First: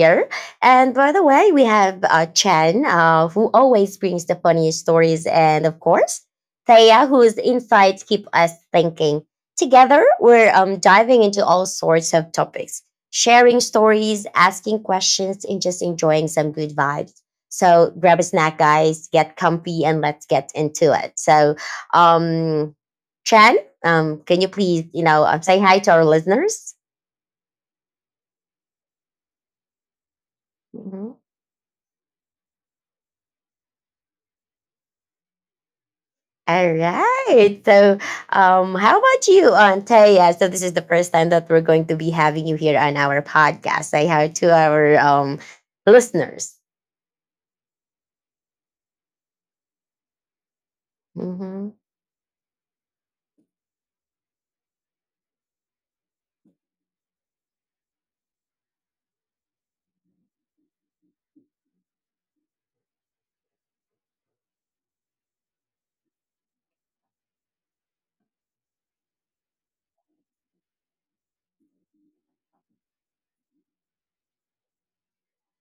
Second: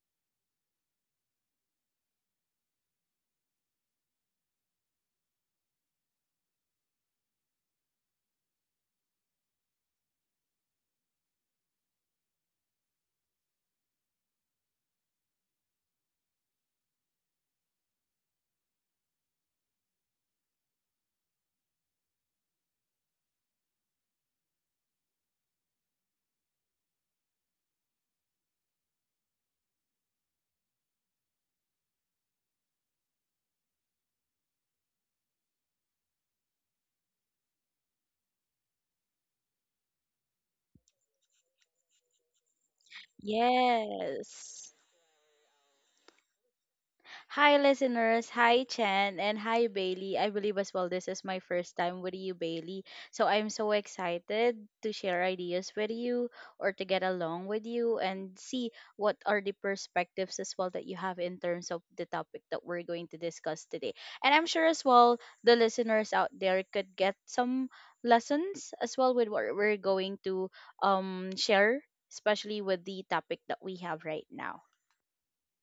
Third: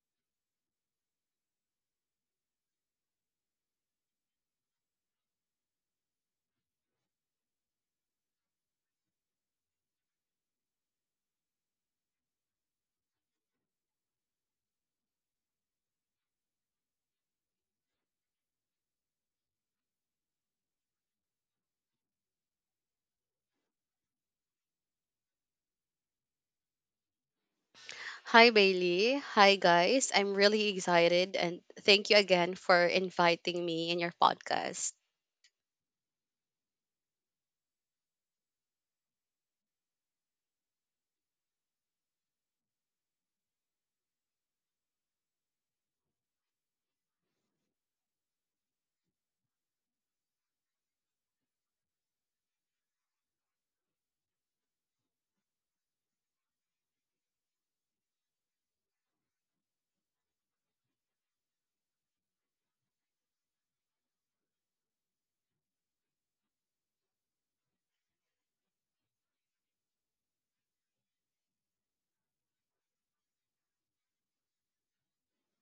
here. And by the way, we have Chen, who always brings the funniest stories, and of course, Thea, whose insights keep us thinking. Together, we're diving into all sorts of topics, sharing stories, asking questions, and just enjoying some good vibes. So grab a snack, guys, get comfy, and let's get into it. Um, Chan, can you please, say hi to our listeners? Hi, Bailey. Hi, guys. I'm really Mhm. excited and thank you again for inviting me in your podcast. All right. How about you, Aunt Taya? So, this is the first time that we're going to be having you here on our podcast. Say hi to Yes. our listeners. Hi, listeners. Hi, Chen. And hi, Bailey. I believe as well this is my first time with you, Bailey. So I'm so excited to share ideas with you, or to get along with you and see what are the perspectives as well that you have in terms of the topic that we're going to discuss today. And I'm sure as well the listeners out there could get some lessons as well with what we're going to share, especially with the topic that we have right now.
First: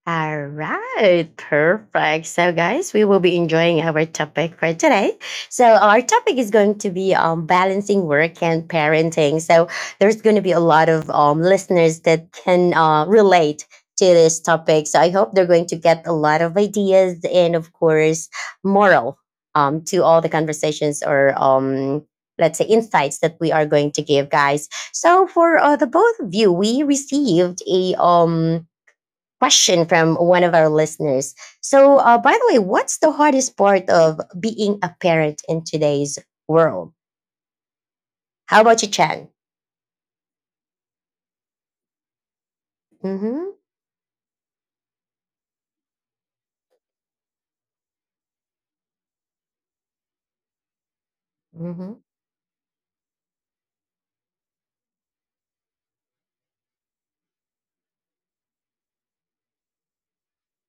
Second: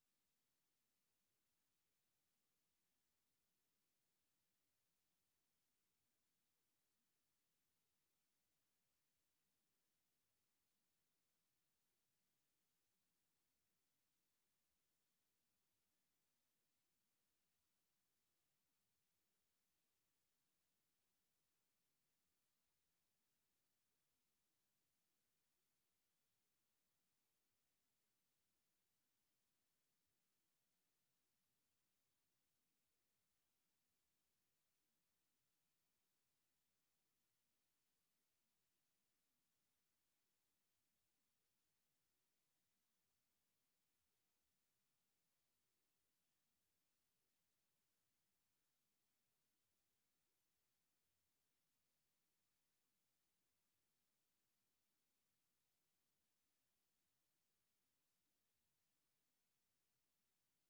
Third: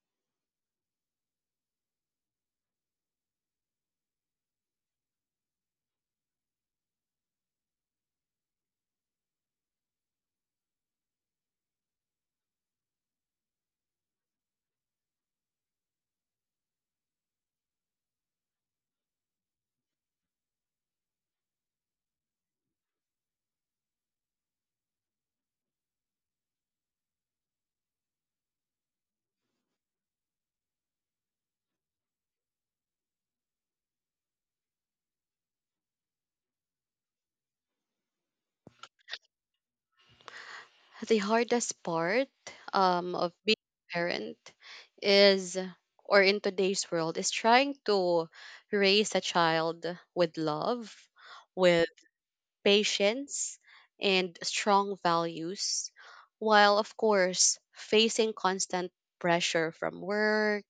All right, perfect. So, guys, we will be enjoying our topic for today. So, our topic is going to be balancing work and parenting. So, there's going to be a lot of listeners that can relate to this topic. So, I hope they're going to get a lot of ideas and, of course, moral to all the conversations or let's say insights that we are going to give, guys. So, for the both of you, we received a question from one of our listeners. So, by the way, what's the hardest part of being a parent in today's world? How about you, Chan? The hardest part of Mm-hmm. being a parent is, or in today's world, is trying to raise a child with love, with. Mm-hmm. Patience, and strong values, while, of course, facing constant pressure from work,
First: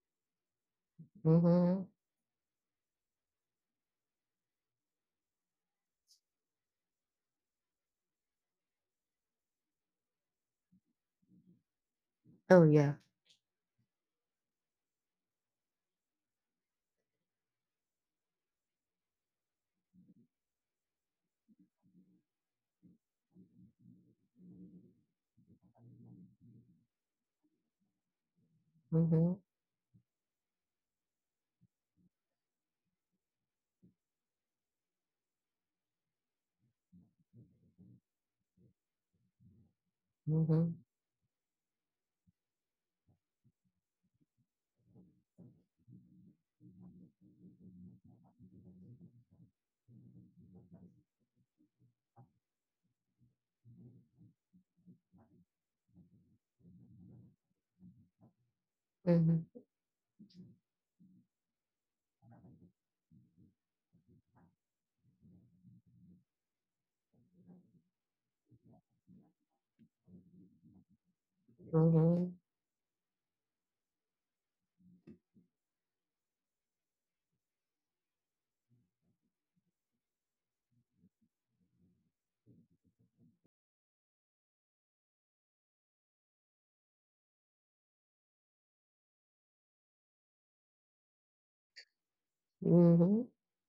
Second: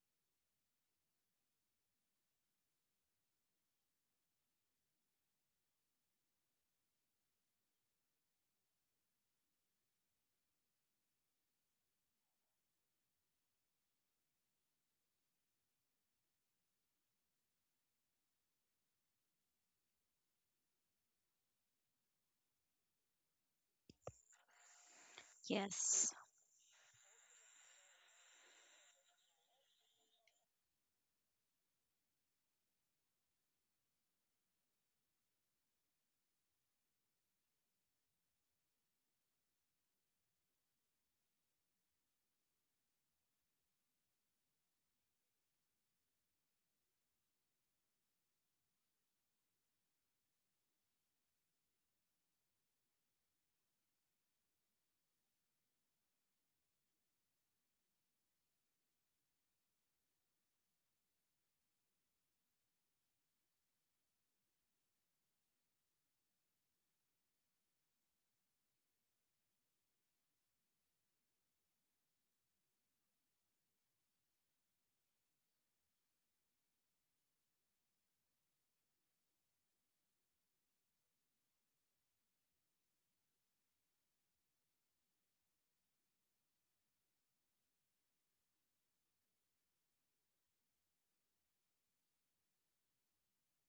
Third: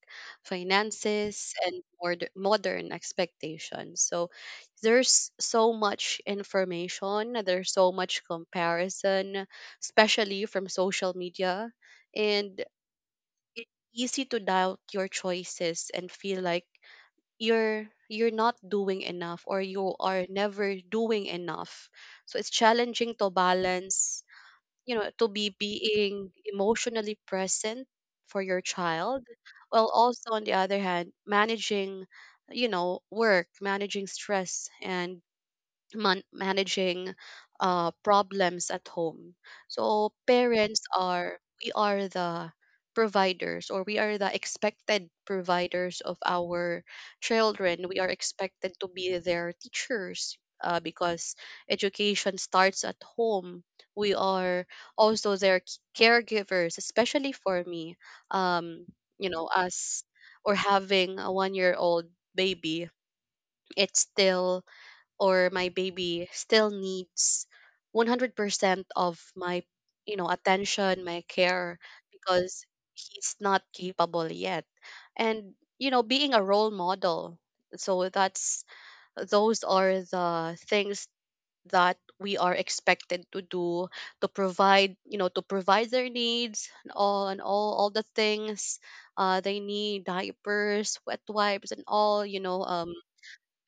finances, and Mm-hmm. more modern expectations. So there's so much information, there's so much comparison, especially from social media, Oh and yeah. it's easy to doubt your choices and feel like you're not doing enough or you are never doing enough, so it's challenging to balance, you know, to be Yes. being emotionally present for your child, Mm-hmm. while also on the other hand managing, you know, work, managing stress, and managing problems at home. So Mm-hmm. parents are, we are the providers, or we are the expected providers of our children. We are expected to be their teachers because education starts at home. We are also their caregivers, especially for me. Um, you know, Mm-hmm. us, or having a 1 year old baby, it's still, or my baby still needs 100% of my, you know, attention, my care, Mm-hmm. because he's not capable yet, and, you know, being a role model. So that's those are the things that we are expected to do, to provide, you know, to provide their needs, and all the things they need: diapers, wet wipes, and all, you know, Mm-hmm.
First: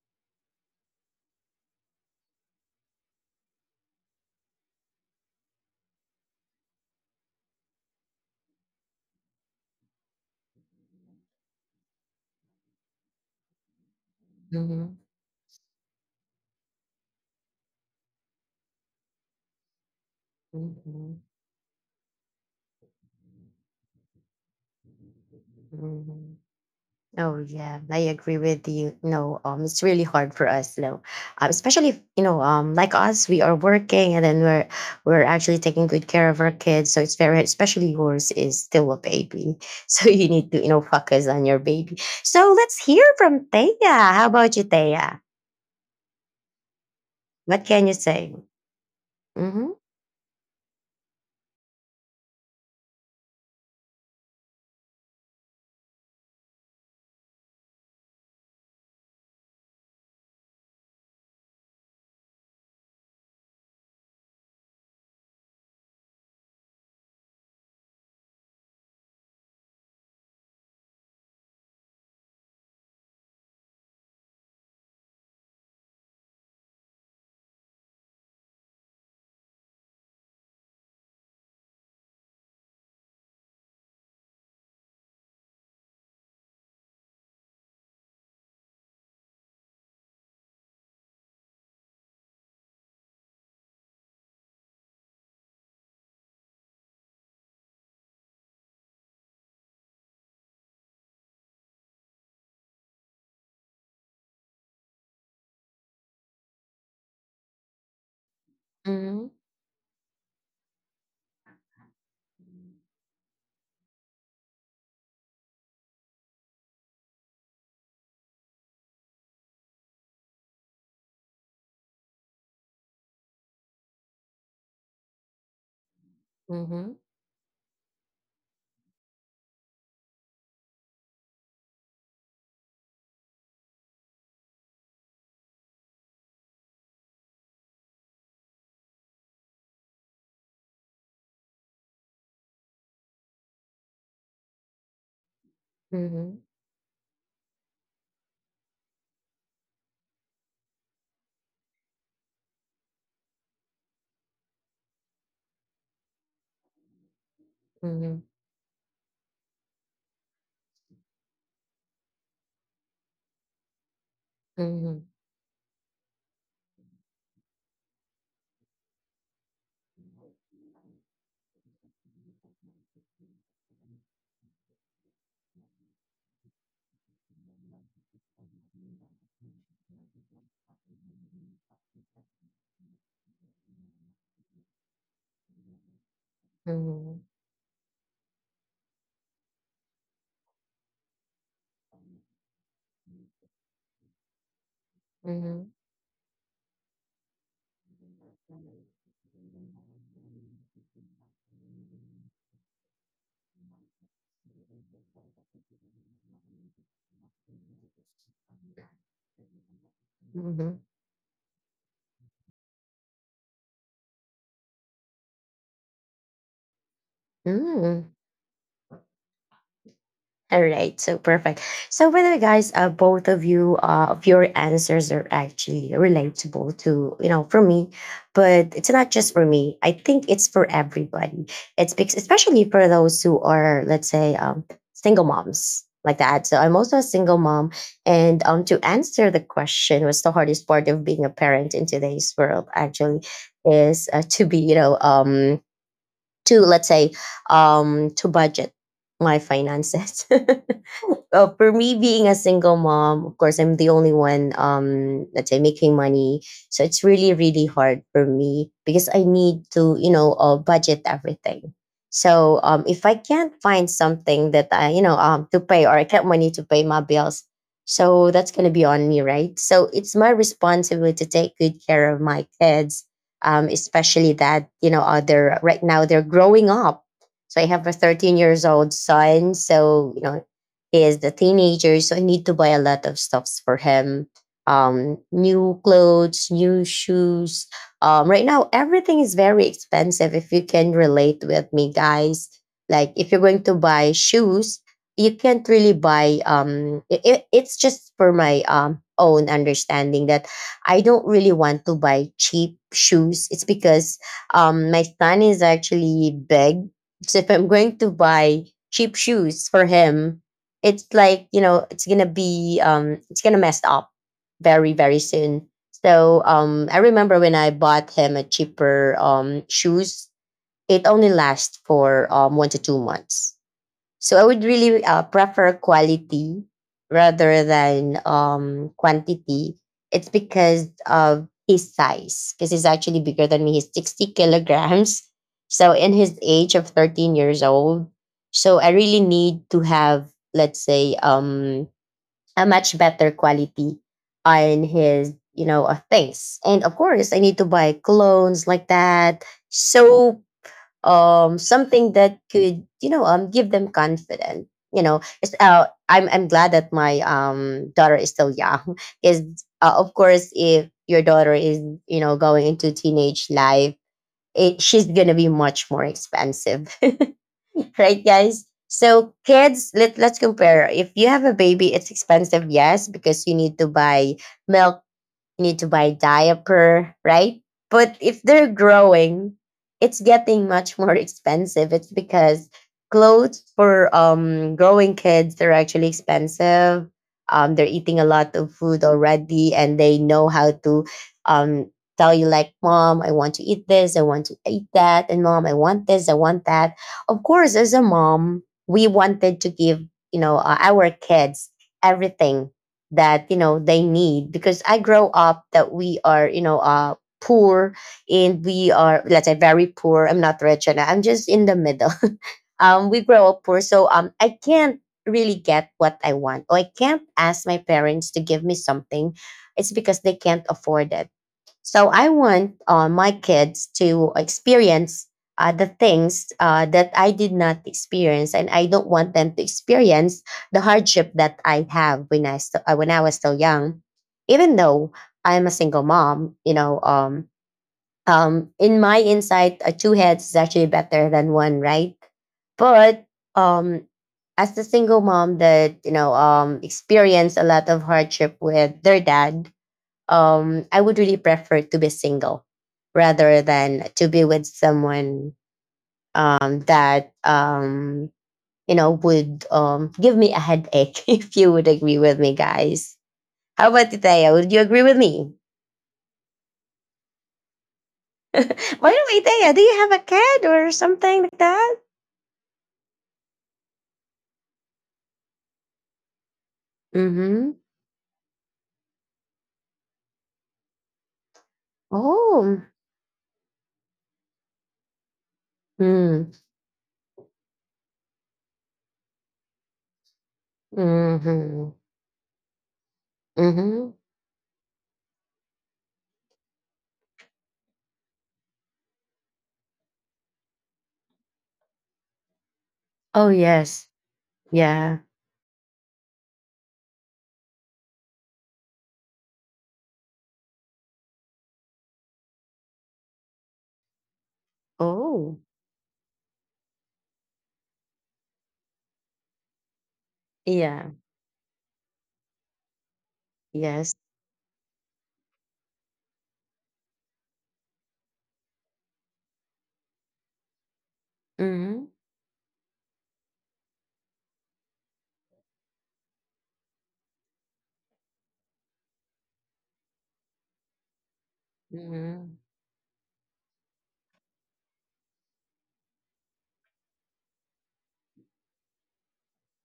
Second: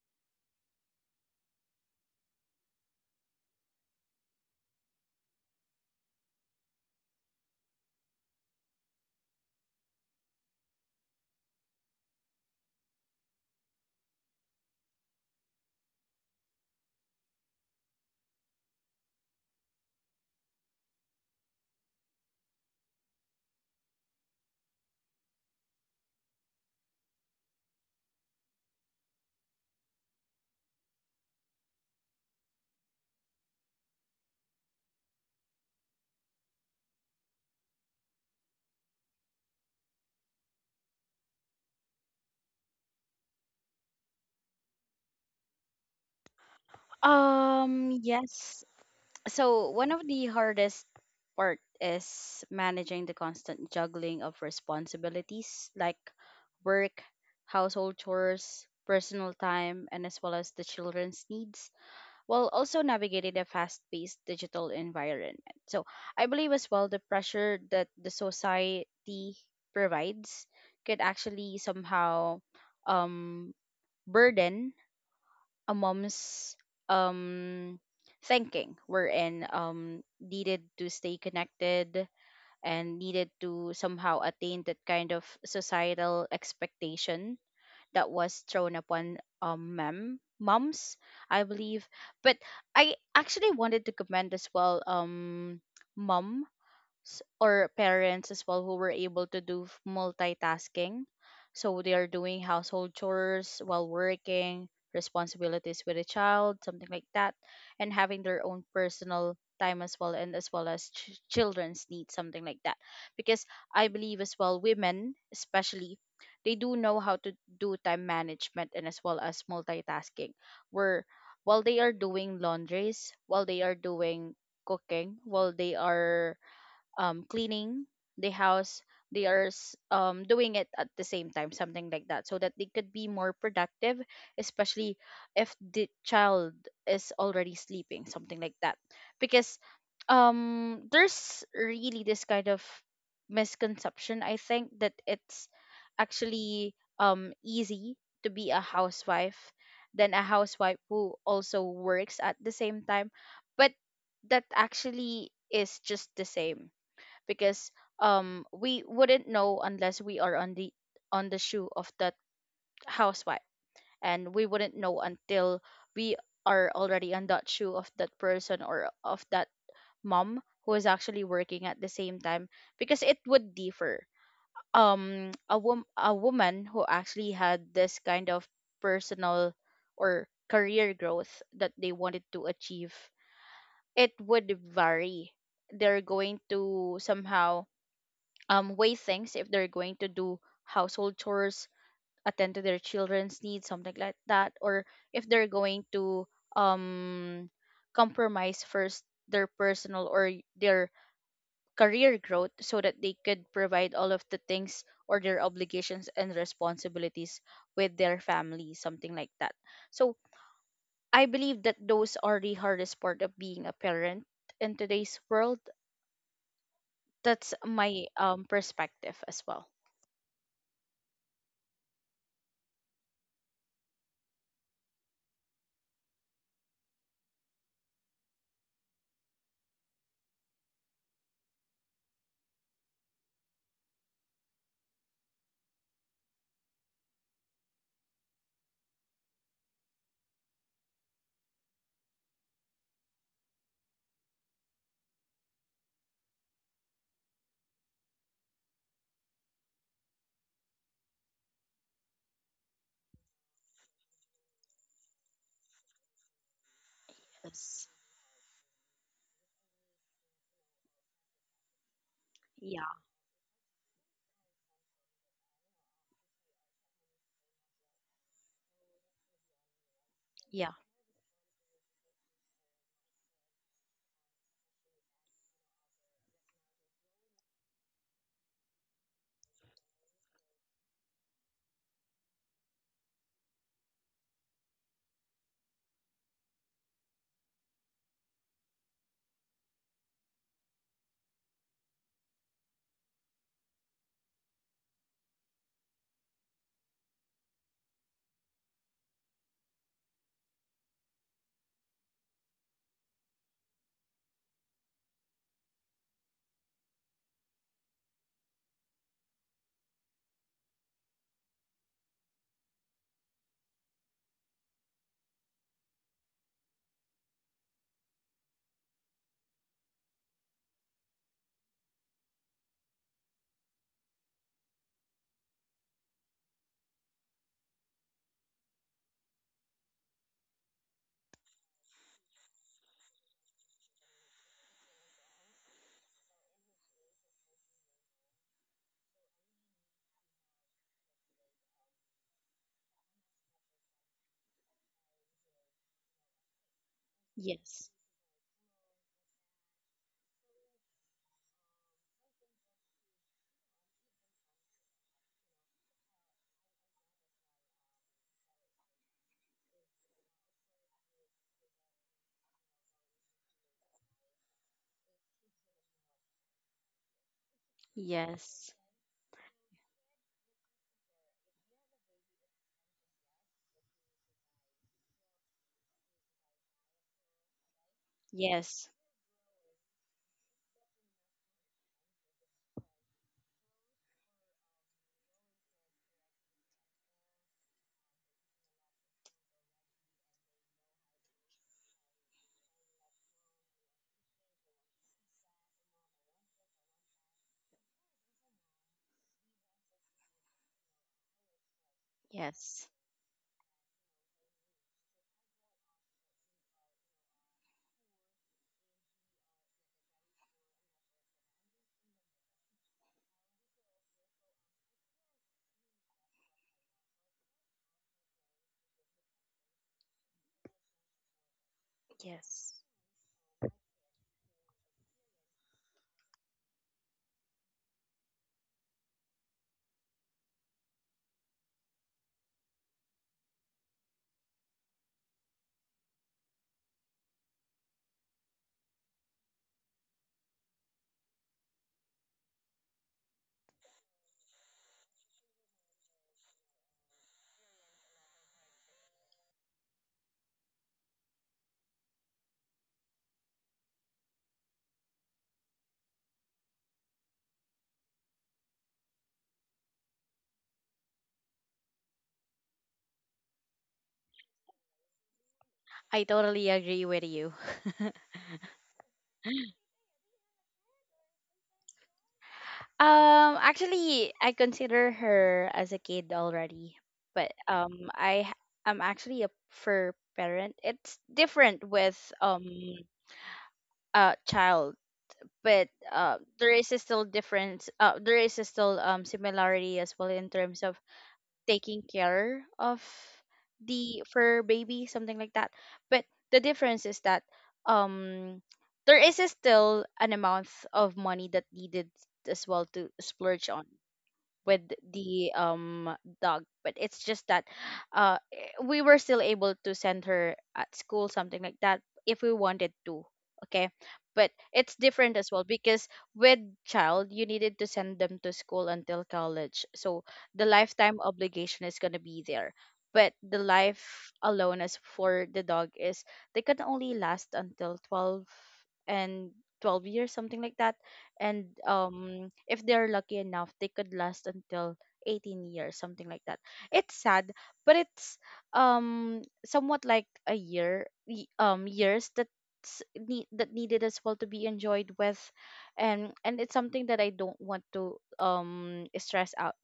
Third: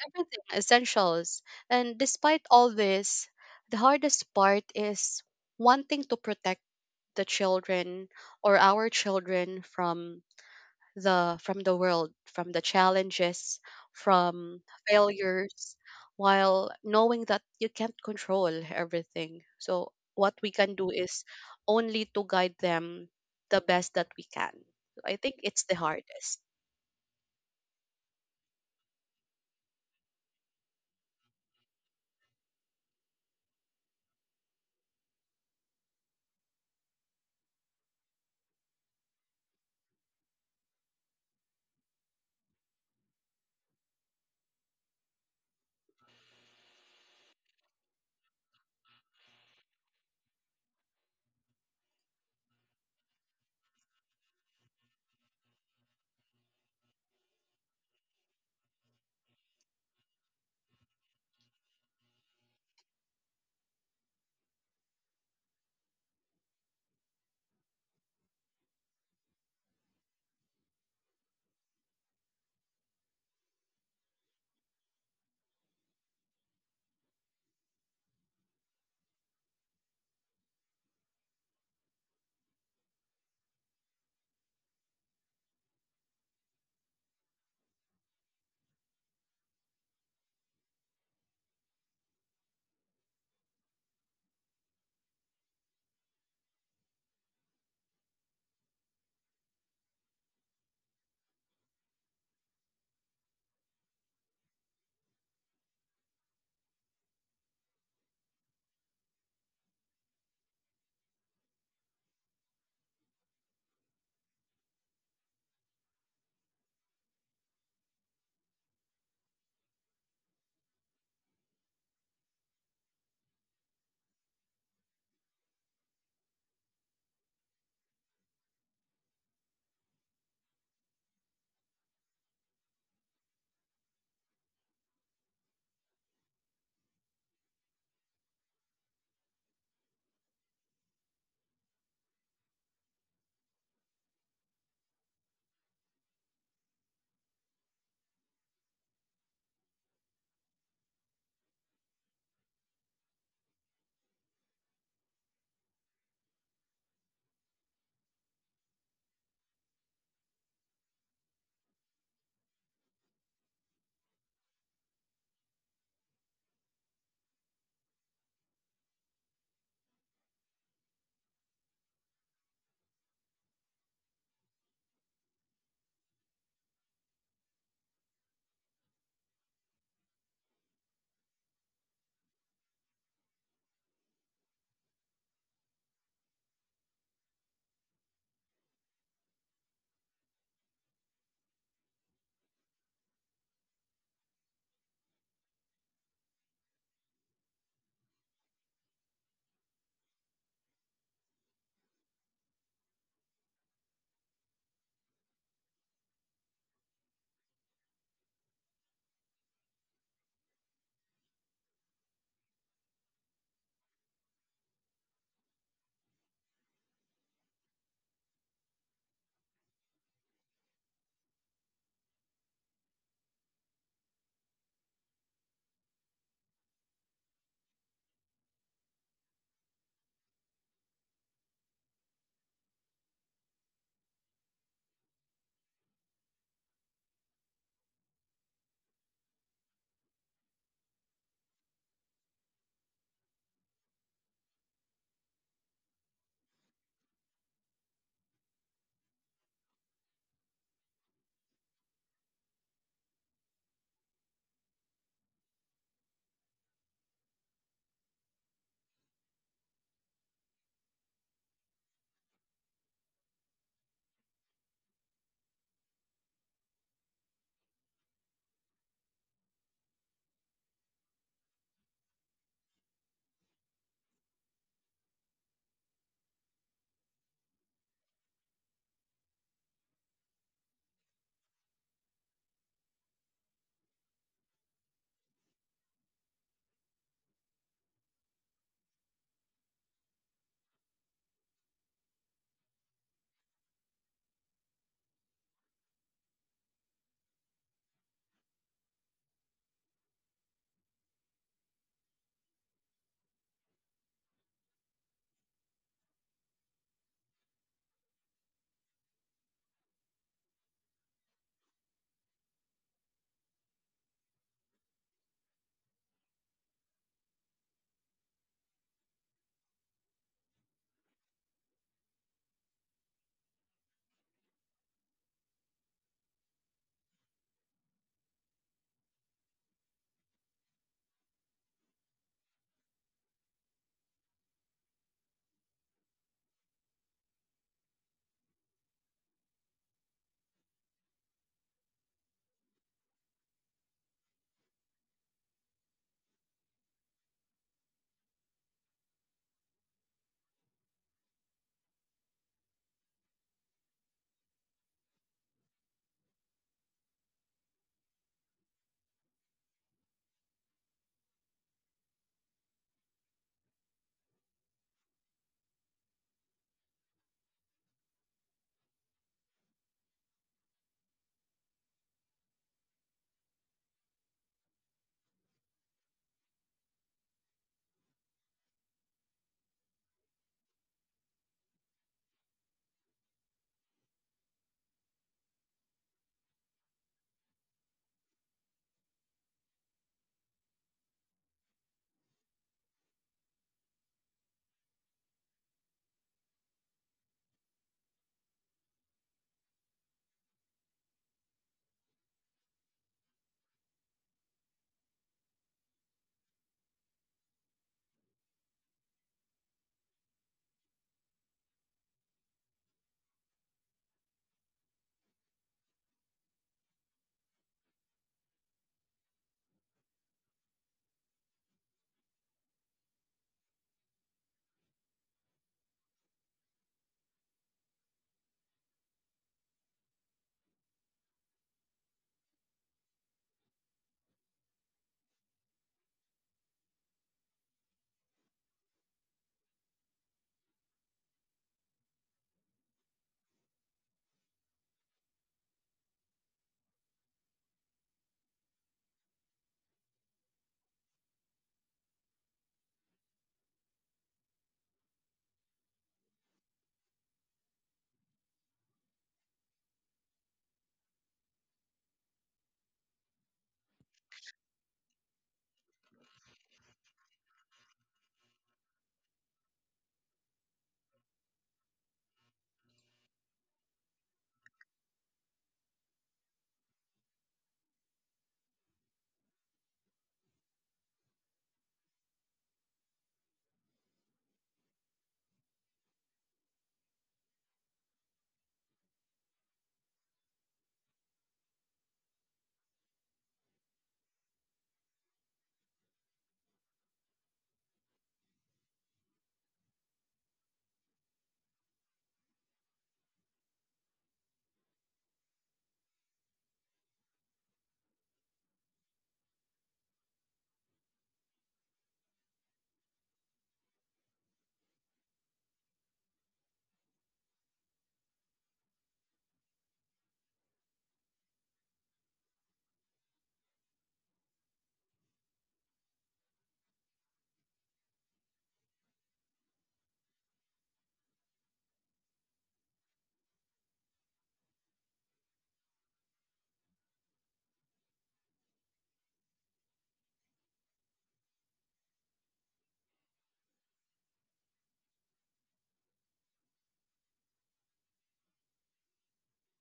everything, essentials. And despite all this, the hardest part is wanting to protect the children, or our children, from the world, from the challenges, from Mm-hmm. failures, while knowing that you can't control everything. So what we can do is only to guide them the best that we can. So I think it's the Mm-hmm. hardest. Oh yeah, I agree with you. No, it's really hard for us, no, especially if, like us, we are working and then we're actually taking good care of our kids. So it's very, especially yours is still a baby, so you need to you know focus on your baby. So let's hear from Thea. How about you, Thea? What can Um, you say? yes. So Mm-hmm. one of the hardest part is managing the constant juggling of responsibilities like work, household chores, personal time, and as well as the children's needs, while also navigating a fast-paced digital environment. So I believe as well the pressure that the society provides could actually somehow um burden a mom's um thinking, wherein needed to stay connected and needed to somehow attain that kind of societal expectation that was thrown upon mem moms, I believe. But I actually wanted to comment as well, mom s- or parents as well who were able to do multitasking. So they are doing household chores while working, responsibilities with a child, something like that, and having their own Mm-hmm. personal time as well, and as well as children's needs, something like that, because I believe as well women especially, they do know how to do time management and as well as multitasking, where while they are doing laundries, while they are doing cooking, while they are cleaning the house. They are doing it at the same time, something like that, so that they could be more productive, especially if the child is already sleeping, something like that. Because there's really this kind of misconception, I think, that it's Mm-hmm. actually easy to be a housewife than a housewife who also works at the same time. But that actually is just the same, because Mm-hmm. We wouldn't know unless we are on the shoe of that housewife, and we wouldn't Mm-hmm. know until we are already on that shoe of that person or of that mom who is actually working at the same time, because it would differ. A woman who actually had this kind of personal or career growth that they wanted to achieve, it would vary. They're going to Mm-hmm. somehow weigh things if they're going to do household chores, attend to their children's needs, something like that, or if they're Mm-hmm. going to um, compromise first their personal or their career growth so that they could provide all of the things or their obligations and responsibilities with their family, something like that. So I believe that those are the hardest part of being a parent in today's world. That's my Mm-hmm. Perspective as well. All right, so perfect. So, by the way, guys, both of you, of your answers are actually relatable to, you know, for me, but it's not just for me. I think it's for everybody. It's because, especially for those who are, let's say, single moms like that. So, I'm also a single mom. And to answer the question, what's the hardest part of being a parent in today's world, actually, is to be, to, let's say, to budget my finances. For me being a single mom, of course, I'm the only one let's say making money. So it's really, really Yes. hard for me because I need to, budget everything. So if I can't find something that I, to pay or I can't money to pay my bills, so that's gonna be on me, right? So it's my Yeah. responsibility to take good care of my kids. Especially that, they're right now they're growing up. So I have a 13 years old son. So, you know, is the teenager, so I need to buy a lot of stuffs for him. New clothes, new shoes. Right now, everything is very expensive. If you can relate with me, guys, like if you're going to buy shoes, you can't really buy. It's just for my own understanding that I don't really want to buy cheap shoes. It's because my son is actually big, so if I'm going to buy cheap shoes for him, it's like you know it's gonna be it's gonna mess up very, very soon. So I remember when I bought him a cheaper shoes, it only lasts for 1 to 2 months. So I would really prefer quality rather than quantity. It's because of his size, because he's actually bigger than me. He's 60 kilograms. So in his age of 13 years old, so I really need to have, let's say, a much better quality on his, things. And of course, I need to Yes. buy clones like that. So something that could you know give them confidence you know it's, I'm glad that my daughter is still young. is Of course, if your daughter is you know going into teenage life, she's gonna be much more expensive. Right guys? Yes. So kids, let's compare. If you have a baby, it's expensive, yes, because you need to buy milk, you need to buy diaper, right? But if they're Yes. growing, it's getting much more expensive. It's because clothes for growing kids they're actually expensive. They're eating a lot of food already, and they know how to um tell you like, "Mom, I want to eat this. I want to eat that," and "Mom, I want this. I want that." Of course, as a mom, we wanted to give you know our kids everything Yes. that you know they need because I grow up that we are you know poor, and we are let's say very poor. I'm not rich and I'm just in the middle. We grow up poor, so I can't really get what I want or I can't ask my parents to give me something. It's because they can't afford it. So I Yes. want my kids to experience the things that I did not experience, and I don't want them to experience the hardship that I have when when I was still young. Even though I'm a single mom, in my insight, two heads is actually better than one, right? But um, as a single mom that you know experienced a lot of hardship with their dad, I would really prefer to be single rather than to be with someone that you know would give me a headache. If you would agree with me, guys, how about Taya? Would you agree with me? I totally agree with you. By the way, Taya, do you have a cat or something like that? Actually, I consider her as a kid already, but Mm-hmm. Am actually a fur parent. It's different with Oh. a child, but Mm. there is a still difference. There is a still similarity as well in terms of Mm-hmm. taking care of Mm-hmm. the fur baby, something like that. But the difference is that um there is still an amount of money that needed as well to Oh splurge on yes. with Yeah. the dog, but it's just that we were still able to send her at school, something like that, if we wanted to, okay. But it's different as Oh. well because with child you needed to send them to school until college, so the Yeah. lifetime obligation is going to be there. But the Yes. life alone as for the dog is they can only last until 12 and 12 years, something like that, and Mm-hmm. If they're lucky enough they could last until 18 years, something like that. It's sad, but it's somewhat like a years that Mm-hmm. That needed as well to be enjoyed with. And it's something that I don't want to stress out,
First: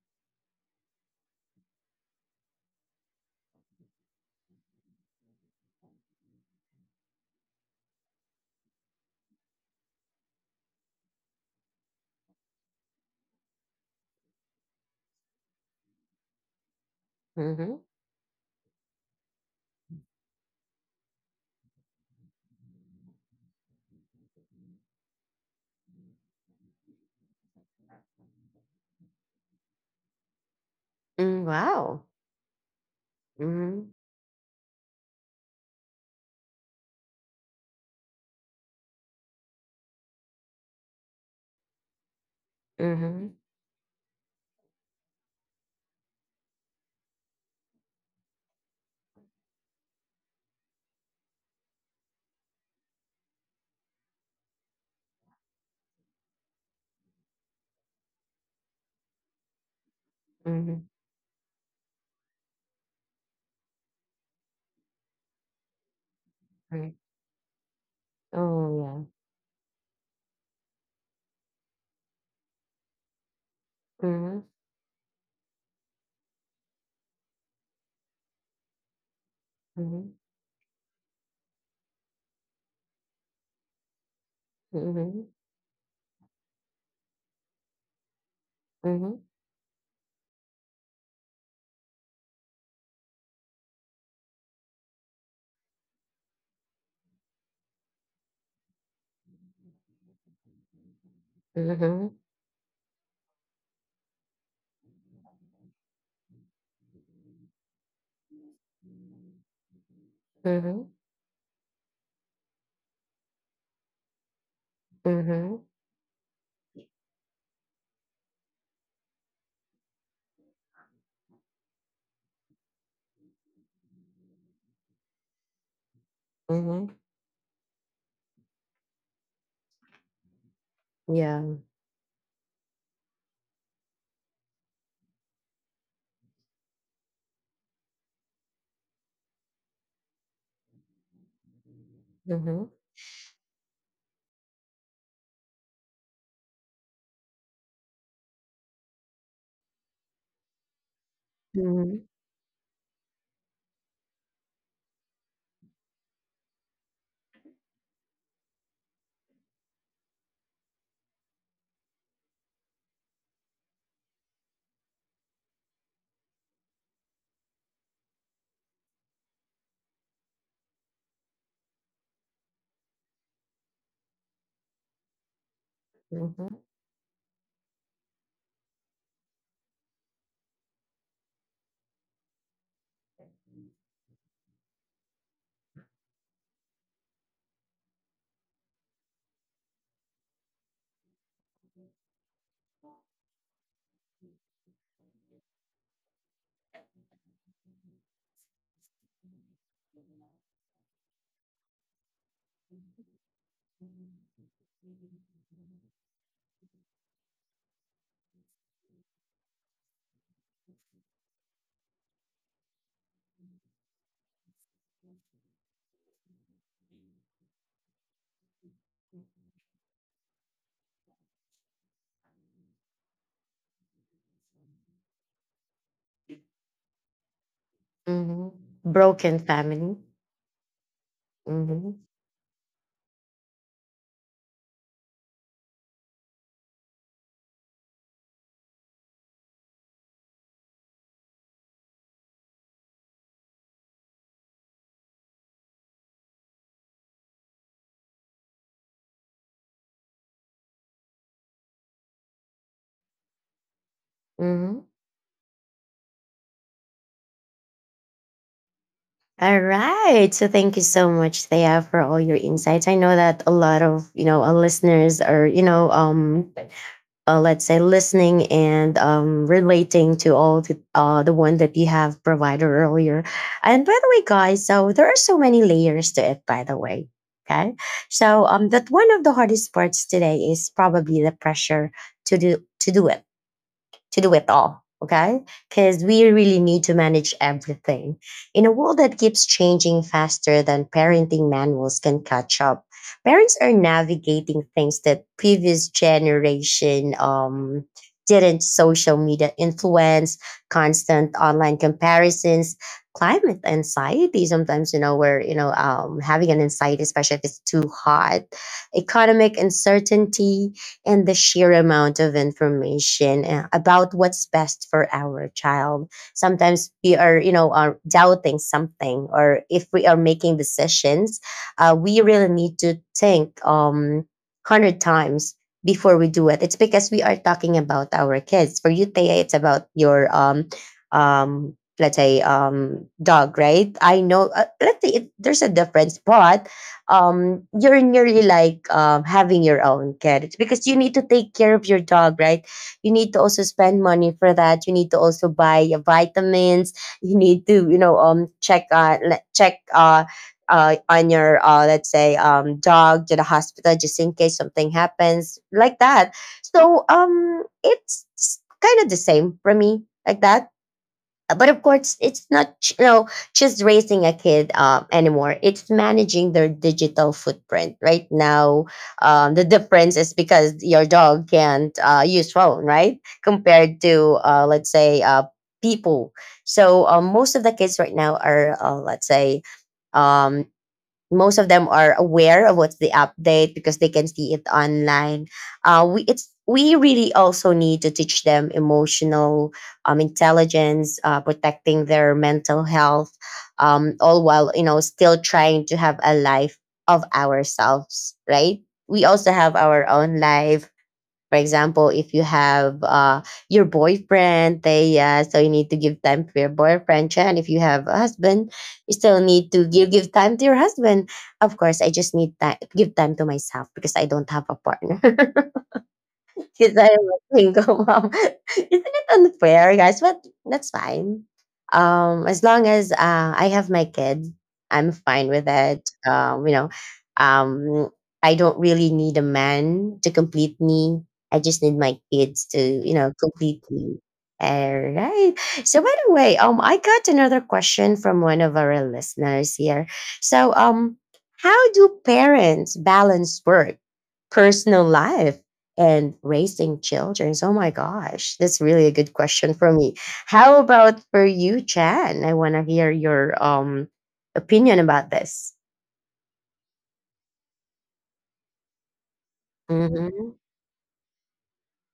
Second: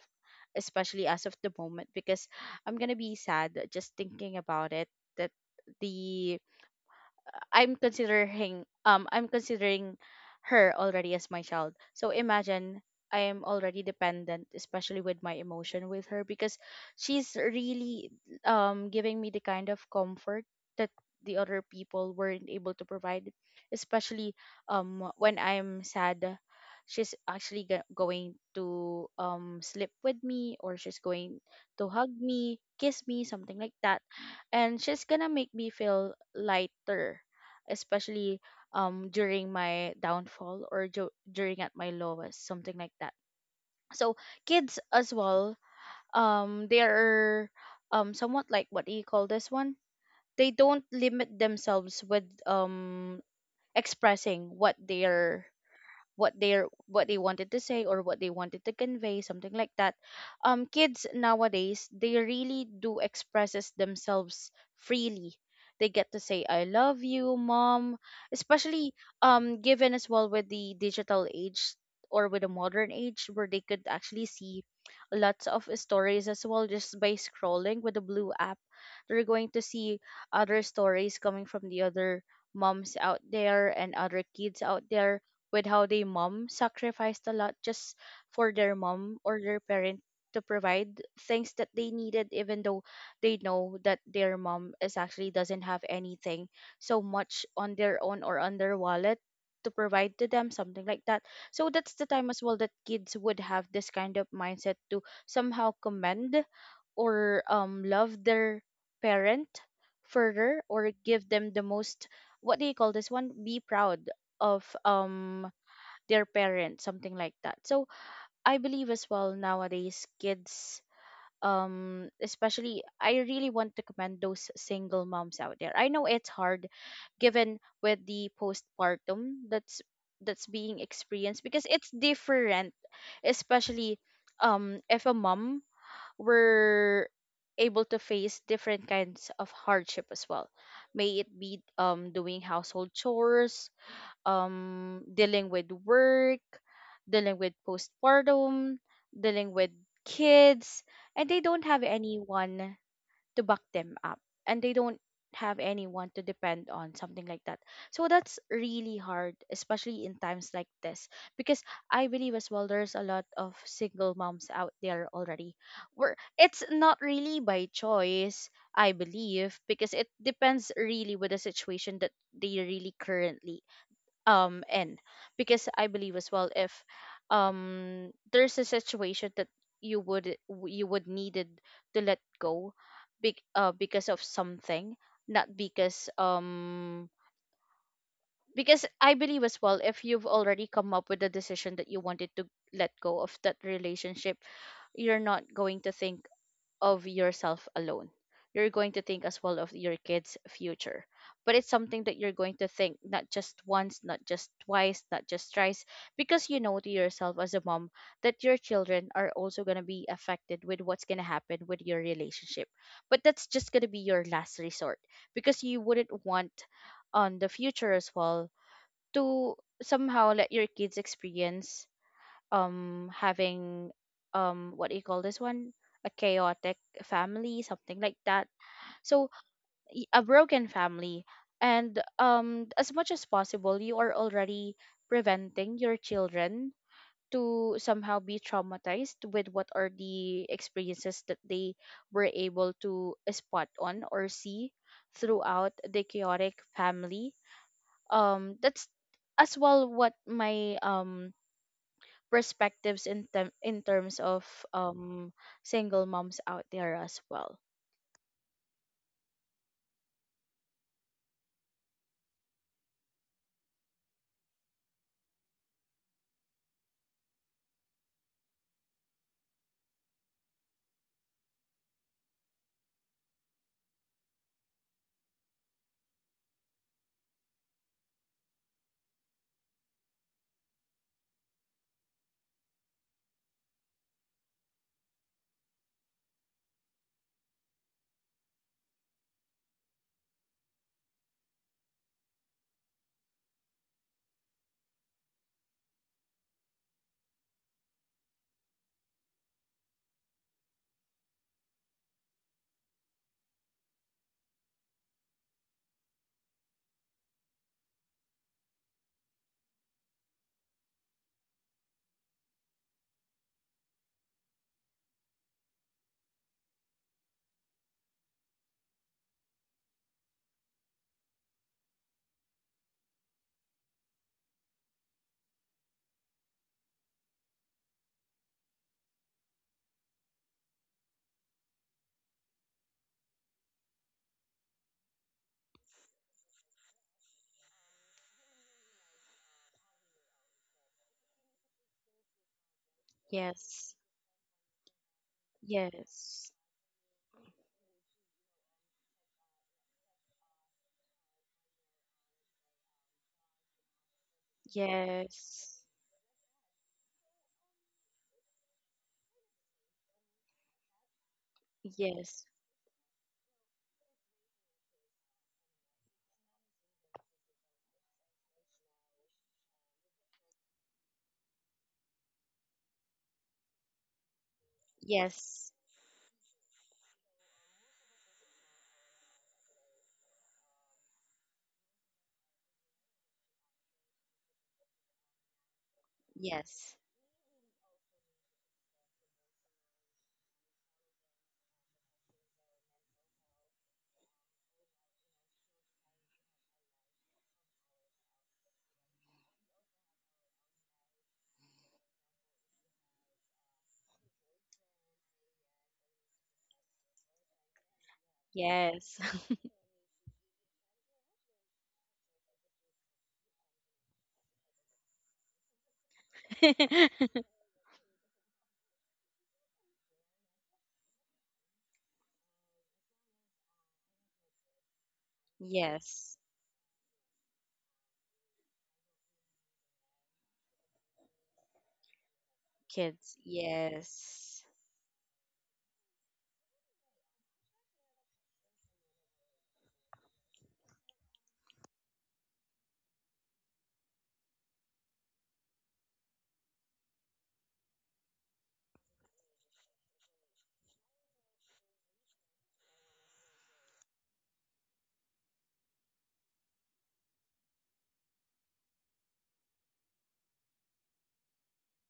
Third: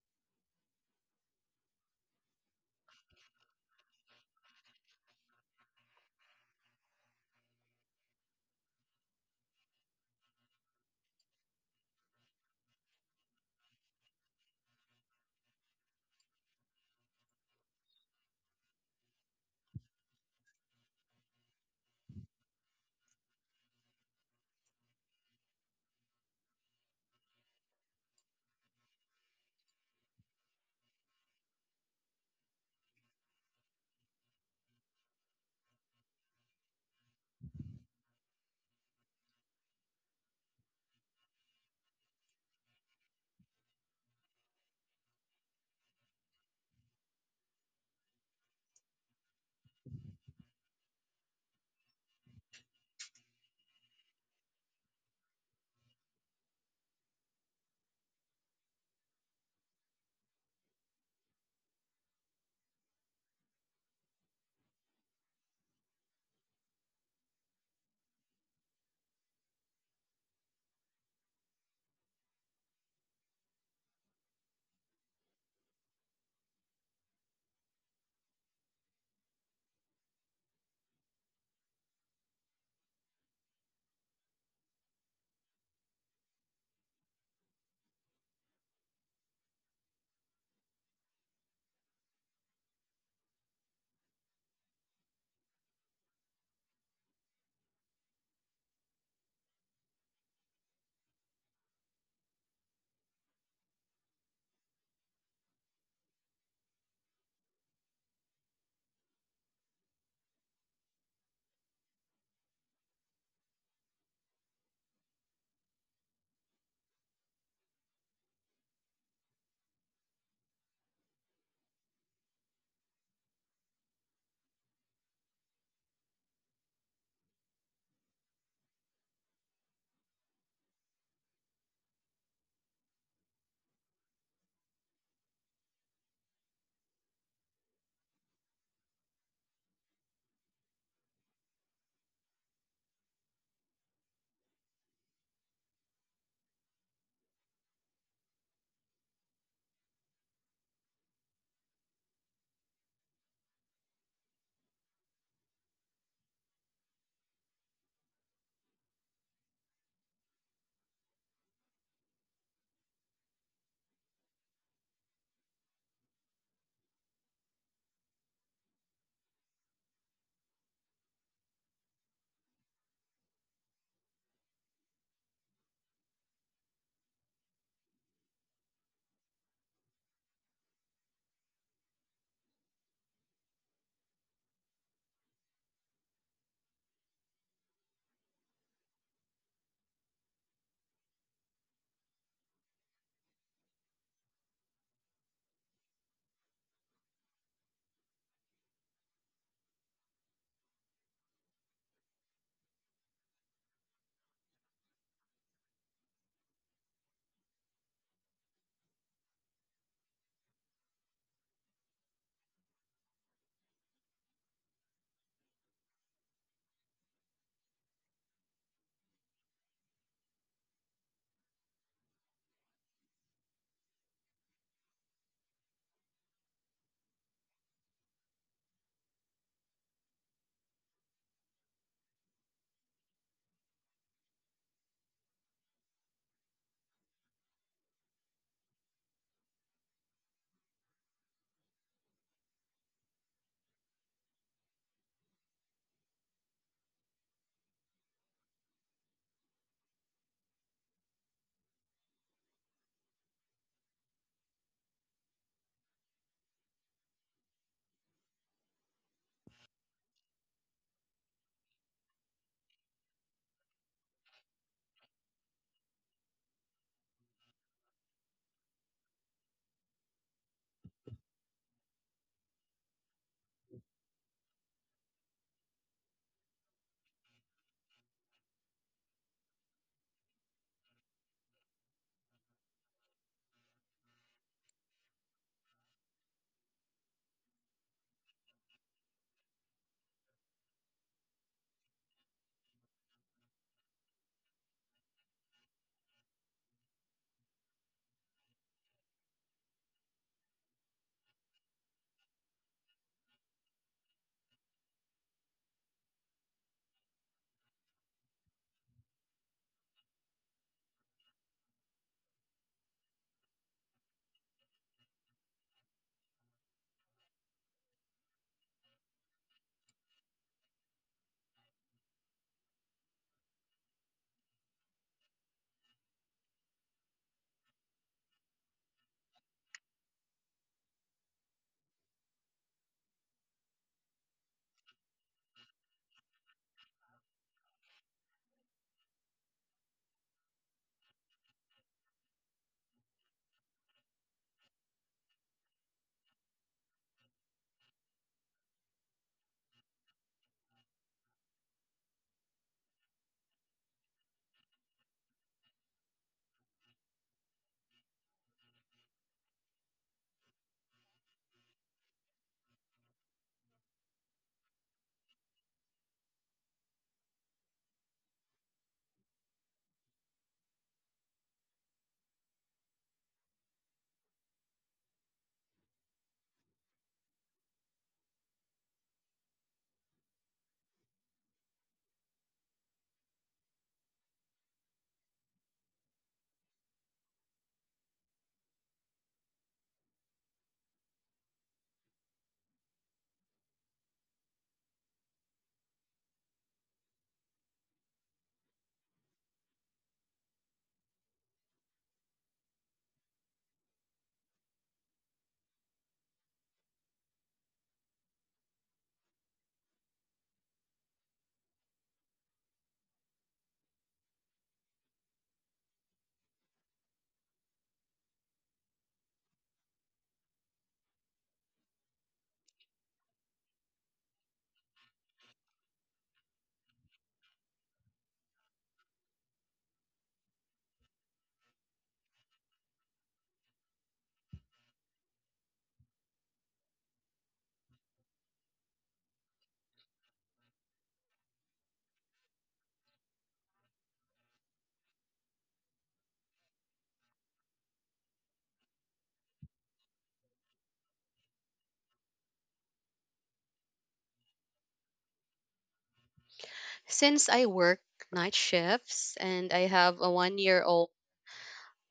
especially as of the moment, because I'm gonna be sad just thinking about it, that the I'm considering her already as my child. So imagine I am already dependent, especially with my emotion with her, because she's Mm-hmm. really giving me the kind of comfort that the other people weren't able to provide, especially when I'm sad. She's actually going to sleep with me, or she's going Mm, to wow. hug me, kiss me, something like Mhm. that, and she's gonna make me feel lighter, especially during my downfall, or during at my lowest, something like that. Mhm. So kids as well, they are somewhat like, what do you call this one, they don't limit themselves with expressing what they are, what they're, what they wanted to say or what they wanted to convey, something like that. Mhm. Kids nowadays, they really do expresses themselves freely. They get to say, "I Right. love you, Mom," especially Oh, given as well with the digital age or with the modern age, where they could yeah. actually Mhm. see lots of stories as well just by scrolling with the blue app. They're going to see Mhm. other stories coming from the other moms out there and other kids out there, Mhm. with how they mom sacrificed a lot just for their mom Mhm. or their parent to provide things that they needed, even though they know that their mom is actually doesn't have anything so much on their own or on their wallet to provide to them, something like that. So that's the Mhm. time as well that kids would have this kind of mindset to somehow commend or love their parent further, Mhm. or give them the most, what do you call this one, be proud of Mhm. their parents, something like that. So I believe as well nowadays kids, especially, I really want to commend those single moms out there. I know it's hard, Mhm. given with the postpartum that's being Yeah. experienced, because it's different, especially if a mom were able to face different kinds of hardship as well, may it be doing Mhm. household chores, dealing with work, dealing with postpartum, dealing with kids, and they don't have Mhm. anyone to back them up, and they don't have anyone to depend on, something like that. So that's really hard, especially in times like this, because I believe as well there's a lot of single moms out there already. Where it's not really by choice, I believe, because it depends really with the situation that they really currently in. Because I believe as well, Mhm. if there's a situation that you would you would needed to let go big, because of something, not because because I believe as well, if you've already come up with a decision that you wanted to let go of that relationship, you're not going to think of yourself alone. You're going to think as well of your kids' future. But it's something that you're going to think not just once, not just twice, not just thrice, because you know to yourself as a mom that your children are also going to be affected with what's going to happen with your relationship. But that's just going to be your last resort, because you wouldn't want on the future as well to somehow let your kids experience having what do you call this one, a chaotic family, something like that. Mhm. So Broken family. A broken family. And Mhm. As much as possible, you are already preventing your children to somehow be traumatized with what are the experiences that they were able to spot on or see throughout the chaotic family. That's as well what my perspectives in terms of Mhm. um single moms out there as well. All right. So thank you so much, Thea, for all your insights. I know that a lot of you know our listeners are you know let's say listening and relating to all the one that you have provided earlier. And by the way guys, so there are so many layers to it, by the way. Okay. So that one of the hardest parts today is probably the pressure to do to do it to do it all. Okay. Because we really need to manage everything. In a world that keeps changing faster than parenting manuals can catch up, parents are navigating things that previous generation didn't: social media influence, constant online comparisons, climate anxiety. Sometimes, we're, having an anxiety, especially if it's too hot, economic uncertainty, and the sheer amount of information about what's best for our child. Sometimes we are, you know, are doubting something, or if we are making decisions, we really need to think hundred times before we do it. It's because we are talking about our kids. For you, Thea, it's about your let's say dog, right? I know let's say there's a difference, but you're nearly like having your own cat because you need to take care of your dog, right? You need to also Yes. spend money for that. You need to also buy Yes. vitamins. You need to you know check on your let's say dog to the hospital just in case something happens Yes. like that. So it's kind of the same for me like that. But of course, it's Yes. not ch- you know just raising a kid anymore. It's managing their digital footprint. Right now, the difference is because your dog can't use phone, right? Compared to let's say Yes. people. So most of the kids right now are let's say um, most of them are aware of what's the update because they can see it online. We Yes. really also need to teach them emotional intelligence, protecting their mental health, all while you know still trying to have a life of ourselves. Right? We also have our own life. For example, if you have your boyfriend, they so you need to give time for your boyfriend. And if you have a husband, you Yes. still need to give time to your husband. Of course, I just need time give time to myself because I don't have a partner. Because I'm a single mom. Isn't it unfair, guys? But that's fine. As long as I have my kid, I'm fine with it. Yes. You know, um, I don't really need a man to complete me. I just need my kids to, you know, Kids. complete me. Yes. All right. So by the way, I got another question from one of our listeners here. So how do parents balance work, personal life, and raising children. Oh my gosh, that's really a good question for me. How about for you, Chan? I want to hear your opinion about this. Since I work night shifts and I have a Mhm. 1 year old,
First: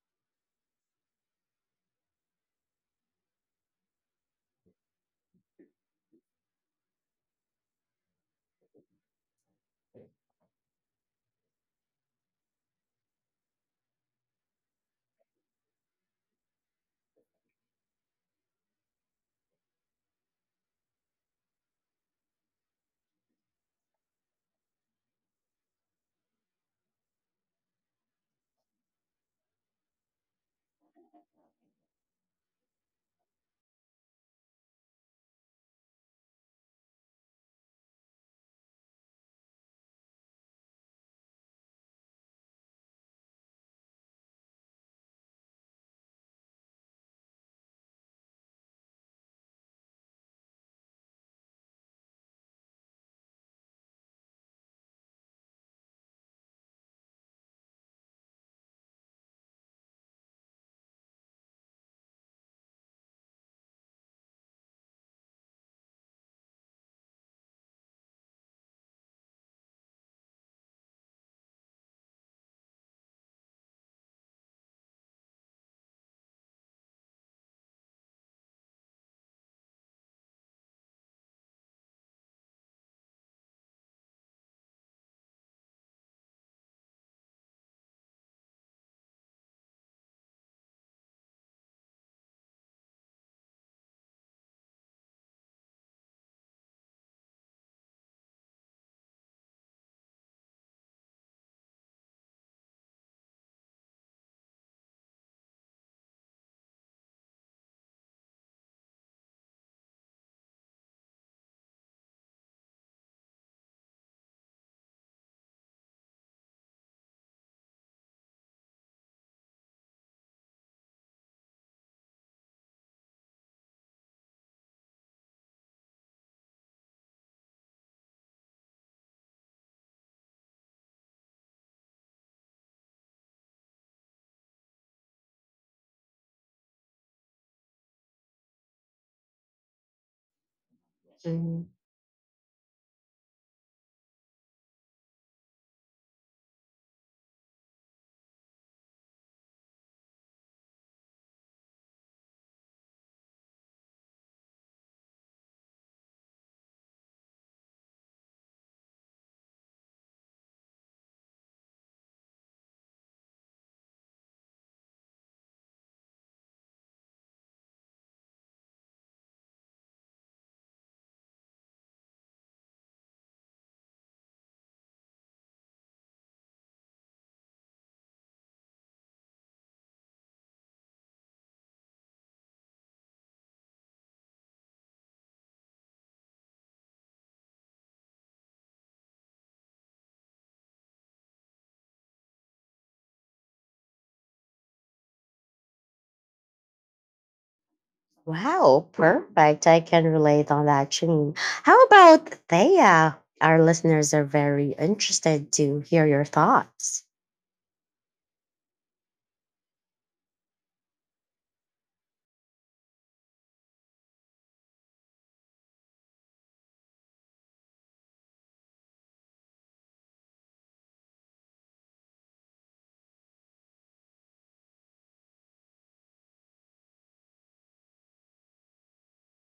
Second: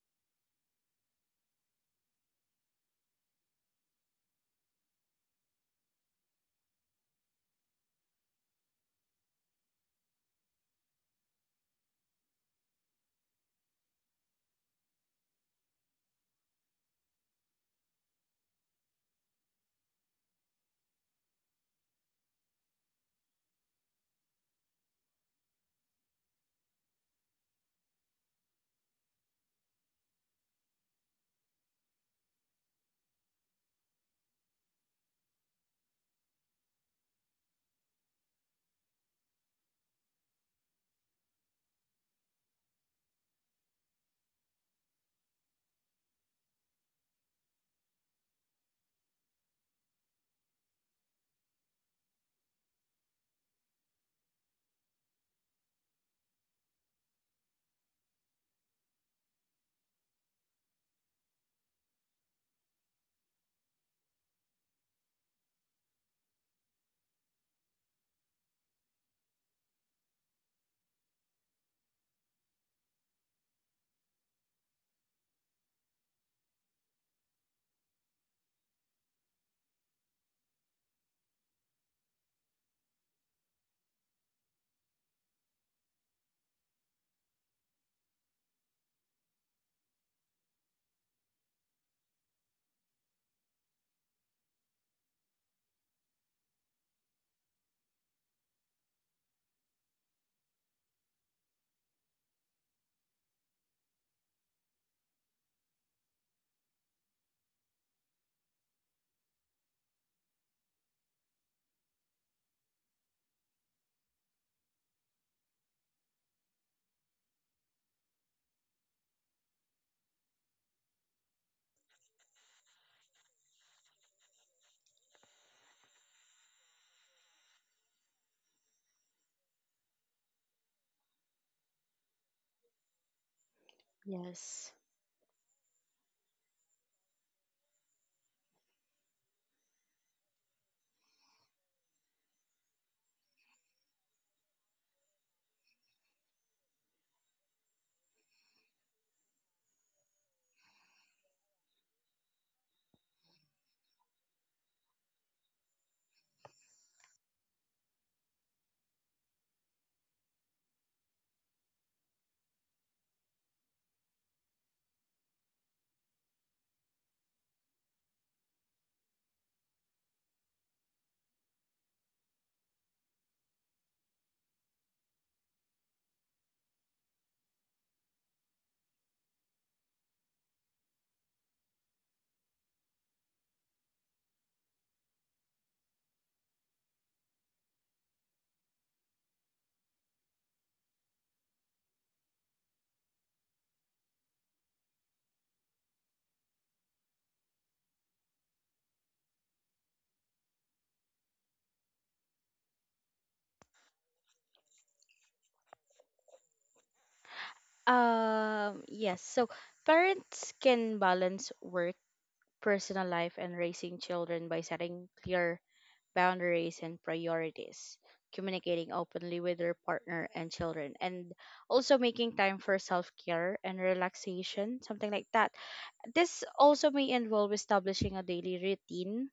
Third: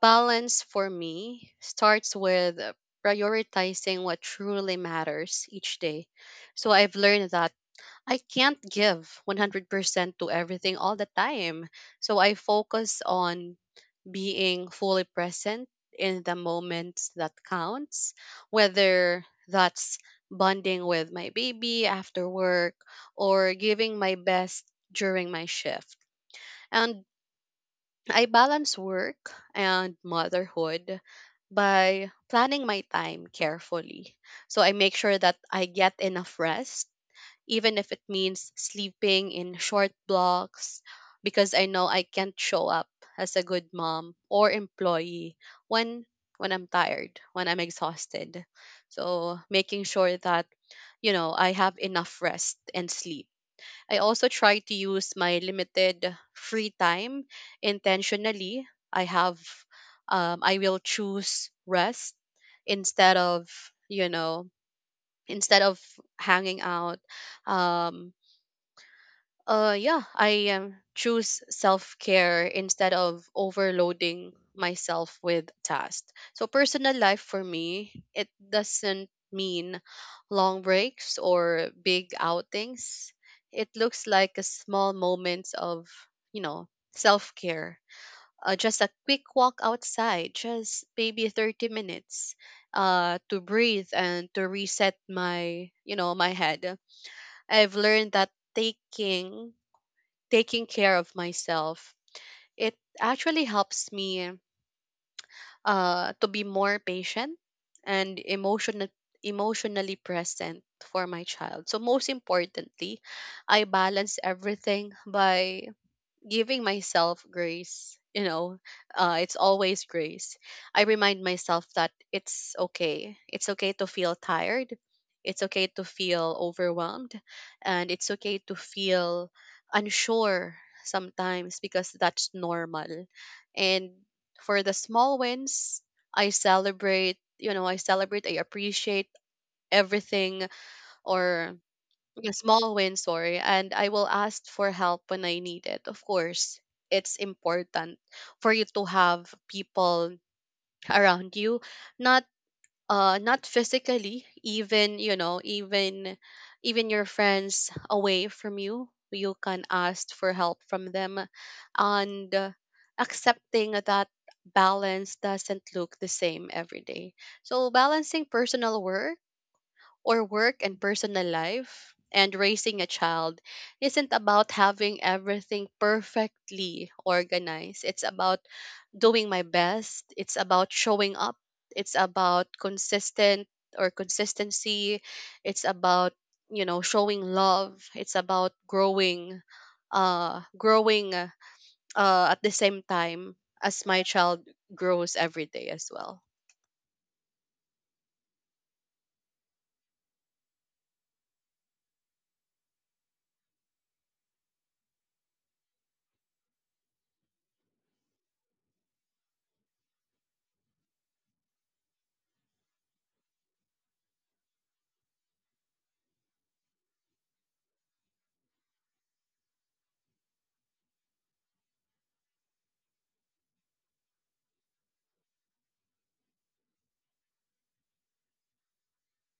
balance for me starts with prioritizing what truly matters each day. So I've learned that I can't give 100% to everything all the time. So I focus on being fully present in the moments that counts, whether that's bonding with my baby after work or giving my best during my shift. And I balance work and motherhood by planning my time carefully. So I make sure that I get enough rest, even if it means sleeping in short blocks, because I know I can't show up as a good mom or employee when I'm tired, when I'm exhausted. So making sure that, you know, I have enough rest and sleep, I also try to use my limited free time intentionally. I have, I will choose rest instead of, you know, instead of hanging out. Um, yeah, I choose self care instead of overloading myself with tasks. So personal life for me, it doesn't mean long breaks or big outings. It looks like a small moments of, you know, self care. Just a quick walk outside, just maybe 30 minutes to breathe and to reset my, you know, my head. I've learned that taking care of myself, it actually helps me to be more patient and emotionally present for my child. So most importantly, I balance everything by giving myself grace. You know, it's always grace. I remind myself that it's okay, it's okay to feel tired, it's okay to feel overwhelmed, and it's okay to feel unsure sometimes, because that's normal. And for the Yes. small wins, I celebrate. You know, I celebrate, I appreciate everything, or Mhm. yeah, small win, sorry. And I will ask for help when I need it. Of course, it's important for you to have people around you, not not physically, even, you know, even your friends away from you, you can ask for help from them, and accepting that balance doesn't look the same every day. So balancing personal work, or work and personal life, and raising a child isn't about having everything perfectly organized. It's about doing my best. It's about showing up. It's about consistent, or consistency. It's about, you know, showing love. It's about growing growing at the same time as my child grows every day as well. Wow, perfect. I can relate on that, Janine. How about Thea? Our listeners are very interested to hear your thoughts. Yes. So parents can balance work, personal life, and raising children by setting clear boundaries and priorities, communicating openly with your partner and children, and also making time for self care and relaxation, something like that. This also may involve establishing a daily routine,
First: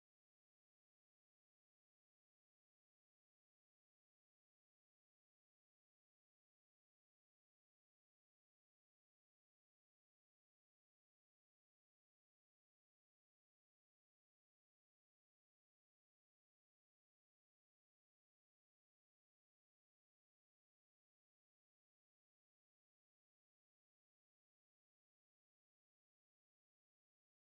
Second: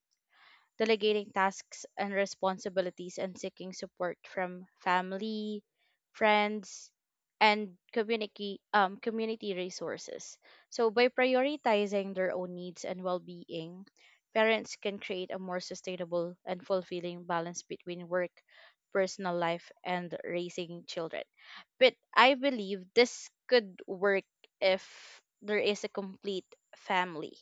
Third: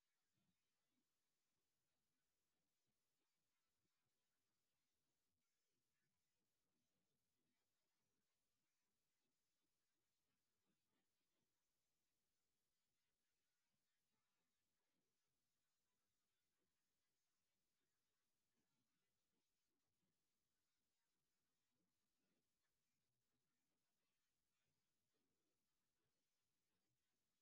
delegating tasks and responsibilities, and seeking support from family, friends, and community community resources. So by prioritizing their own needs and well-being, parents can create a more sustainable and fulfilling balance between work, personal life, and raising children. But I believe this could work if there is a complete family.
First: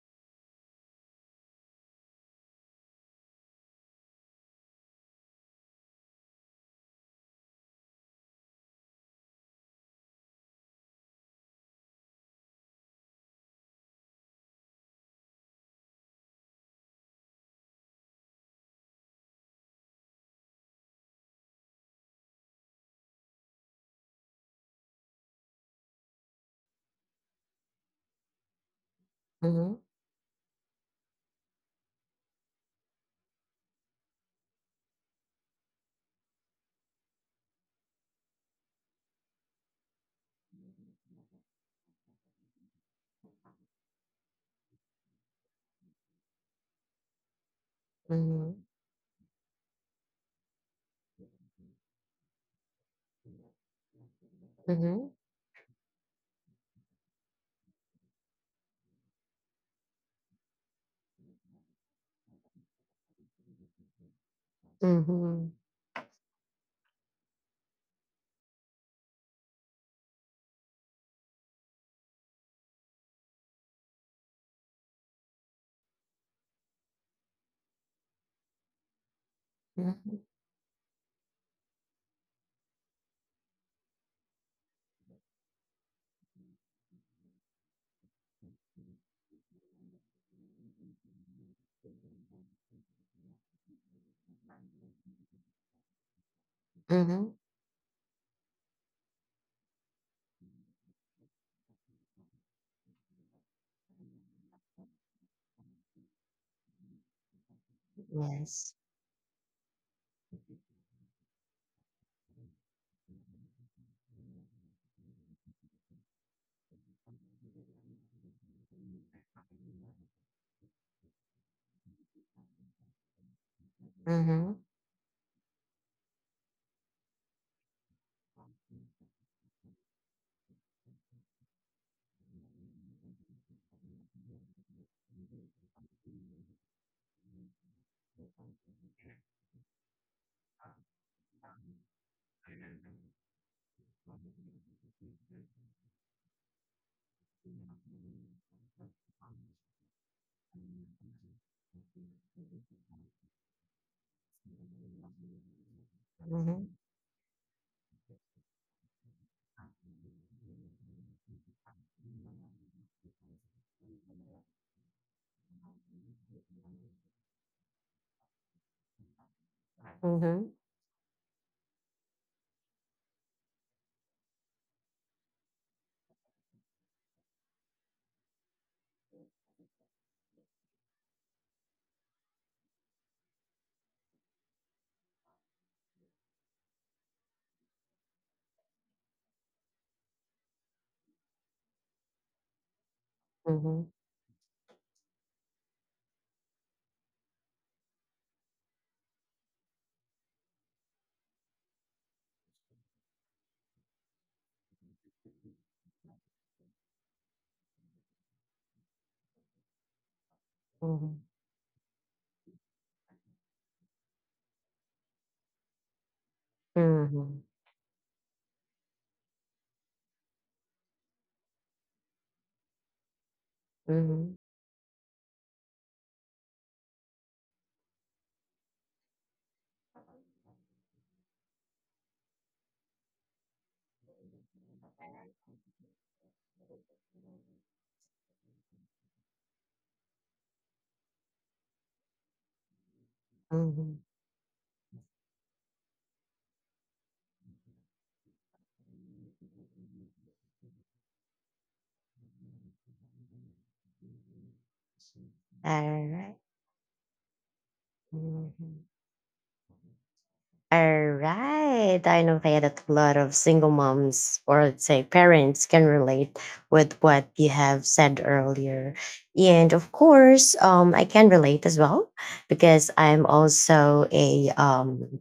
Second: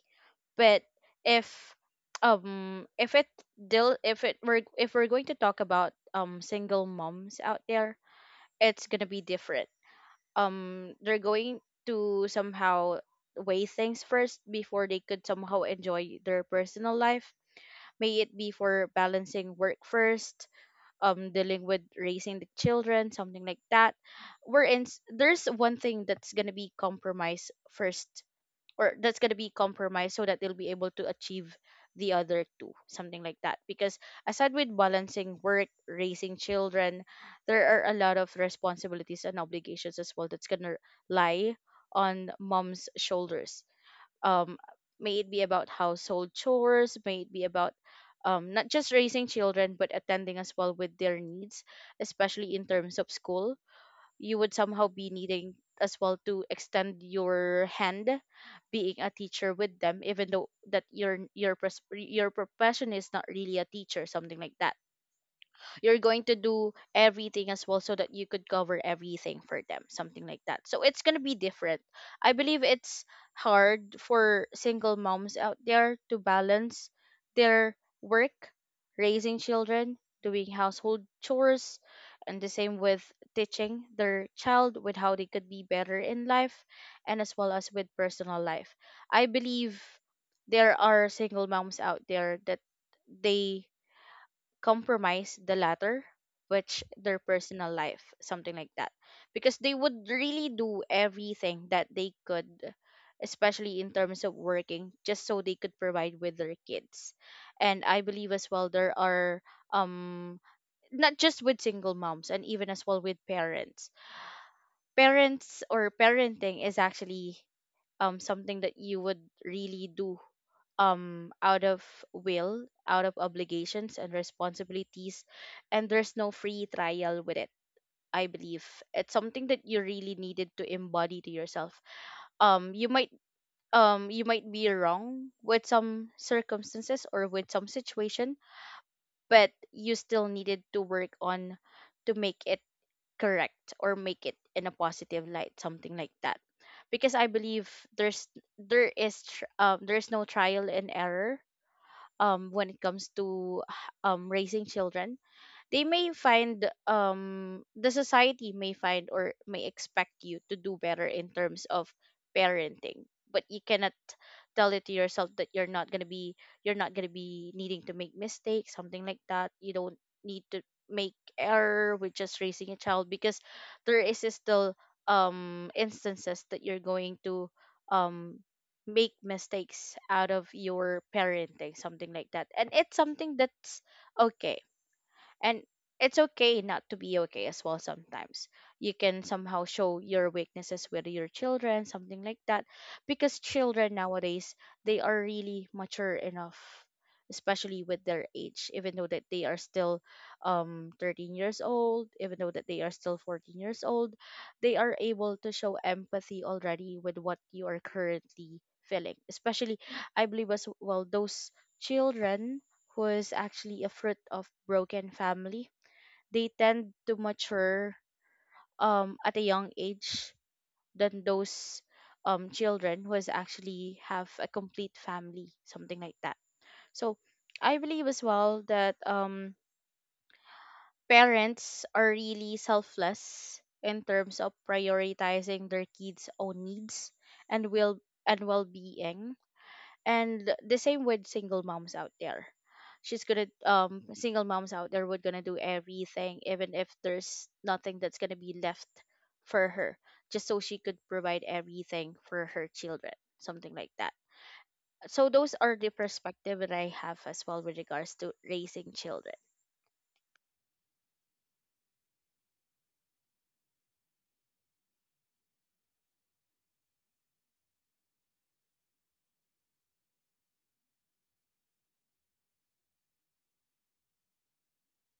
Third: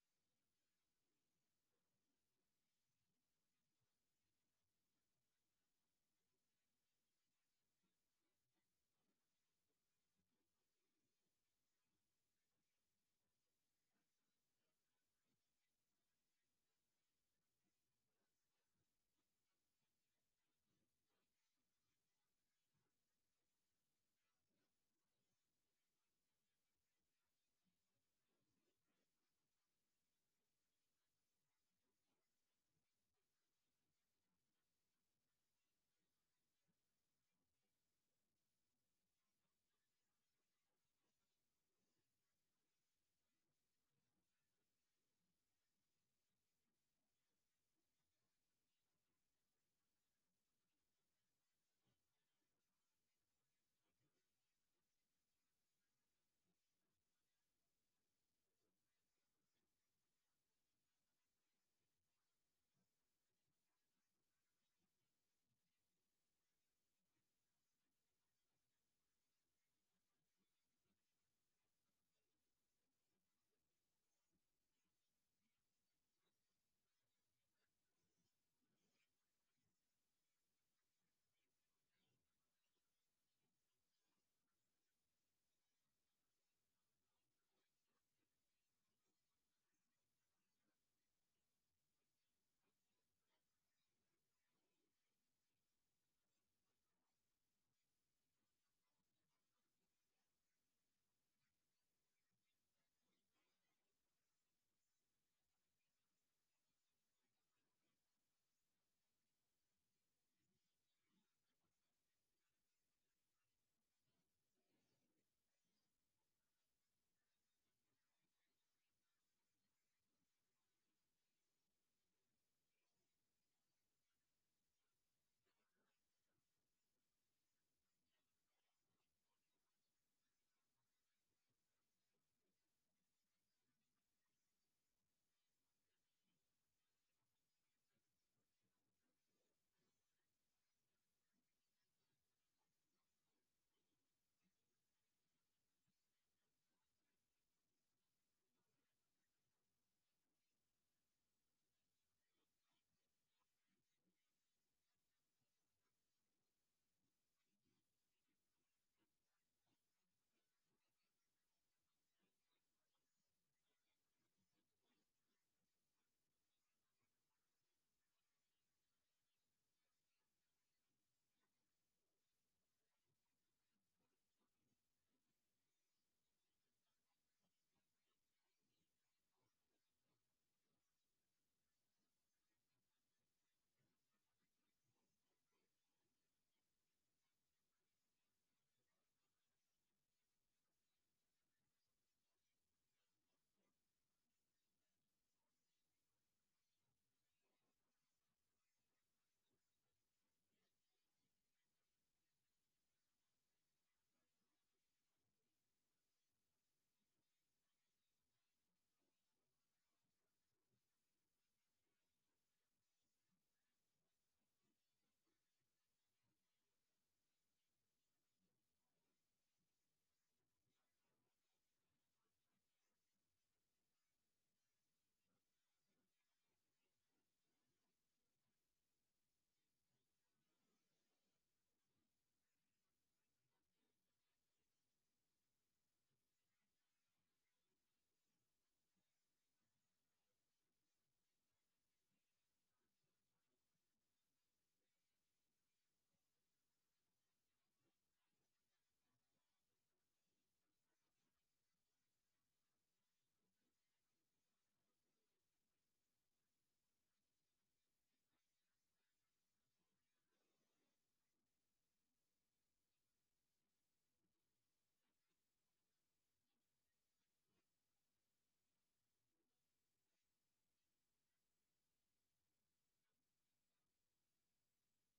But if if it deal if it we're if we're going to talk about single moms out there, it's gonna be different. They're going to somehow weigh things first before they could somehow enjoy their personal life, may it be for balancing work first, dealing with raising the children, something like that. There's one thing that's gonna be compromised first, or that's going to be Mm-hmm, compromised so that they'll be able to achieve the other two, something like that. Because aside with balancing work, raising children, there are a lot of responsibilities and obligations as well that's going to lie on mom's shoulders. um may it be about household chores, may it be about mm-hmm, not just raising children but attending as well with their needs, especially in terms of school. You would somehow mm-hmm, be needing as well to extend your hand, being a teacher with them, even though that your profession is not really a teacher, something like that. mm-hmm, You're going to do everything as well so that you could cover everything for them, something like that, so it's going to be different. I believe it's hard for single moms out there to balance their work, raising children, mm-hmm, doing household chores, and the same with teaching their child with how they could be better in life, and as well as with personal life. I believe there are single moms out there that they compromise the latter, which their mm-hmm. personal life, something like that, because they would really do everything that they could, especially in terms of working, just so they could provide with their kids. And I believe as well Yes. there are um not just with single moms and even as well with parents. Parents or parenting is actually something that you would really do out of will, out of obligations and Mm-hmm, responsibilities, and there's no free trial with it. I believe it's something that you really needed to embody to yourself. You might you might be wrong with some circumstances or with some situation, but you still needed to work on to make it correct or make it in a positive light, something like that. Because I believe there's there is tr- there's no trial and error, when it comes to raising children. They may find, mm-hmm, the society may find or may expect you to do better in terms of parenting, but you cannot tell it to yourself that you're not going to be needing to make mistakes, something like that. You don't mm-hmm, need to make error with just raising a child, because there is still instances that you're going to um make mistakes out of your parenting, something like that. And it's something that's okay, and it's okay not to be okay as well sometimes. You can somehow show your weaknesses with your children, something like that, because mm-hmm, children nowadays, they are really mature enough, especially with their age. Even though that they are still 13 years old, even though that they are still 14 years old, they are able to show empathy already with what you are currently feeling. Especially, I believe as well, those children was actually a fruit of broken family. They tend to mhm, mature at a young age than those children who was actually mhm, have a complete family, something like that. So I believe as well that, parents are really selfless in terms of prioritizing their kids' own needs and will and well-being, and the same with single moms out there. She's gonna mhm. Single moms out there would gonna do everything even if there's nothing that's gonna be left for her, just so she could provide everything for her children, something like that. So those are the Alright. perspective that I have as well with regards to Mhm. raising children. Alright. I know that a lot of single moms, or let's say parents, can relate with what you have said earlier. And of course, I can relate as well because I'm also a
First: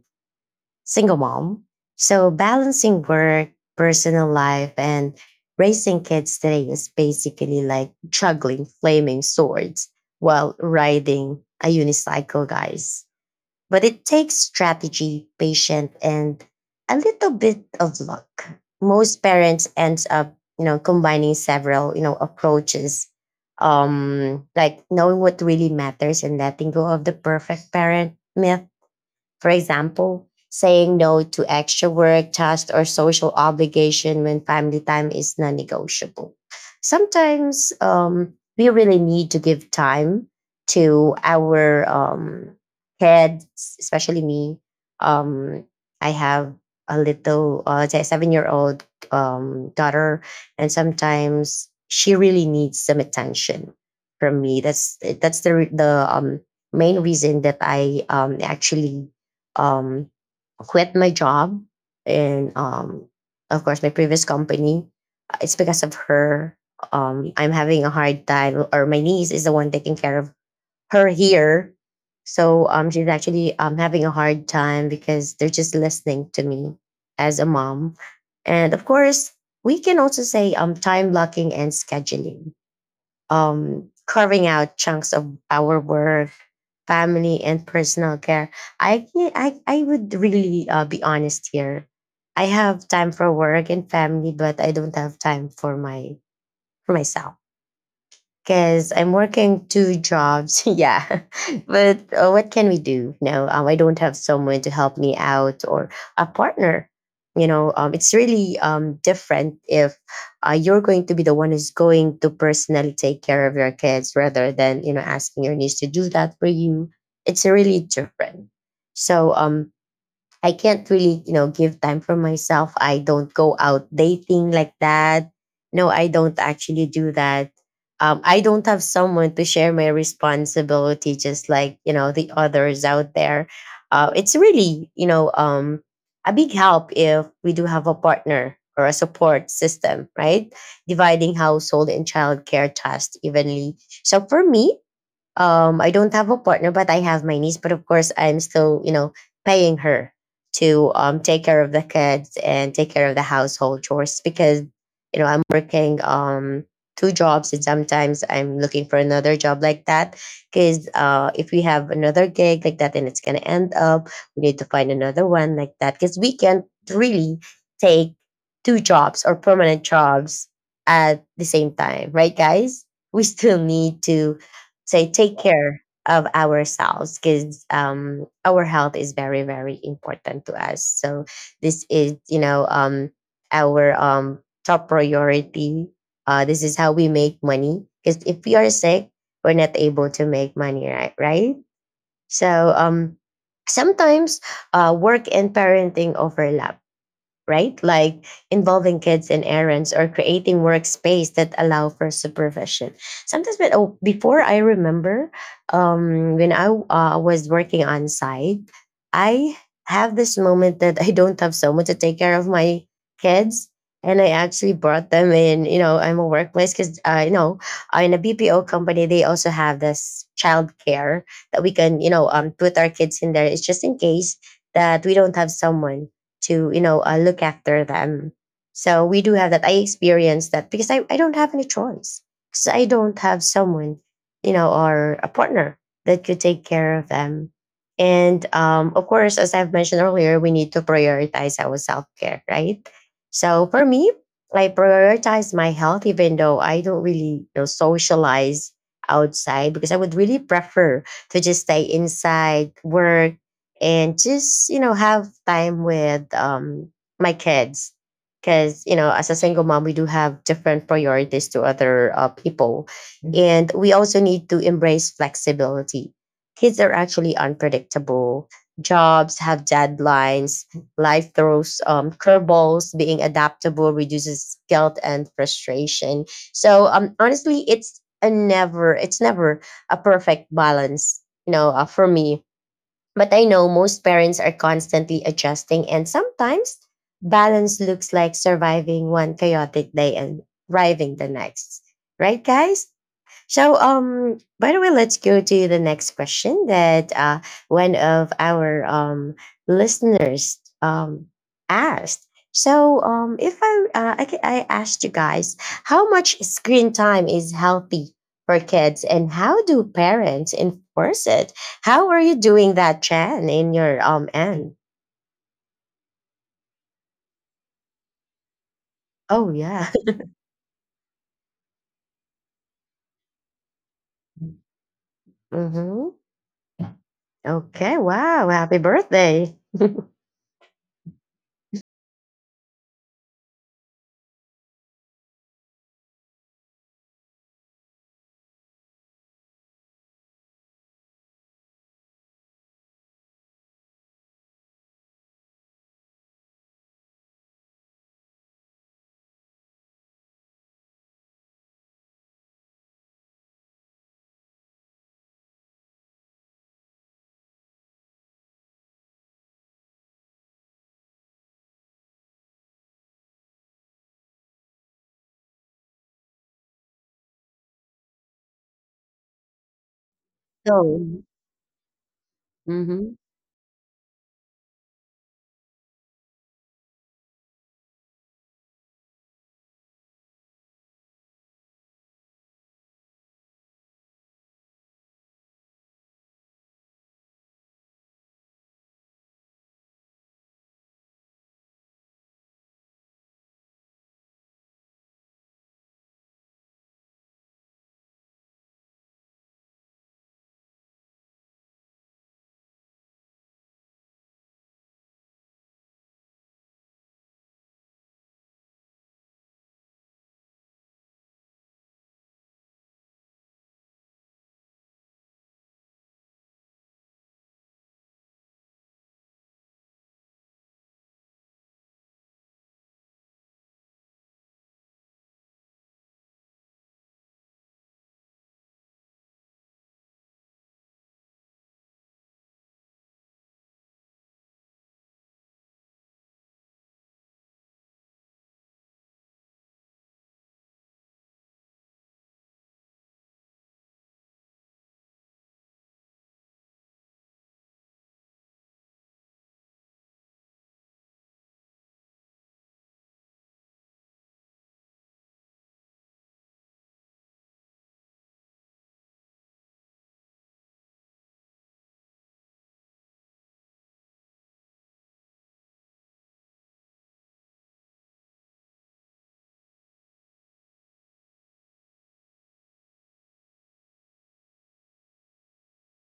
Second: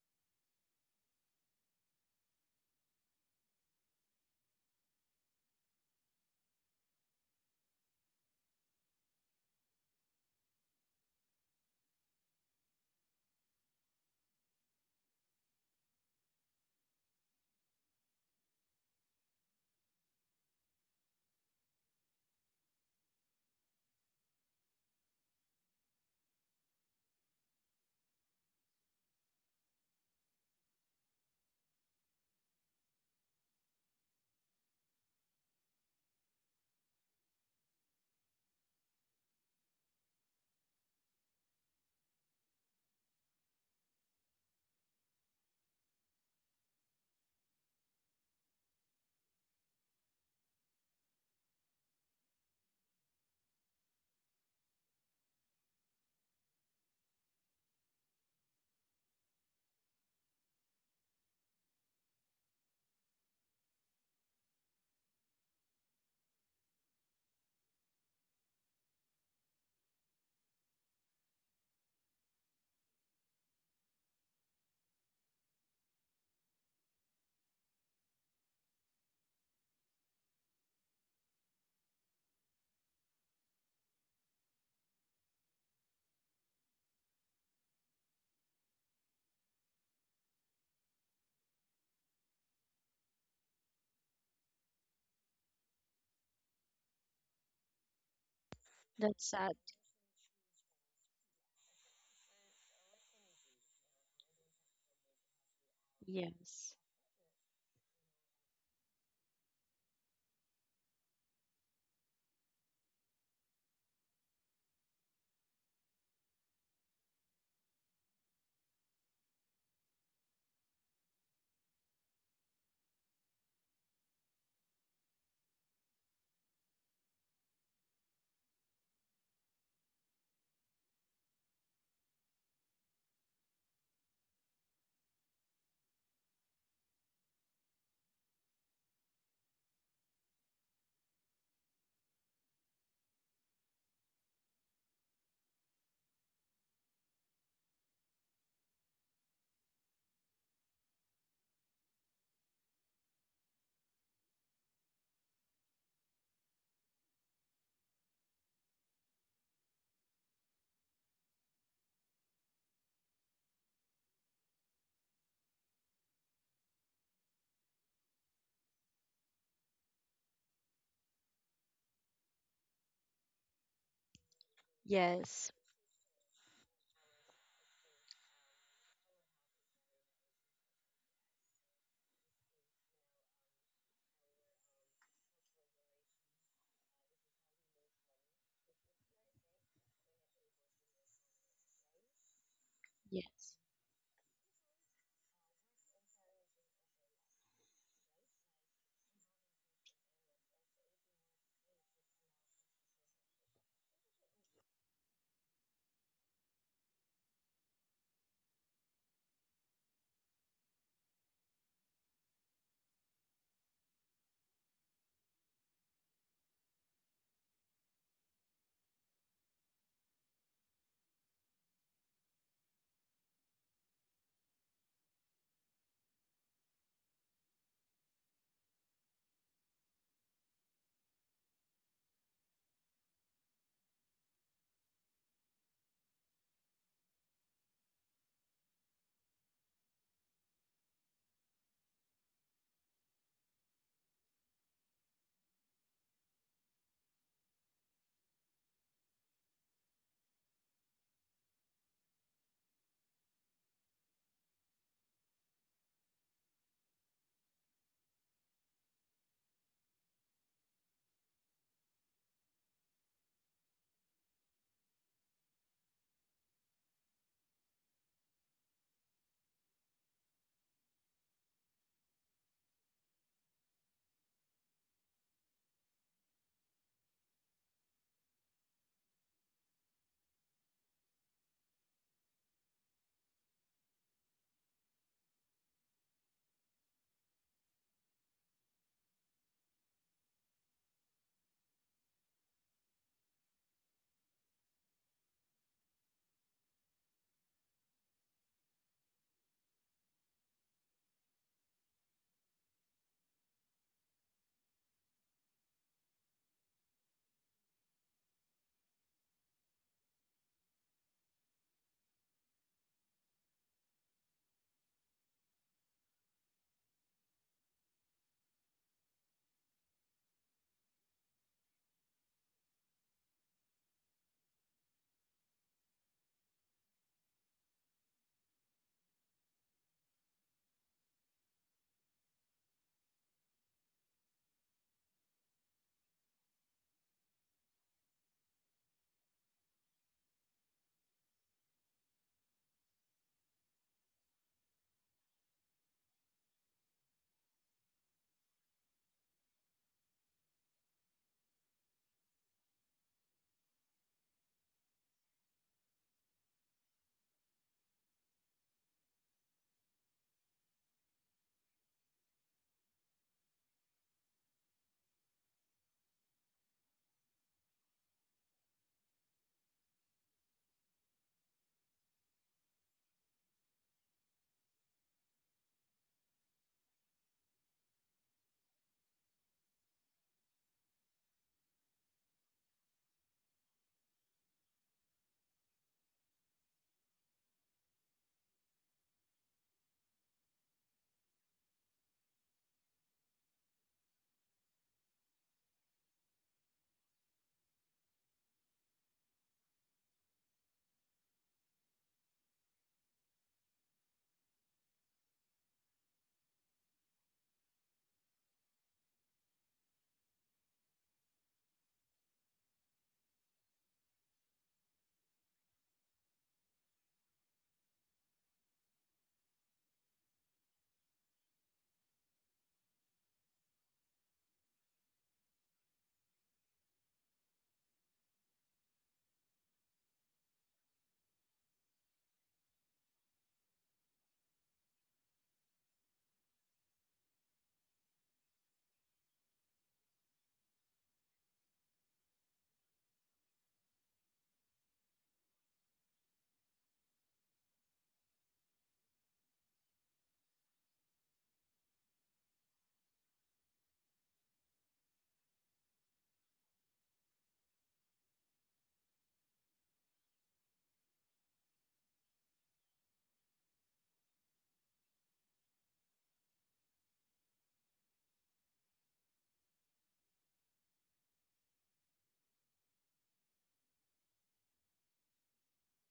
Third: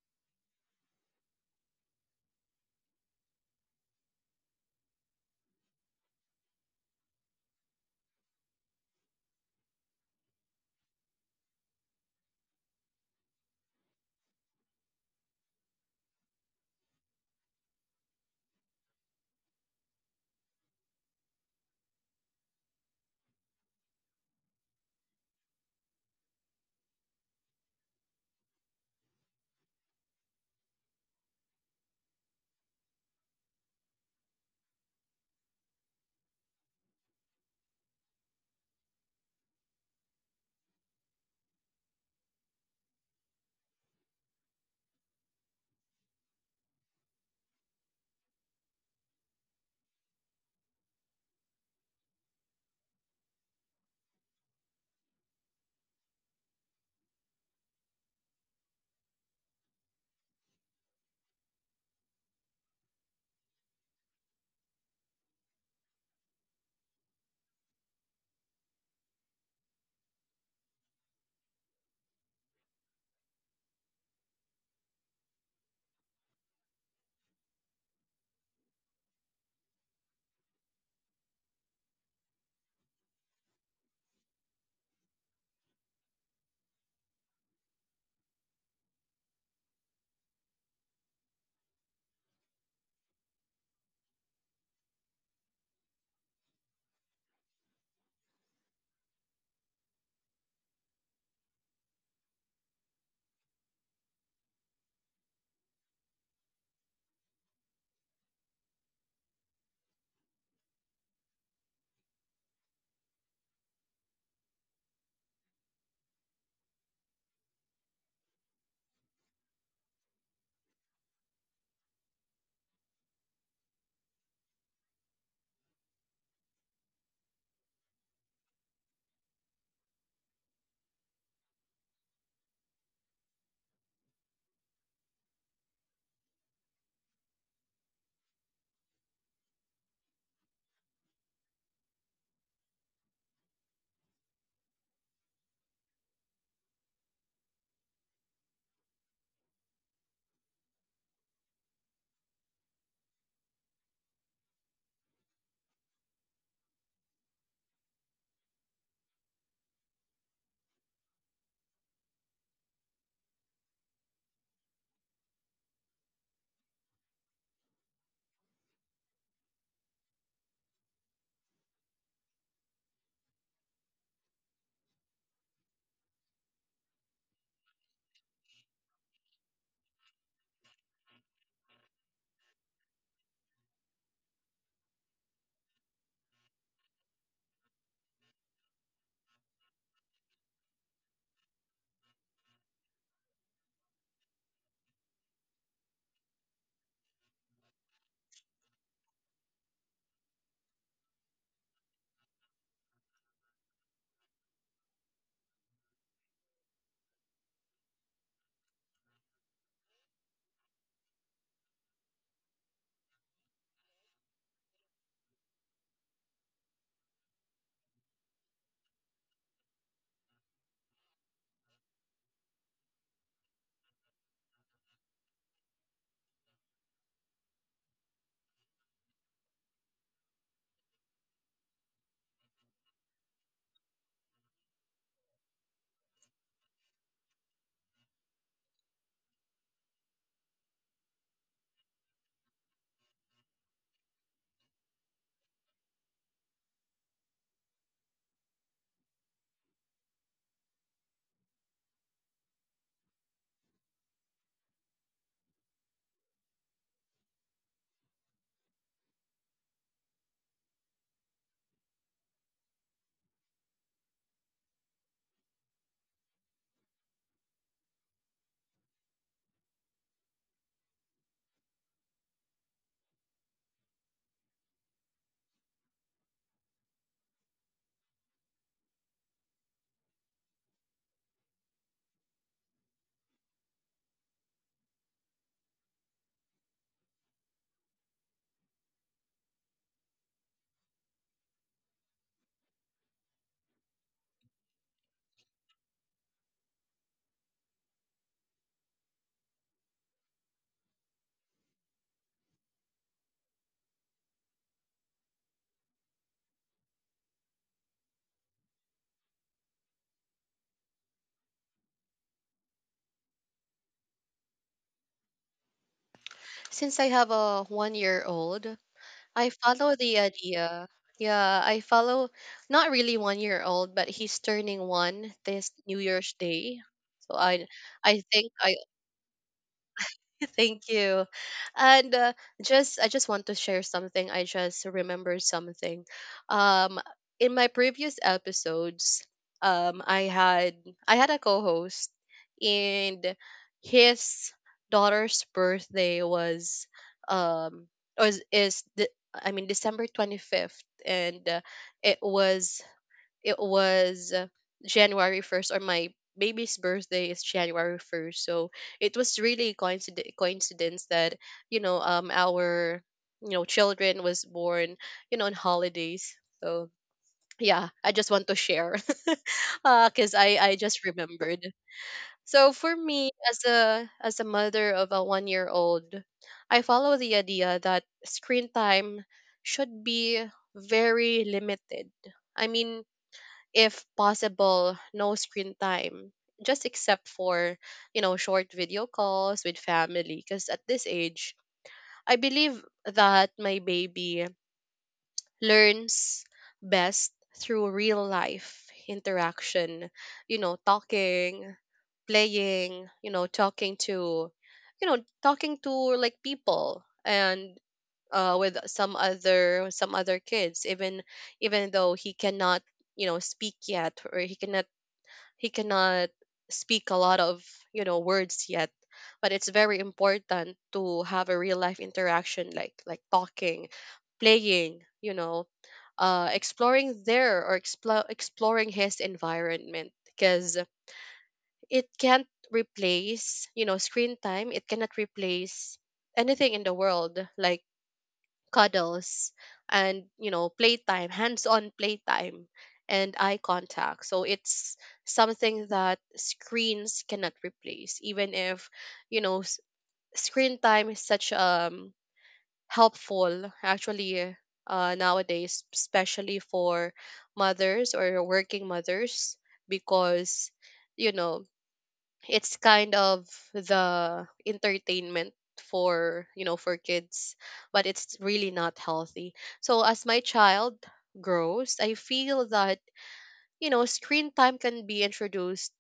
single mom. So balancing work, personal life, and raising kids today is basically like juggling flaming swords while riding a unicycle, guys. But it takes strategy, patience, and a little bit of luck. Most parents end up, you know, combining several, you know, approaches. Like knowing what really matters and letting go of the perfect parent myth, for example, saying no to extra work, tasks, or social obligation when family time is non negotiable. Sometimes we really need to give time to our kids, especially me. Um, I have a little 7 year old daughter, and sometimes she really needs some attention from me. That's the main reason that I actually um, quit my job and of course my previous company. It's because of her. I'm having a hard time, or my niece is the one taking care of her here. So she's actually having a hard time because they're just listening to me as a mom. And of course, we can also say time blocking and scheduling, carving out chunks of our work, family, and personal care. I I would really be honest here. I have time for work and family, but I don't have time for my for myself because I'm That's sad. working two jobs. yeah, but what can we do? No, I don't have someone to help me out or a Yes. partner. You know, it's really different if you're going to be the one who's going to personally take care of your kids rather than, you know, asking your niece to do that for you. It's really different. So I can't really, you know, give time for myself. I don't go out dating like that. No, I don't actually do that. I don't have someone to share my responsibility, just like, you know, the others out there. It's really a big help if we do have a partner or a support system, right? Dividing household and childcare tasks evenly. So for me, I don't have a partner but I have my niece, but of course I'm still, you know, paying her to take care of the kids and take care of the household chores because, you know, I'm working two jobs, and sometimes I'm looking for another job like that. Because if we have another gig like that and it's gonna end up, we need to find another one like that, because we can't really take two jobs or permanent jobs at the same time, right, guys? We still need to so take Yes. care of ourselves because, our health is very, very important to us. So this is, you know, our top priority. This is how we make money. Because if we are sick, we're not able to make money, right? Right. So Yes. sometimes work and parenting overlap, right? Like involving kids in errands or creating workspace that allow for supervision. Sometimes, but oh, before I remember, when I was working on site, I have this moment that I don't have someone to take care of my kids. And I actually brought them in, you know, I'm a workplace because, you know, in a BPO company, they also have this childcare that we can, you know, put our kids in there. It's just in case that we don't have someone to, you know, look after them. So we do have that. I experienced that because I don't have any choice, because I don't have someone, you know, or a partner that could take care of them. And of course, as I've mentioned earlier, we need to prioritize our self-care, right? So for me, I prioritize my health, even though I don't really, you know, socialize outside, because I would really prefer to just stay inside work and just, you know, have time with my kids, because, you know, as a single mom we do have different priorities to other people. Mhm. And we also need to embrace flexibility. Kids are actually unpredictable, jobs have deadlines, life throws curveballs. Being adaptable reduces guilt and frustration. So honestly, it's never a perfect balance, you know, for me. But I know most parents are constantly adjusting, and sometimes balance looks like surviving one chaotic day and thriving the next. Right, guys? So, by the way, let's go to the next question that one of our listeners asked. So, if I asked you guys, how much screen time is healthy for kids, and how do parents enforce it? How are you doing that, Chan, in your end? Since I have a 1 year old, Oh I yeah. follow the idea. Yeah, I follow, not really 1 year old, but he's turning one this New hmm Year's Day. So I Okay. I Wow. think I Happy birthday. thank you. And just I just want to share something. I just remembered something. Um in my previous episodes, um I had I had a co-host, and his daughter's birthday um was is the I mean December 25th, and it was it was January 1st, or my baby's birthday is January 1st. So it was really coincidence that, you know, our, you know, children was born, you know, on holidays. So yeah, I just want to share because I just so. remembered. So for Mm-hmm. me, as a mother of a 1 year old, I follow the idea that screen time should be very limited. I mean, if possible, no screen time, just except for, you know, short video calls with family. Because at this age, I believe that my baby learns best through real life interaction, you know, talking, playing, you know, talking to like people, and with some other kids, even though he cannot, you know, speak yet, or he cannot speak a lot of, you know, words yet, but it's very important to have a real life interaction, like talking, playing, you know, exploring their, or exploring his environment, because it can't replace, you know, screen time, it cannot replace anything in the world, like cuddles, and, you know, playtime, hands-on playtime, and eye contact. So it's something that screens cannot replace, even if, you know, screen time is such helpful actually, nowadays, especially for mothers or working mothers, because, you know, it's kind of the entertainment for, you know, for kids, but it's really not healthy. So as my child grows, I feel that, you know, screen time can be introduced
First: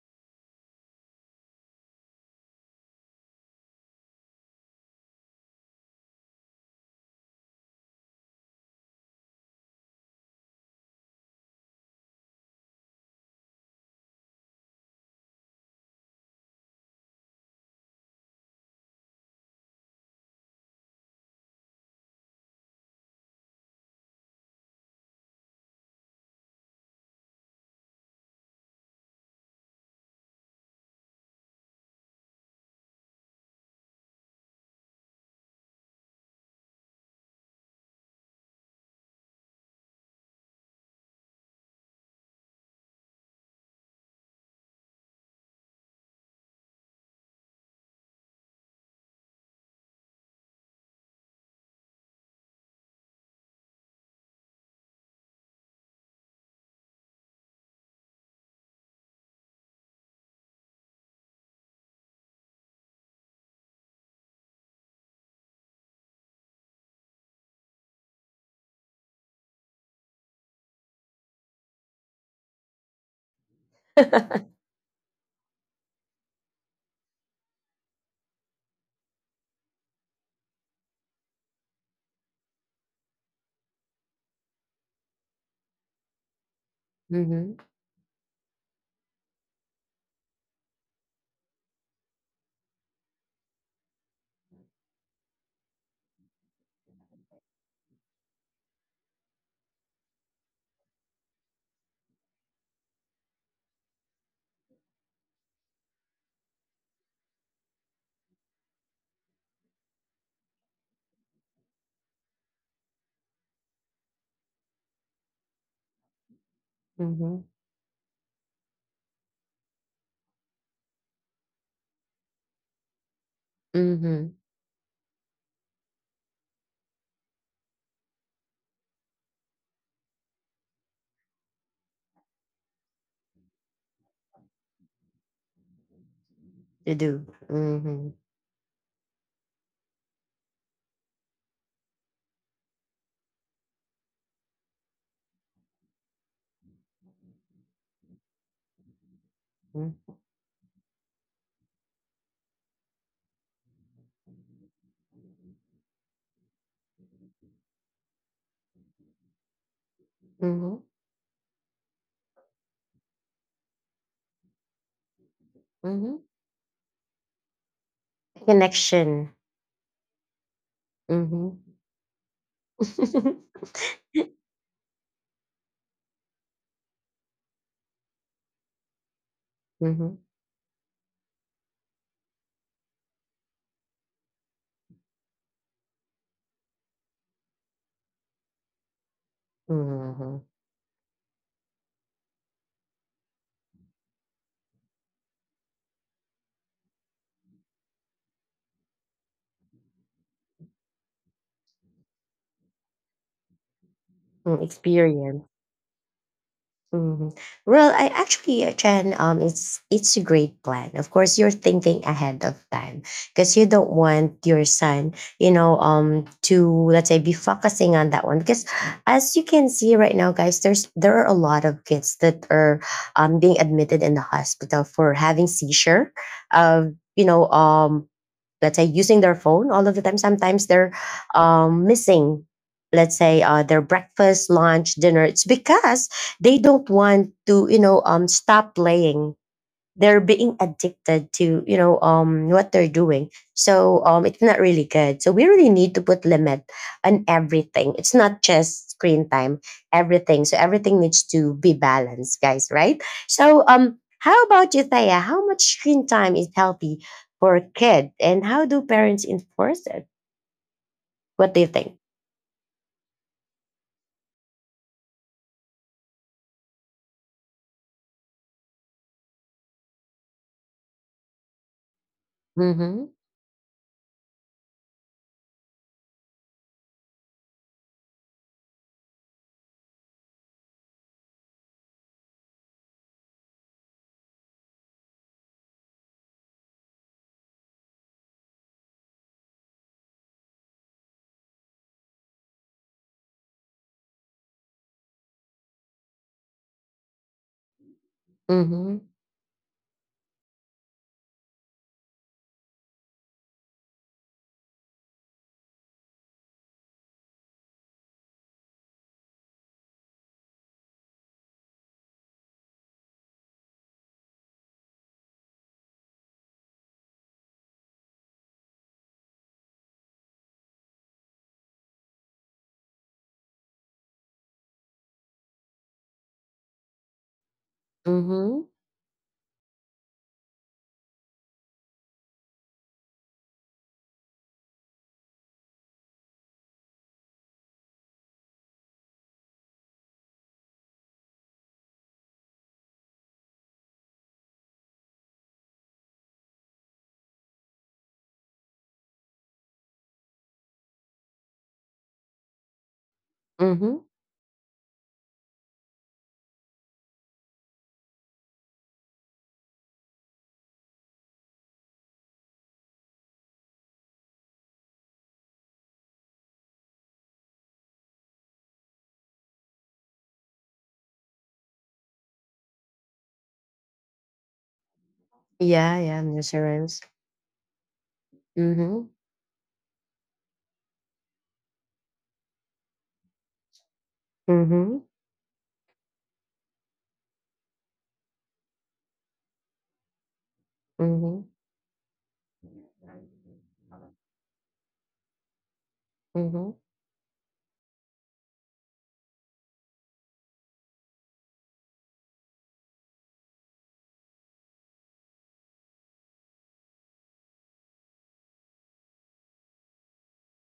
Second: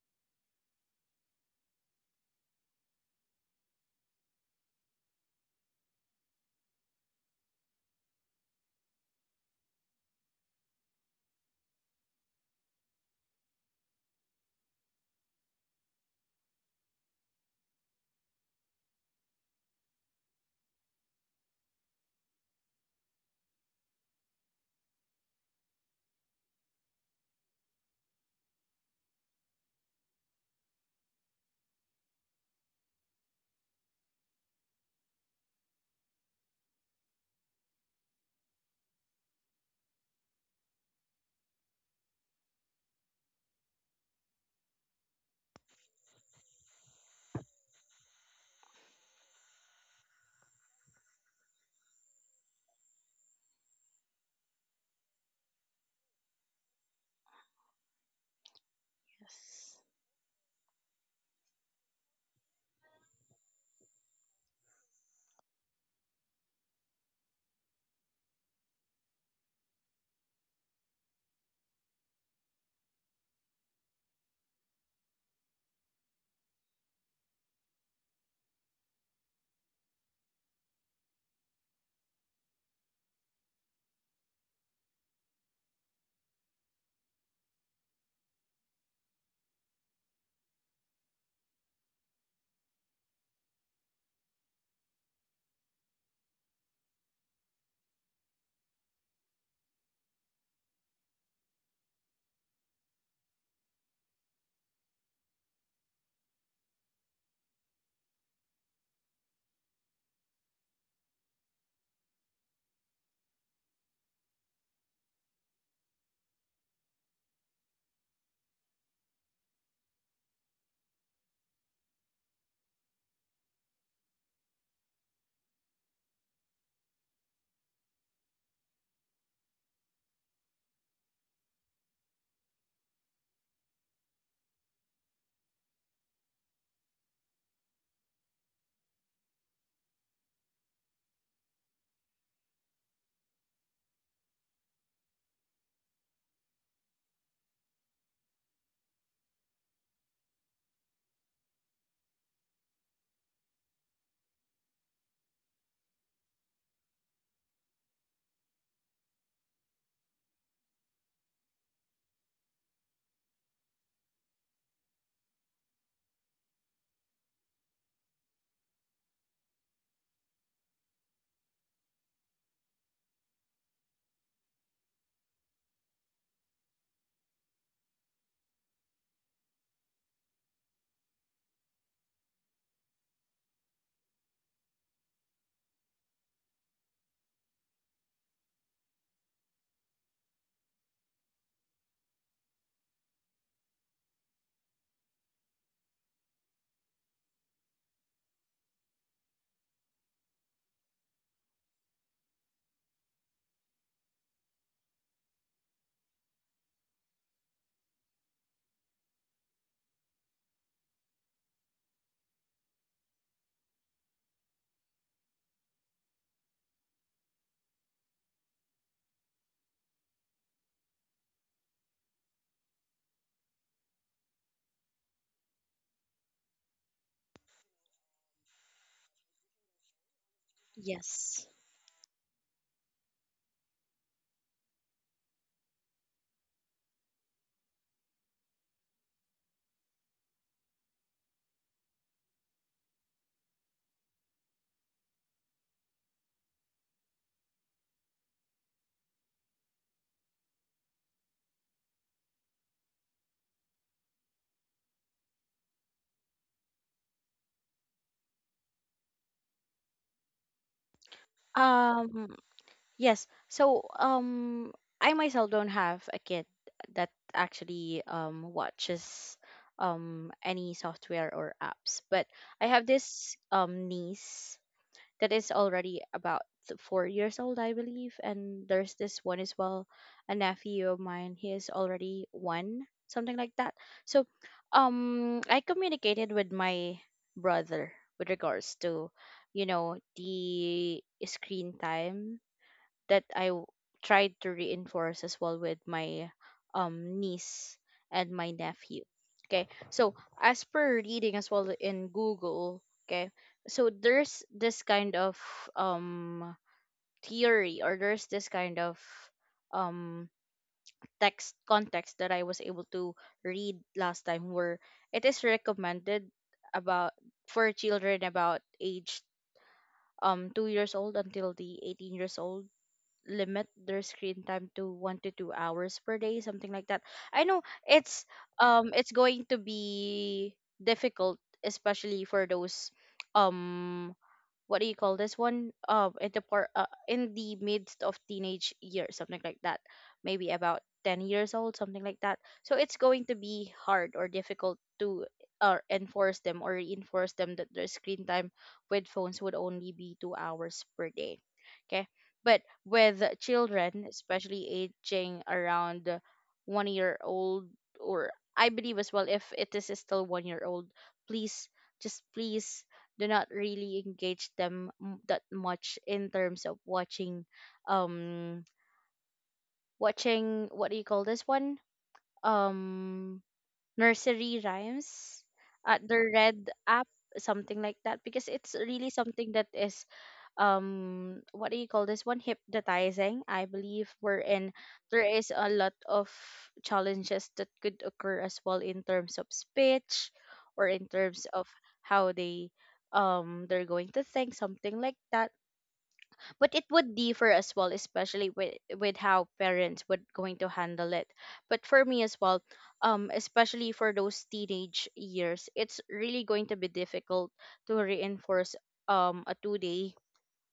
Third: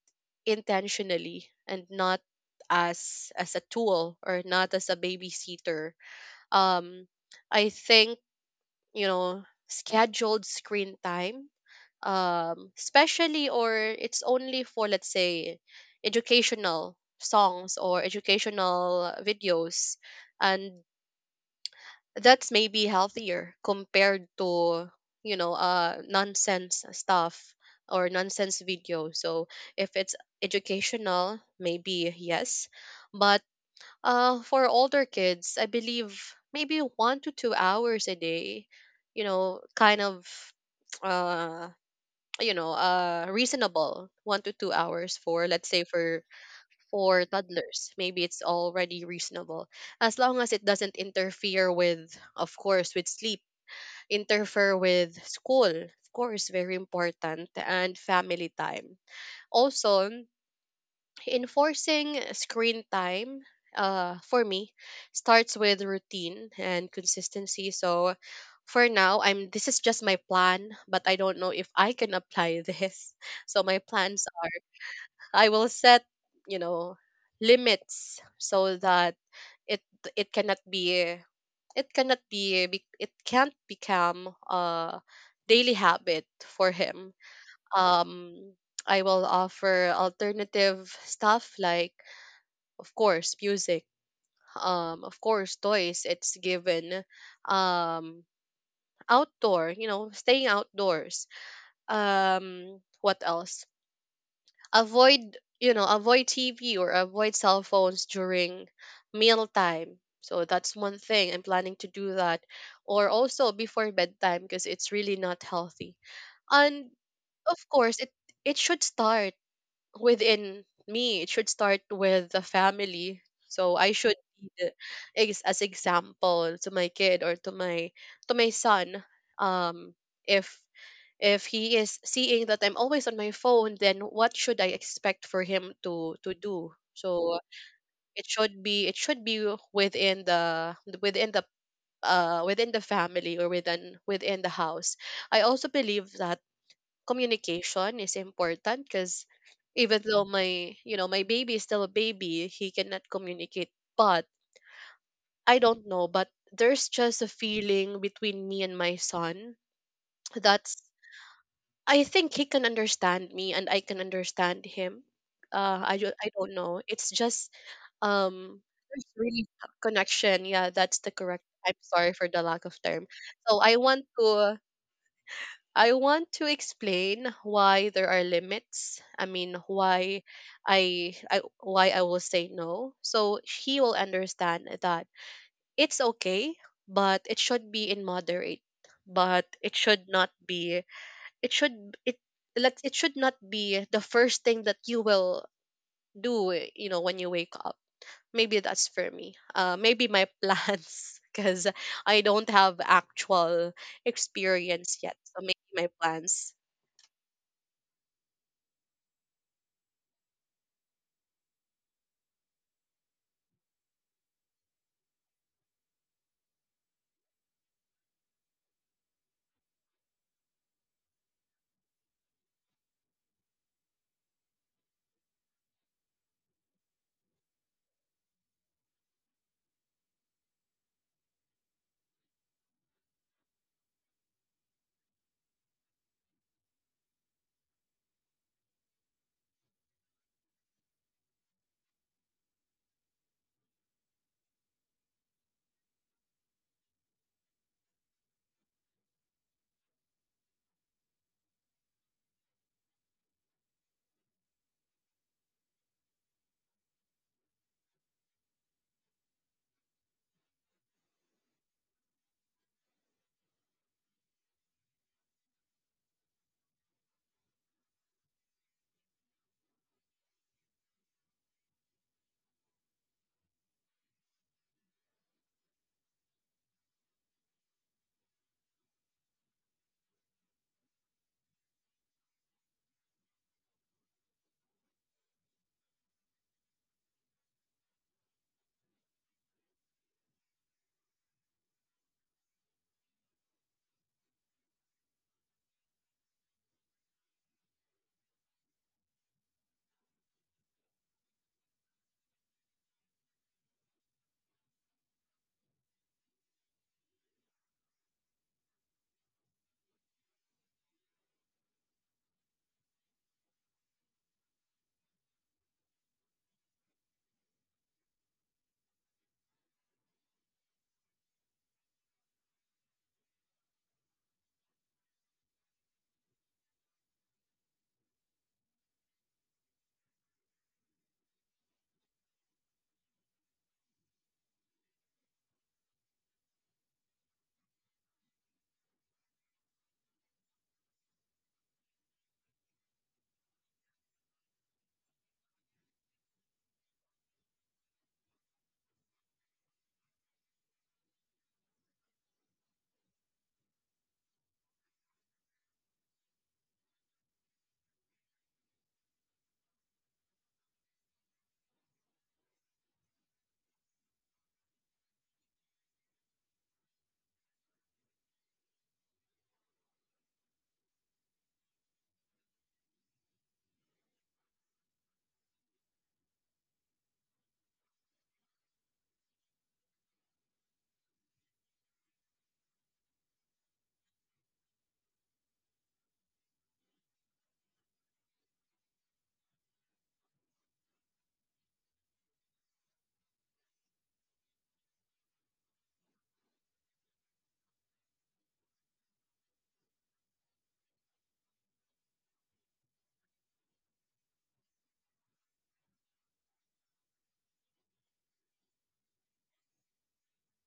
intentionally, and not as a tool, or not as a babysitter. um I think, you know, scheduled screen time, especially, or it's only for, let's say, educational songs or educational videos, and that's maybe healthier compared to, you know, nonsense stuff, or nonsense video. So if it's educational, maybe yes, but for older kids, I believe maybe 1 to 2 hours a day, you know, kind of, uh, reasonable 1 to 2 hours for, let's say, for toddlers. Maybe it's already reasonable, as long as it doesn't interfere with, of course, with sleep, interfere with school, of course, very important, and family time. Yes. Also, enforcing screen time, for me, starts with routine and consistency. So for now, I'm, this is just my plan, but I don't know if I can apply this. So my plans are, I will set, you know, limits, so that it it cannot be it cannot be be- it can't become a daily habit for him. Mm-hmm. Um I will offer alternative stuff, like, of course, music, of course, toys, it's given, um outdoor, you know, staying outdoors, what else, avoid, you know, avoid tv, or avoid cell phones during meal time, so that's one thing I'm planning to do that, or also before bedtime, because it's really not healthy. And Mhm, of course, it should start within me. It should start with the family. So I should mhm, be the, as example to my kid, or to my son. Um, if if he is seeing that I'm always on my phone, then what should I expect for him to do? you do. So Mhm, it should be within the within the within the family, or within the house. I also believe that communication is important, because even mhm, though my, you know, my baby is still a baby, he cannot communicate, but I don't know, but there's just a feeling between me and my son, that's, mhm, I think he can understand me, and I can understand him, mhm. I don't know, it's just um there's Connection. really a connection. Yeah, that's the correct, Mhm. I'm sorry for the lack of term. So I want to explain why there are limits. I mean, Mhm, why I will say no. So he will understand that it's okay, but it should be in moderate. But it should not mhm, be. It should it let it should not be the first thing that you will do. You know, when you wake up. Maybe that's for me. Maybe my plans, because I don't have actual mhm. experience yet. So Experience. maybe my plans. Mhm. Well, I actually, Chen, it's a great plan. Of course, you're thinking ahead of time because you don't want your son, you know, to let's say be focusing on that one. Because as you can see right now, guys, there's there are a lot of kids that are being admitted in the hospital for having seizure, of, you know, let's say using their phone all of the time. Sometimes they're Yes. Missing, let's say, their breakfast, lunch, dinner. It's because they don't want to, you know, stop playing, they're being addicted to, you know, what they're doing. So it's not really good, so we really need to put limit on everything. It's not just screen time, everything. So everything needs to be balanced, guys, right? So how about you, Thaya? How much screen time is healthy for a kid, and how do parents enforce it? What do you think? Um, yes. So, I myself don't have a kid that actually watches any software or apps, but I have Mm-hmm, this niece that is already about 4 years old, I believe. And there's this one as well, a nephew of mine. He is already one, something like that. So, I communicated with my brother with regards to, you know, the screen time that tried to reinforce as well with my niece and my mm-hmm, nephew. Okay. So as per reading as well in Google, okay, so there's this kind of um theory, or there's this kind of um text context that I was able to read last time, where it is recommended, about for children about age, 2 years old until the 18 years old, limit their screen time to 1 to 2 hours per day, something like that. I know mm-hmm, it's going to be difficult, especially for those um what do you call this one, at the part, in the midst of teenage years, something like that, maybe about 10 years old, something like that. So it's going to be hard or difficult to enforce them or reinforce them that their screen time with phones would only be 2 hours per day. Okay, but with mm-hmm, children, especially aging around 1 year old, or I believe as well if it is still 1 year old, please, just please do not really engage them that much in terms of watching, um watching what do you call this one, um nursery rhymes yeah, at the yeah, red insurance, app, something like that, because it's mm-hmm, really something that is what do you call this one, hypnotizing, I believe, wherein mm-hmm, there is a lot of challenges that could occur as well in terms of speech, or in terms mm-hmm, of how they they're going to think, something like that. But mm-hmm, it would differ as well, especially with how parents would going to handle it. But for me as well, especially for those teenage years, it's really going to be difficult to reinforce um a two day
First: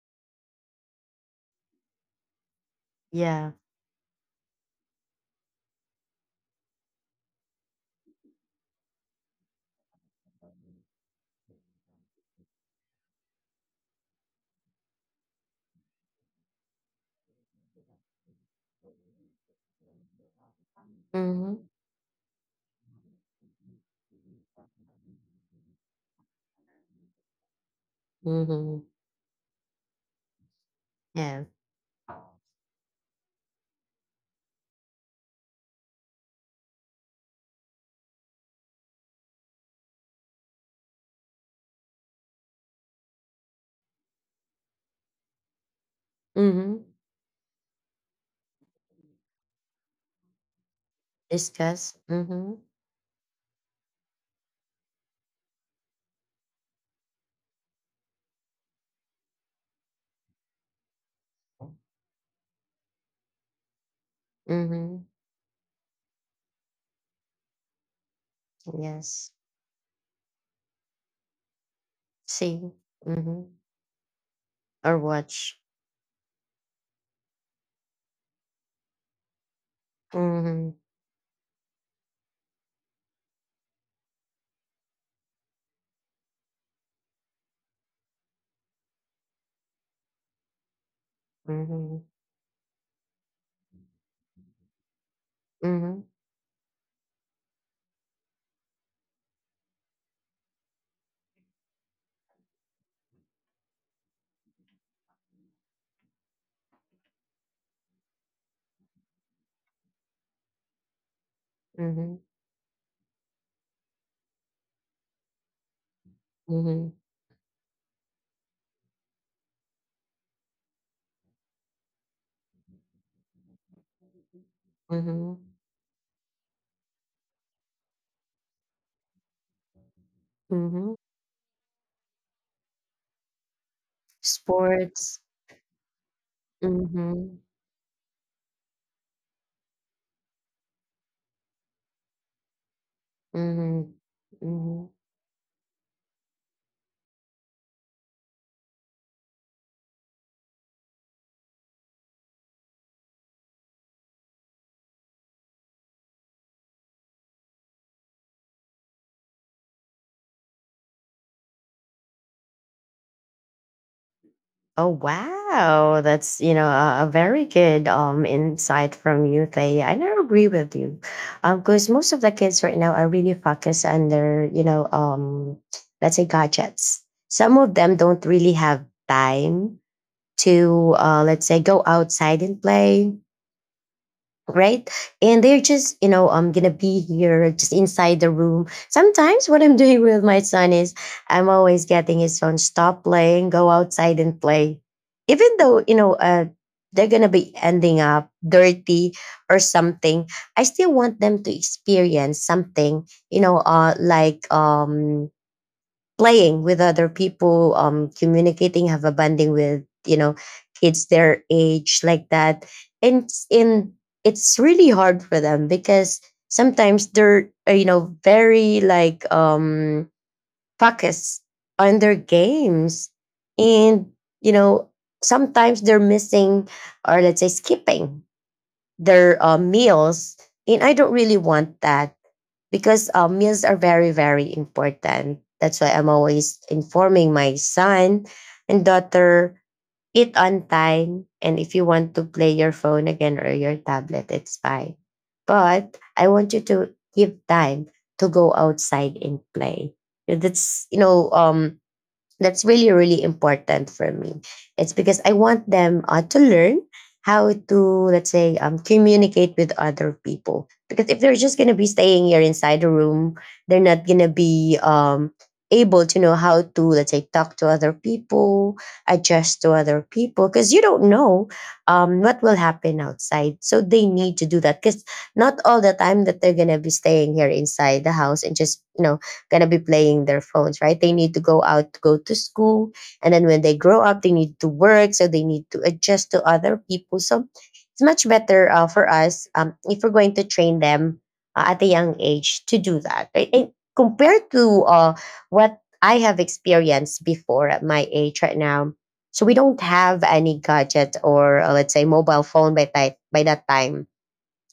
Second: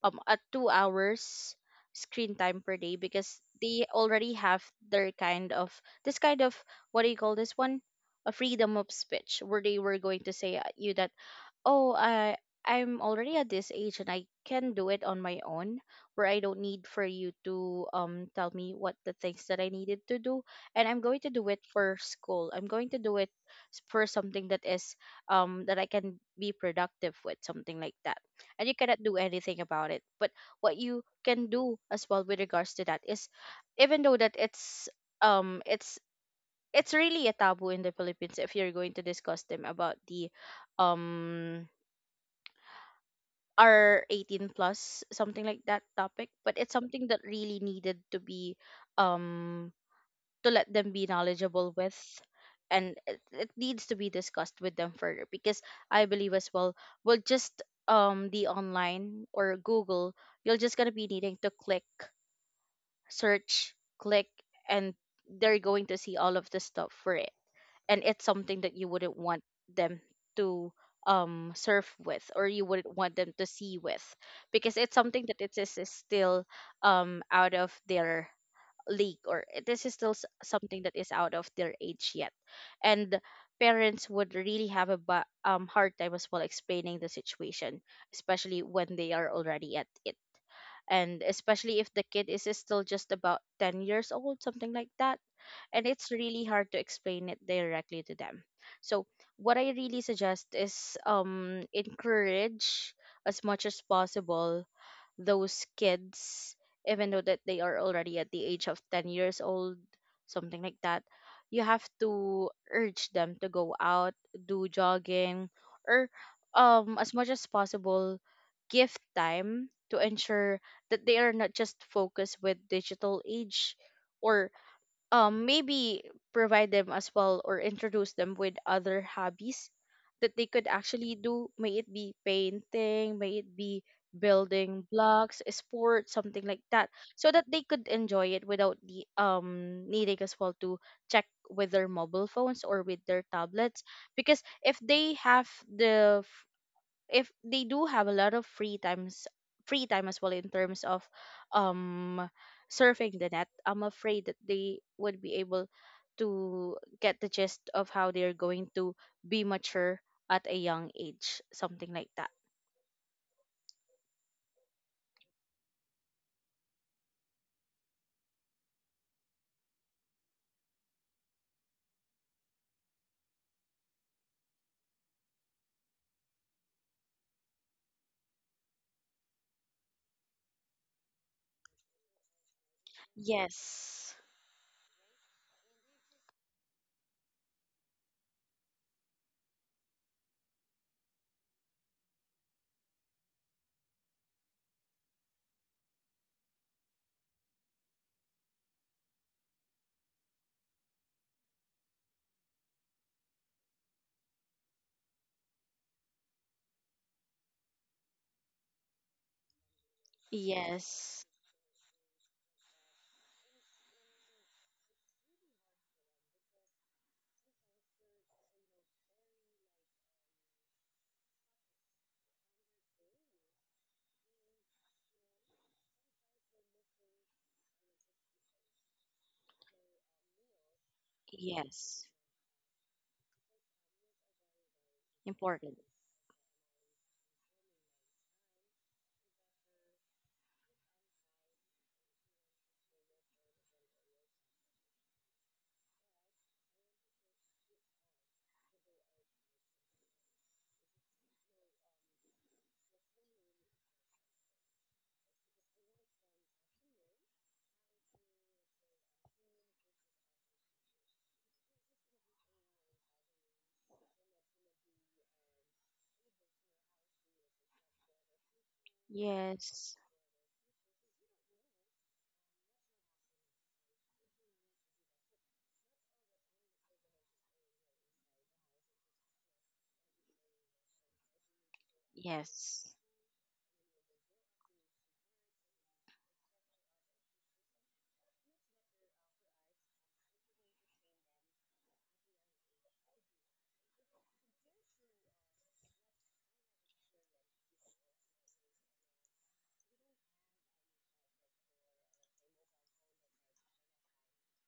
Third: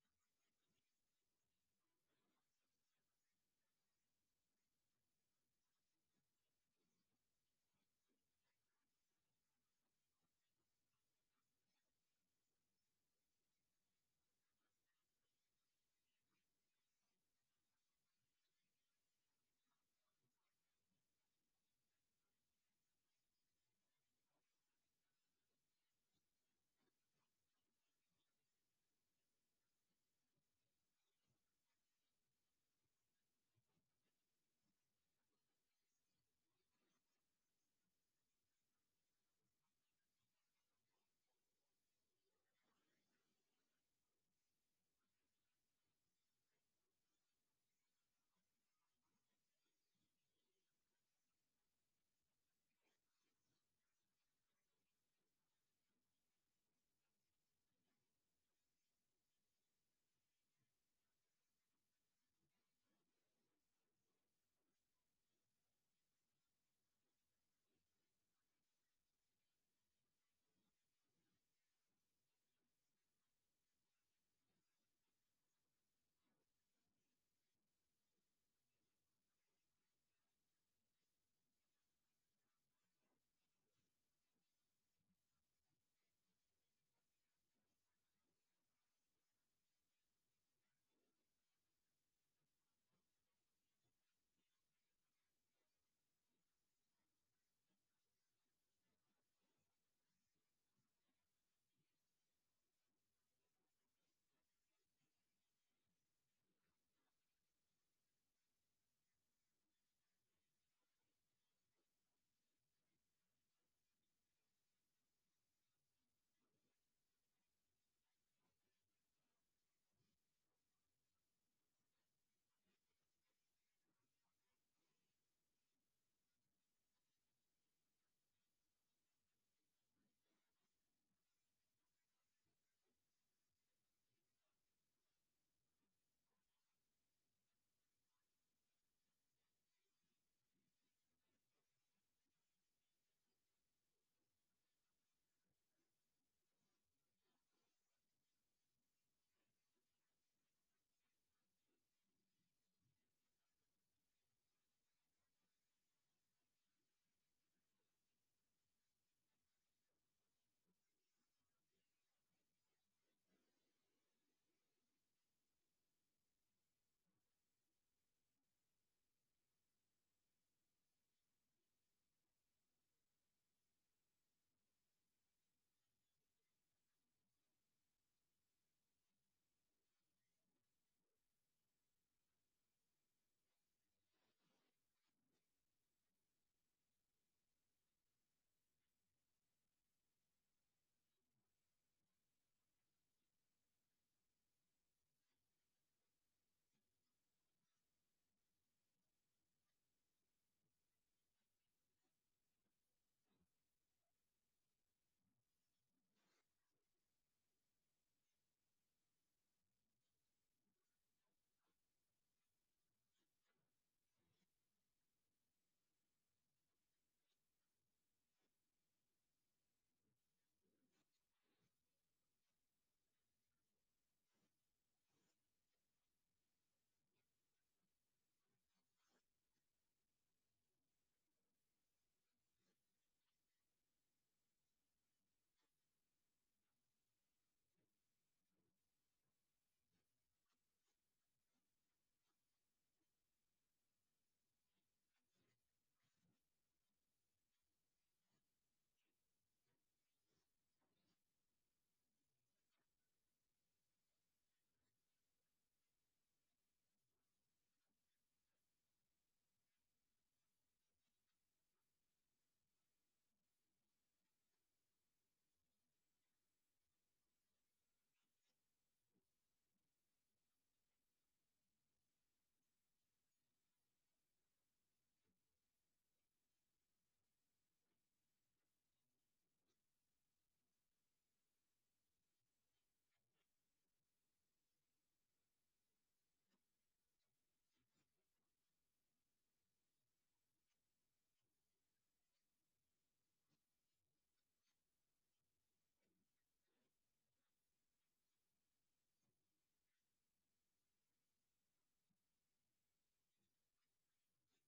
a 2 hours screen time per day, because yeah. they already have their kind of this kind of what do you call this one, a freedom of speech, where they were going to say, you that, oh, I'm already at this age and I can do it on my own, where I don't need for you to tell me what the things that I needed to do. And I'm going to do it Mhm. for school, I'm going to do it for something that is that I can be productive with, something like that, and you Mhm. cannot do anything about it. But what you Yeah. can do as well with regards to that is, even though that um it's it's really a taboo in the Philippines if you're going to discuss them about the um are 18 plus, something like that topic, but it's Mhm. something that really needed to be um to let them be knowledgeable Discuss. with. Mhm. And it needs to be discussed with them further, because I believe as well, just the online or Google, you're just going to be needing to click search, click, and Mhm. they're going to see all of the stuff for it. And it's something that you wouldn't Yes. want them to surf with, or you See. wouldn't want them to Mhm. see with, because it's Or something that watch. Is still out of their league, or this is still Mhm. something that is out of their age yet. And parents would really have a hard time as well explaining the situation, especially when they are already at it, and especially if the Mhm. kid is still just about 10 years old, something like that. And Mhm. it's really hard to explain it directly to them. So, what I really suggest is, encourage as much as possible those kids, even though that they are already at the age of 10 years old, something like that. You have Mhm. to urge them to go out, do jogging, or Mhm. As much as possible, give time to ensure that they are not just focused with digital age, or Mhm. maybe provide them as well, or introduce them with other hobbies that they could Mhm. actually do, may it be painting, may it be building Sports. blocks, sports, something like that, so Mhm. that they could enjoy it without the needing as well to check with their mobile phones or with their tablets. Mhm. Because if Mhm. they have the, if they do have a lot of free time as well in terms of um surfing the net, I'm afraid that they would be able to get the gist of how they're going to be mature at a young age, something like that. Oh wow, that's, you know, a very good insight from you, Thay. I do agree with you, because most of the kids right now are really focused on their, you know, let's say gadgets. Some of them don't really have time to, let's say, go outside and play, Yes. right? And they're just, you know, I'm gonna be here just inside the room. Sometimes what I'm doing with my son is I'm always getting his son stop playing, go outside and play. Even though, you know, they're gonna be ending up dirty or something. I still want them to experience something, you know, like playing with other people, communicating, have a bonding with, you know, kids Yes. their age like that, and it's really hard for them because sometimes they're you know, very like focused on their games, and you know sometimes they're missing, or let's say skipping, their meals, and I don't really want Yes. that because meals are very, very important. Important. That's why I'm always informing my son and daughter, eat on time, and if you want to play your phone again or your tablet it's fine, but I want you to give time to go outside and play. That's, you know, that's really, really important for me. It's because I want them to learn how to, let's say, communicate with other people. Because if they're just going to be staying here inside the room, they're not going to be able to know how to, let's say, talk to other people, adjust to Yes. other people, because you don't know what will happen outside. So they need to do that because not all the time that they're going to be staying here inside the house and just gonna be playing their phones, right? They need to go out, to go to school, Yes. and then when they grow up, they need to work, so they need to adjust to other people. So it's much better for us if we're going to train them at a young age to do that, right? And compared to what I have experienced before at my age right now. So we don't have any gadget or let's say mobile phone by, by that time.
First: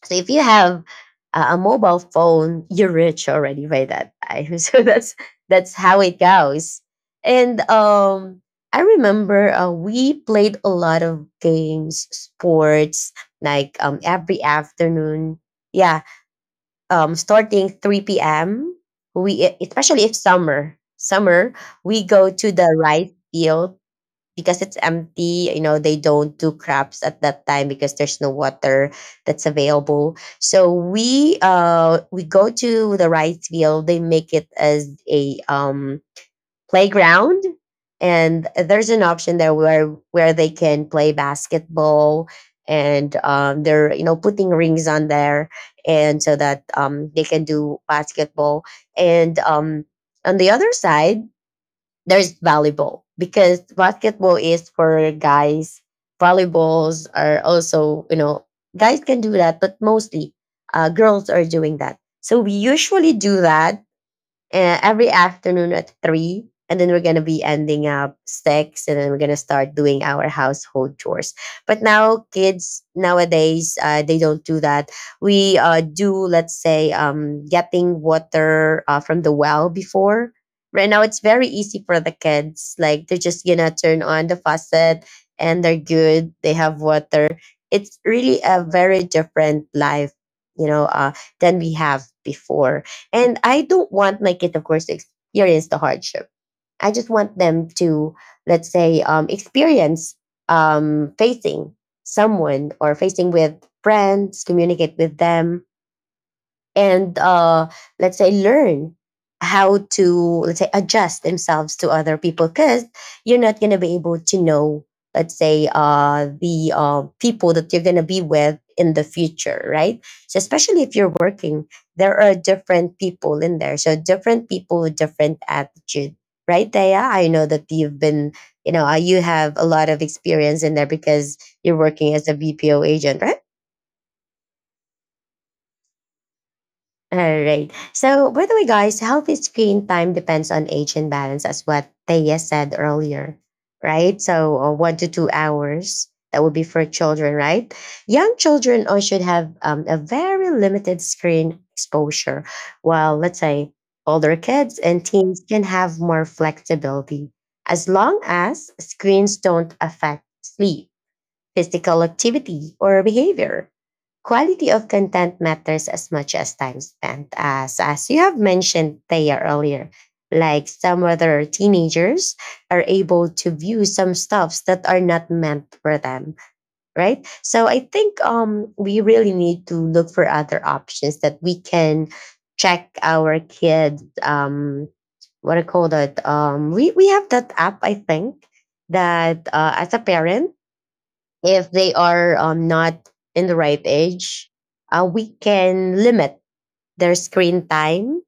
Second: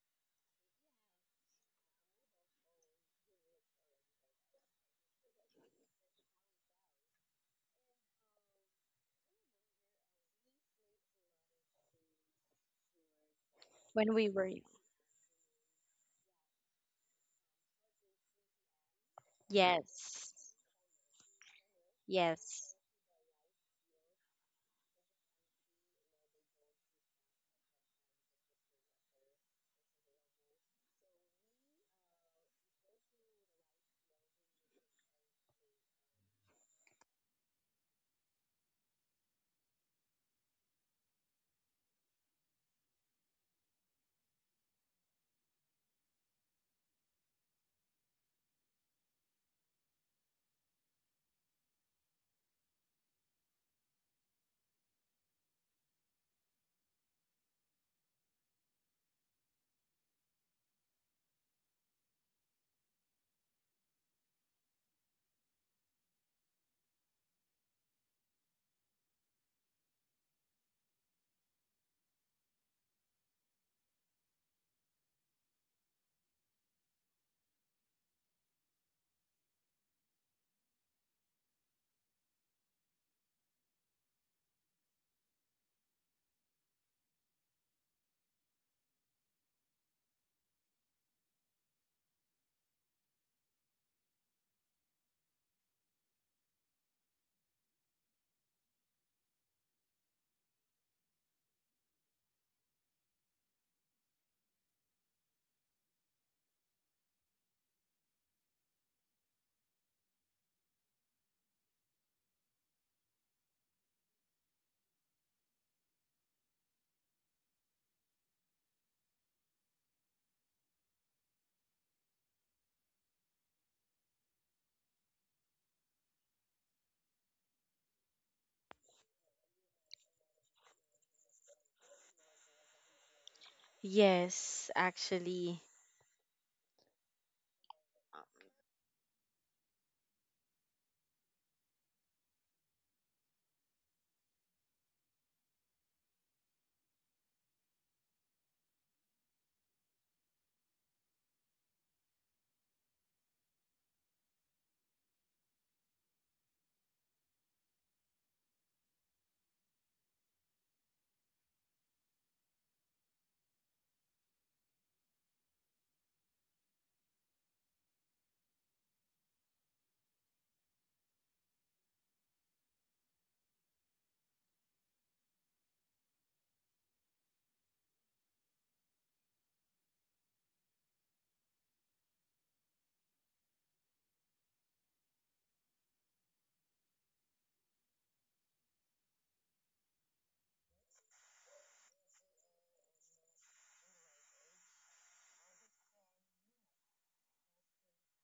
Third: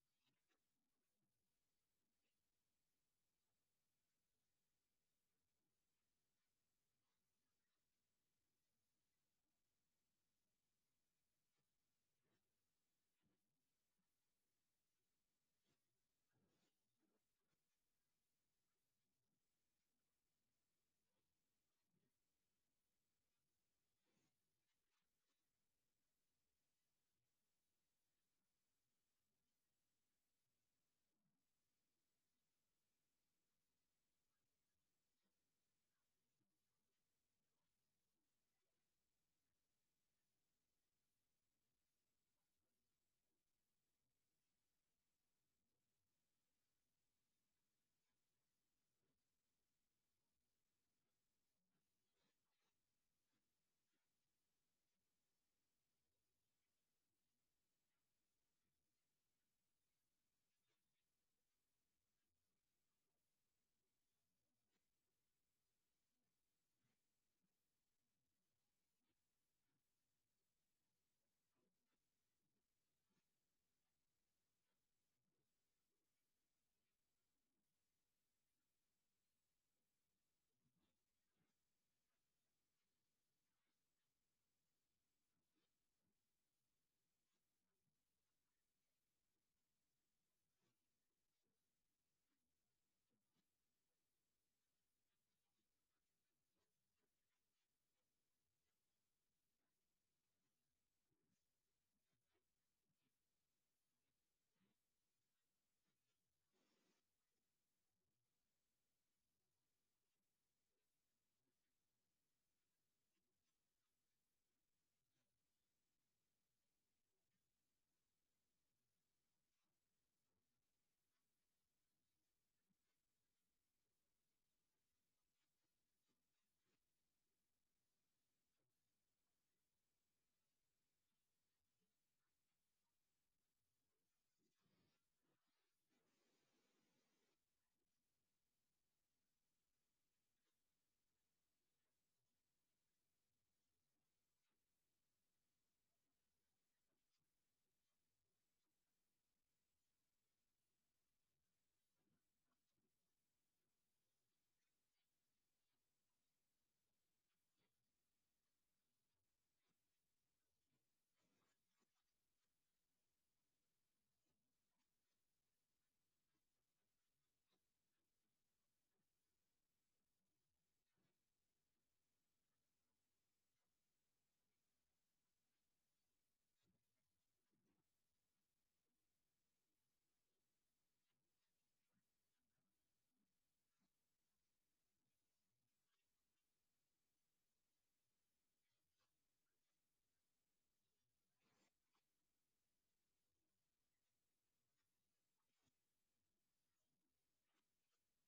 So if you have a mobile phone, you're rich already by that time. So that's how it goes. And I remember we played a lot of games, sports, like When we every were young. afternoon. Yeah, starting 3 p.m. We, especially if Yes. summer, we go to the Yes. rice field because it's empty. They don't do crabs at that time because there's no water that's available, so we go to the rice field. They make it as a playground, and there's an option there where they can play basketball, and they're putting rings on there, and so that they can do basketball. And on the other side there's volleyball because basketball is for guys. Volleyballs are also, guys can do that, but mostly girls are doing that. So we usually do that every afternoon at 3, and then we're gonna be ending up 6, and then we're gonna start doing our household chores. But now, kids nowadays, they don't do that. We do, let's say, getting water from the well before. Right now, it's very easy for the kids. Like, they're just gonna turn on the faucet, and they're good. They have water. It's really a very different life, you know, uh, than we have before, and I don't want my kid, of course, to experience the hardship. I just want them to, let's say, experience facing someone or facing with friends, communicate with them, and let's say learn how to, let's say, adjust themselves to other people, because you're not going to be able to know, let's say, the people that you're going to be with in the future, right? So especially if you're working, there are different people in there, so different people with different attitude, right, Taya? I know that you've been you know you have a lot of experience in there because you're working as a BPO agent, right? Yes, actually. All right. So, by uh, the way, guys, healthy screen time depends on age and balance, as what Thea said earlier, right? So, 1 to 2 hours, that would be for children, right? Young children should have a very limited screen exposure, while, let's say, older kids and teens can have more flexibility, as long as screens don't affect sleep, physical activity, or behavior. Quality of content matters as much as time spent, as you have mentioned, Thea, earlier. Like, some other teenagers are able to view some stuffs that are not meant for them, right? So I think we really need to look for other options that we can check our kids, what I call that, we have that app, I think, that, as a parent, if they are, not in the right age, we can limit their screen time.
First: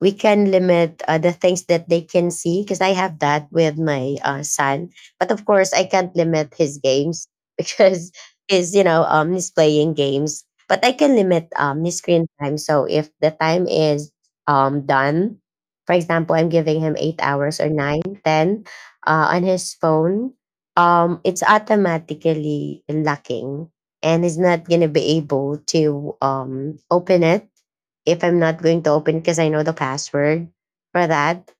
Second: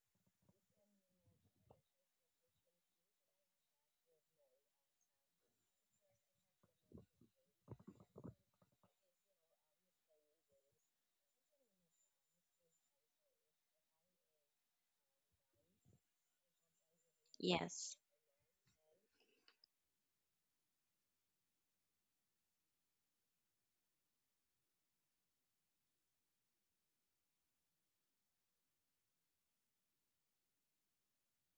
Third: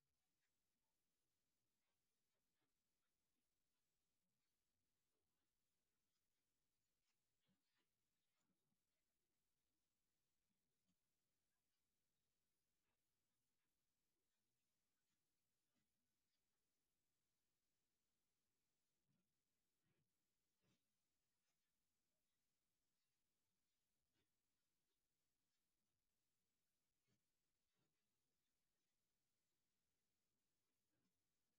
We can limit the things that they can see because I have that with my son. But of course, I can't limit his games because he's you know he's playing games. But I can limit his screen time. So if the time is done, for example, I'm giving him 8 hours or Yes. 9, 10 on his phone, it's automatically locking, and he's not gonna be able to open it if I'm not going to open, because I know the password for that.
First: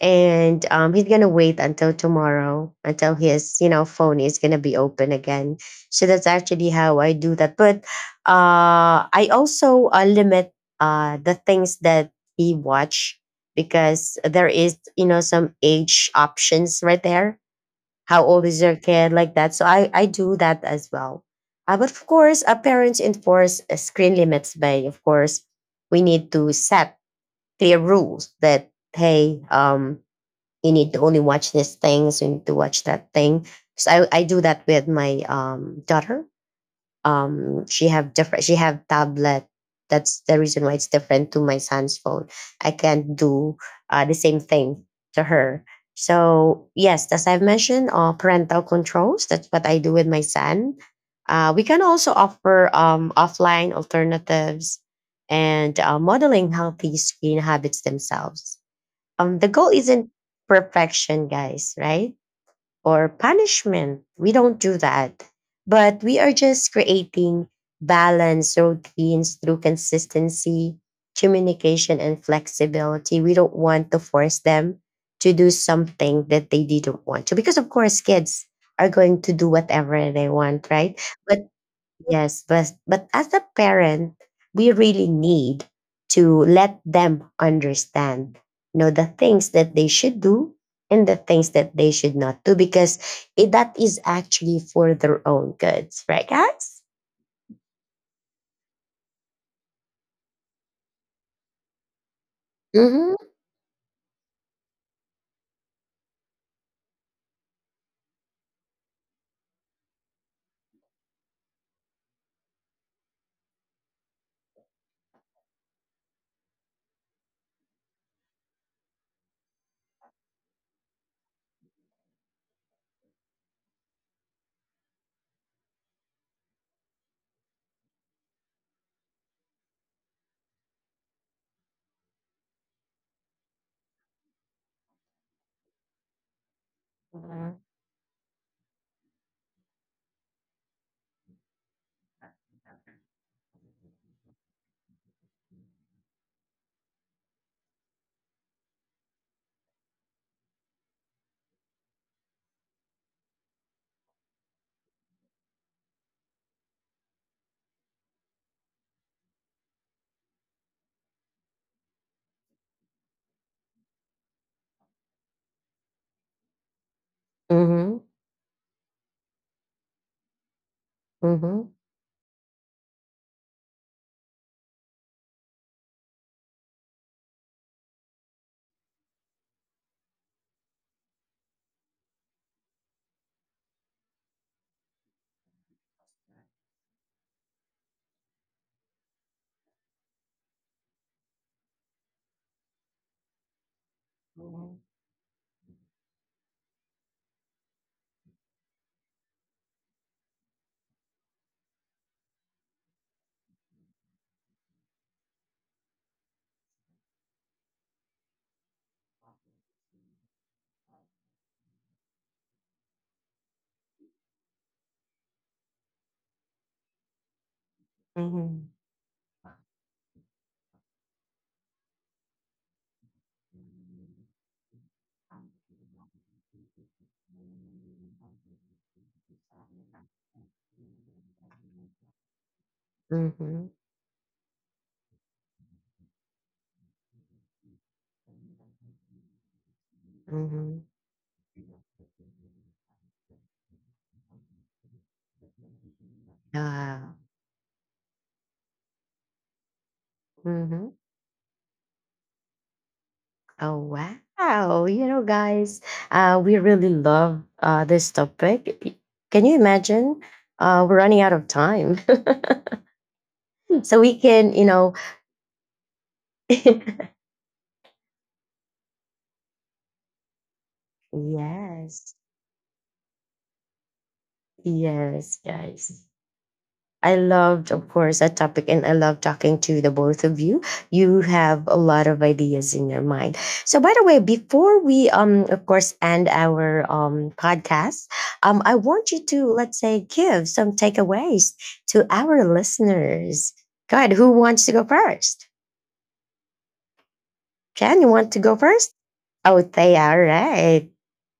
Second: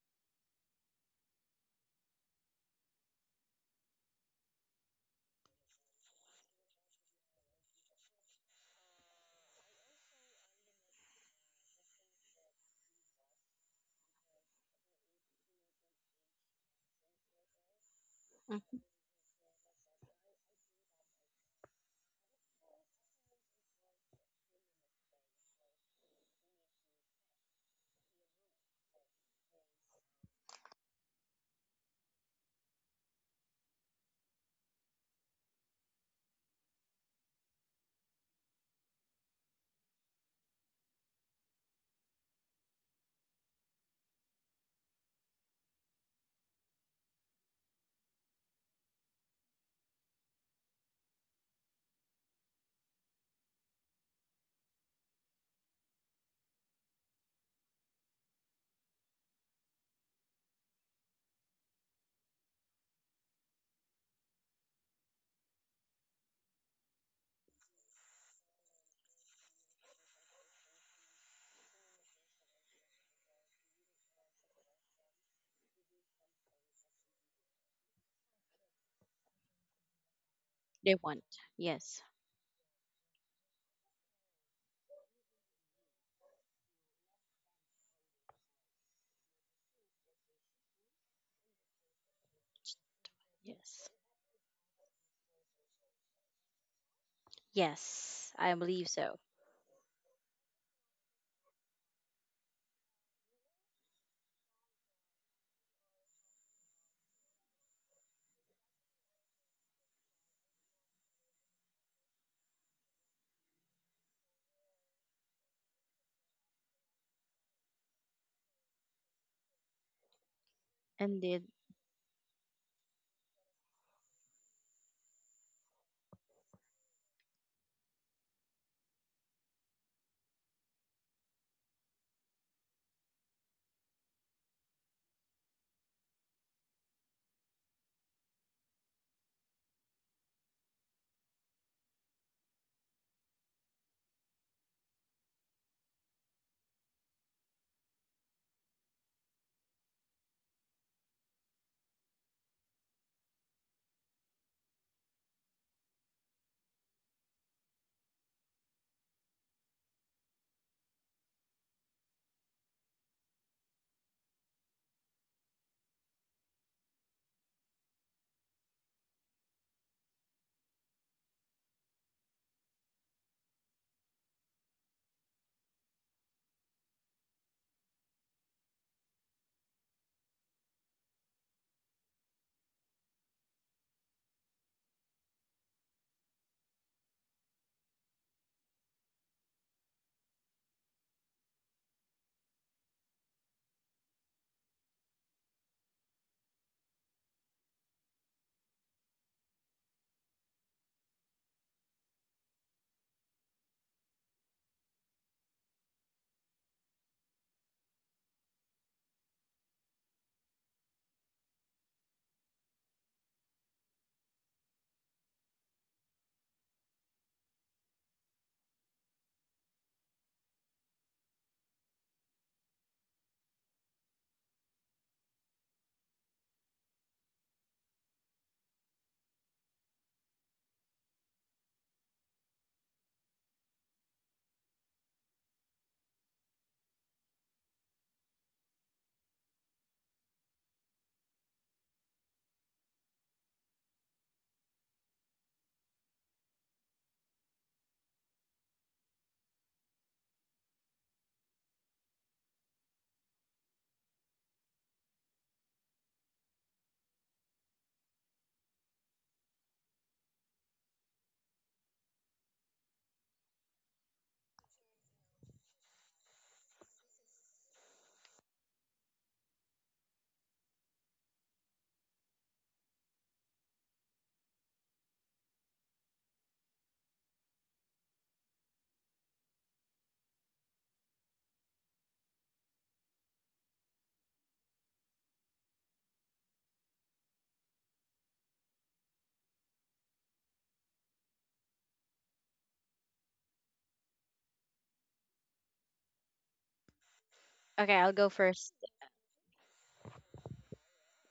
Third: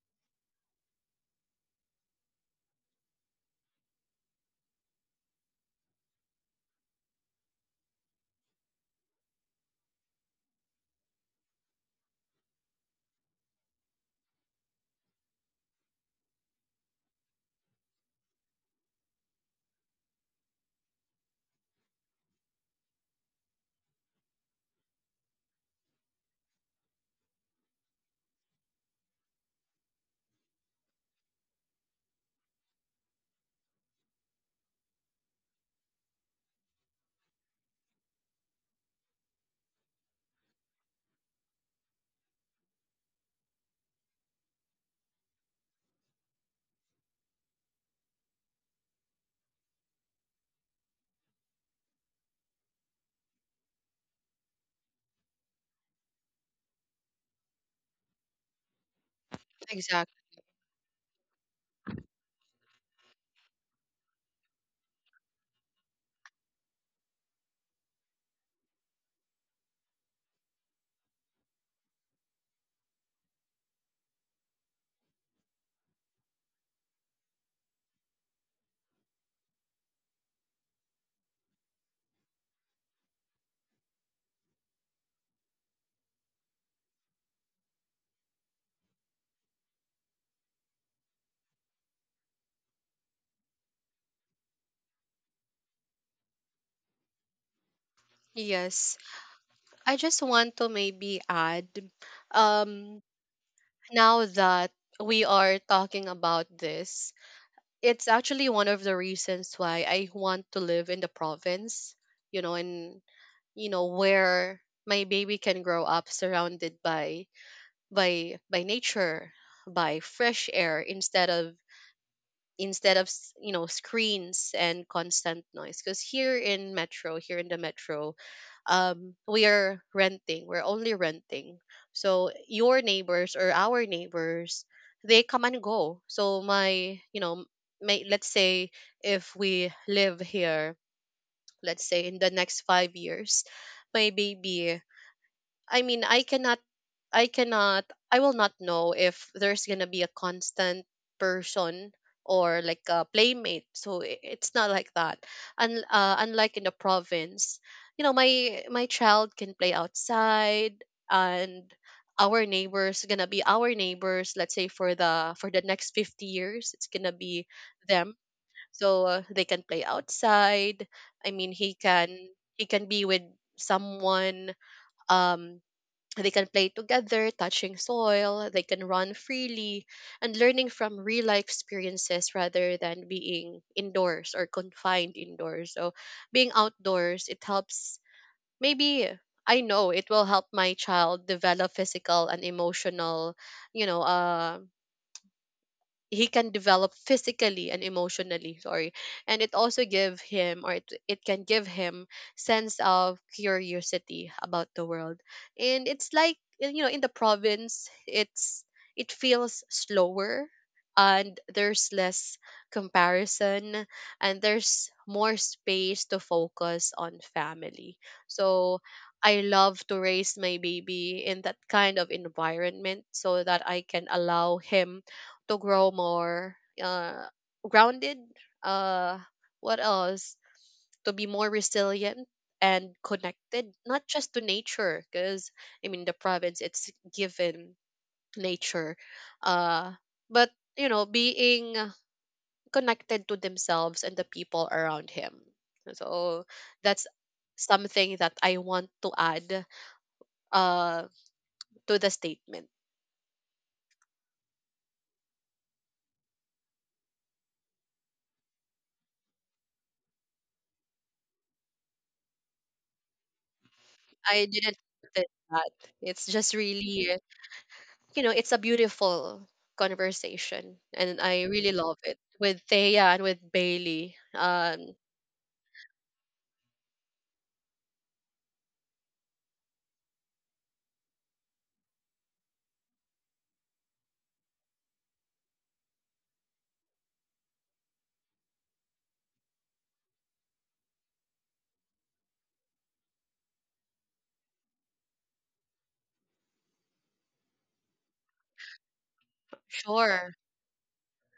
And he's gonna wait until tomorrow until his phone is gonna be open again. So that's actually how I do that. But I also limit the things that he watch because there is some age options right there, how old is your Mhm. kid like that. So I do that as well. But of course, parents enforce screen limits by, of course, we need to set clear rules, that, hey, you need to only watch these things, you need to watch that thing. So I do that with my daughter. She have tablet. That's the reason why it's different to my son's phone. I can't do the same thing to her. So yes, as I've mentioned, parental controls, that's what I do with my son. We can also offer offline alternatives and modeling healthy screen habits themselves. The goal isn't Exactly. perfection, guys, right? Or punishment. We don't do that. But we are just creating balanced routines through consistency, communication, and flexibility. We don't want to force them to do something that they didn't want to. Because, of course, kids are going to do whatever they want, They right? want. But. Yes. Yes, but as a parent, we really need to let them understand the things that they should do and the things that they should not do, because that Yes. is actually for their own goods, right, guys? Yes, I believe Yes. so. I just want to maybe add, um Mm-hmm. now that we are talking about this, it's actually one of the reasons why I want to live in the province, you know, and you know where my baby can grow up surrounded by by nature, by fresh air, And instead did. of you know, screens and constant noise. Because here in the metro, we are renting, we're only renting, so your neighbors, or our neighbors, they come and go. So my, you know, my, let's say, if we live here, let's say, in the next 5 years, my baby, I mean, I cannot, I cannot, I will not know if there's gonna be a constant person, or like a playmate. So it's not like that. And unlike in the province, you know, my child can play outside, and our neighbors gonna be our neighbors. Let's say for the next 50 years, it's gonna be Mm-hmm. them. So they can play outside. I mean, Mm-hmm. He can be with someone. um they can play together, touching soil, they can run freely, and learning from real life experiences, rather than being indoors or confined indoors. So being outdoors, it helps. Maybe I know it will help my child develop physical and emotional, you know, he can develop physically and emotionally, sorry. And it also give him, or it can give him sense of curiosity about the world. And it's like, you know, in the province, it's it feels slower, and there's less comparison, and there's more space to focus on family. Mm-hmm. So I love to raise my baby in that kind of environment, so that I can allow him to grow more uh, grounded. Uh, what else? To be more resilient and Mm-hmm. connected, not just to nature, because I mean the province, it's given nature, uh, but, Mm-hmm. you know, being connected to themselves and the people around him. So Yeah. that's something that I want to add Mm-hmm. uh, to the statement. Oh wow! You know, guys, we really love this topic. Can you imagine? We're running out of time, so we I can, didn't notice that. It's just really, you know, it's a beautiful conversation, and I really love yes, it with Thea and with Bailey. Yes, guys. I loved, of course, that topic, and I love talking to the both of you. You have a lot of ideas in your mind. So, by the way, before we, of course, end our podcast, I want you to, let's say, give some takeaways to our listeners. Go ahead. Who wants to go first? Jen, Okay, you I'll want go to go first. first? Oh, they, all Sure. right,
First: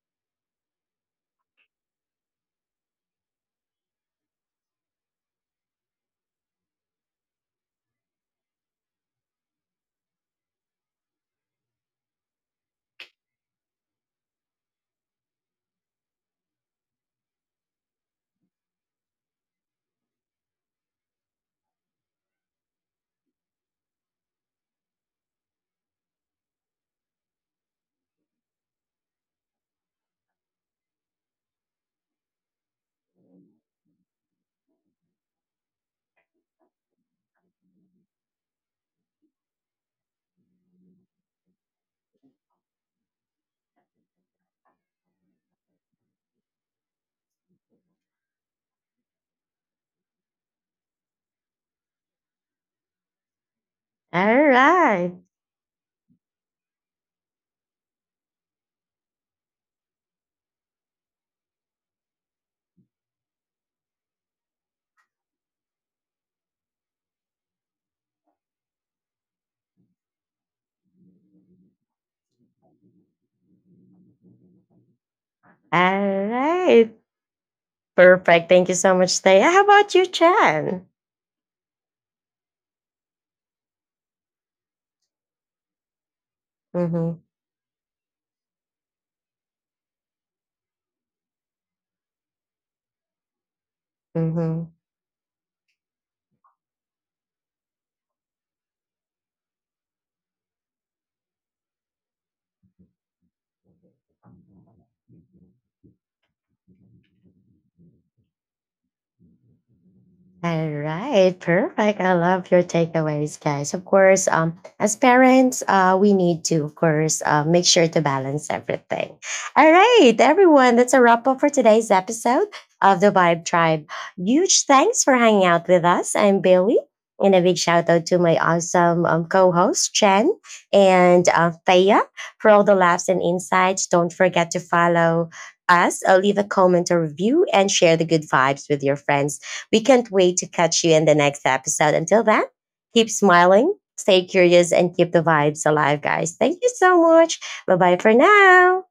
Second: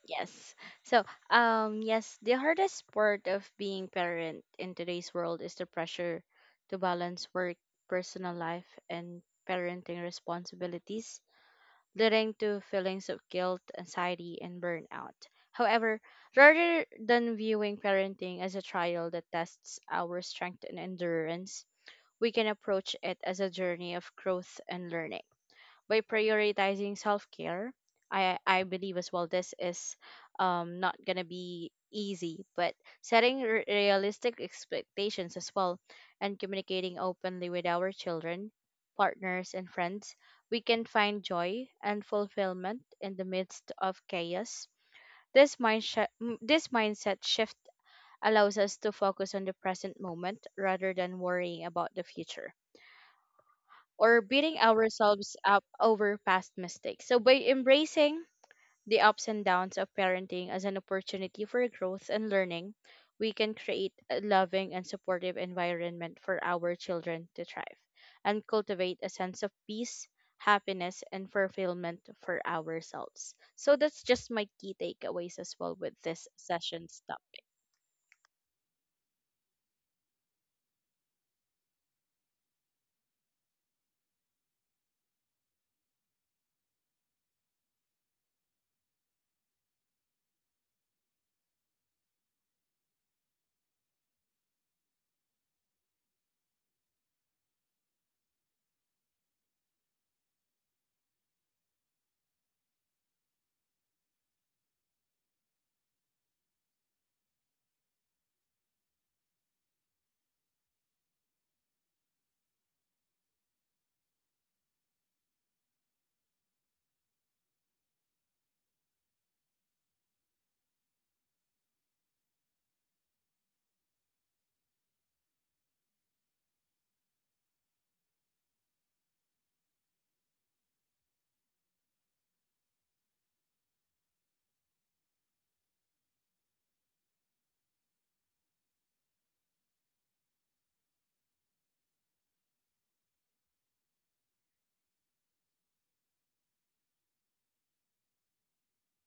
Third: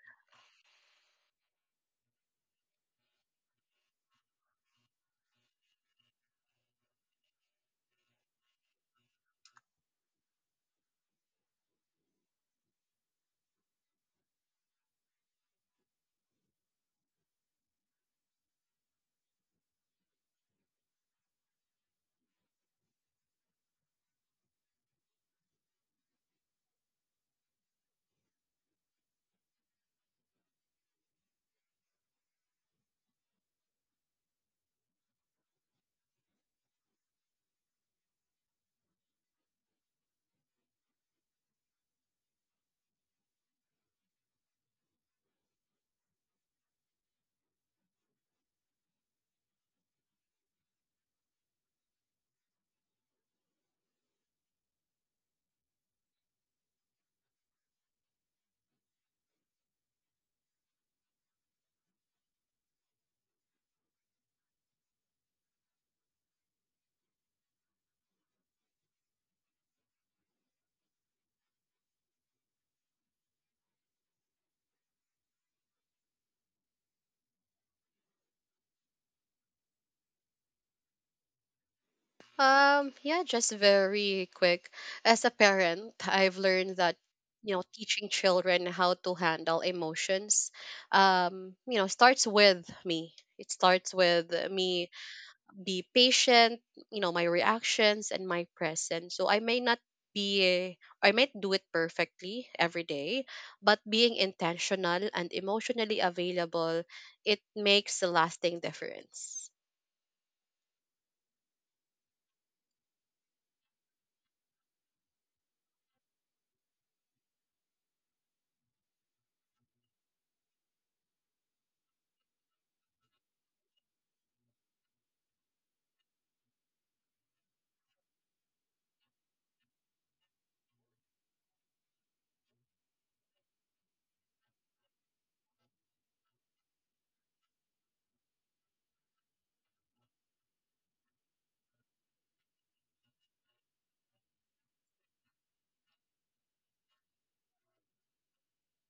Yes. So, yes, the hardest part of being parent in today's world is the pressure to balance work, personal life, and parenting responsibilities, leading to feelings of guilt, anxiety, and burnout. However, rather than viewing parenting as a trial that tests our strength and endurance, we can approach it as a journey of growth and learning by prioritizing self-care. I believe as well this is not gonna be easy, but setting realistic expectations as well, and communicating openly with our children, partners, and friends, we can find joy and fulfillment in the midst of chaos. this mindset this mindset shift allows us to focus on the present moment rather than worrying about the future, or all beating right, ourselves up over past mistakes. So, by embracing the ups and downs of parenting as an opportunity for growth and learning, we can create a loving and supportive environment for our children to thrive, and cultivate a sense of peace, happiness, and fulfillment for ourselves. So, that's just my key takeaways as well with this all session's right. topic. Perfect. Thank you so much, Thea. How about you, Chen? Yeah, just very quick. As a parent, I've learned that, Mm-hmm. you know, teaching children how to handle emotions, you know, starts with me it starts with Mm-hmm. me: be patient, you know, my reactions and my presence. So I may not be, I might do it perfectly every day, but being intentional and emotionally available, it makes a lasting difference. All right, perfect. I love your takeaways, guys. Of course, as parents, we need to, of course, make sure to balance everything. All right, everyone, that's a wrap up for today's episode of the Vibe Tribe. Huge thanks for hanging out with us. I'm Bailey, and a big shout out to my awesome co-host Chen and Thea for all the laughs and insights. Don't forget to follow us, leave a comment or review, and share the good vibes with your friends. We can't wait to catch you in the next episode. Until then, keep smiling, stay curious, and keep the vibes alive, guys. Thank you so much. Bye bye for now.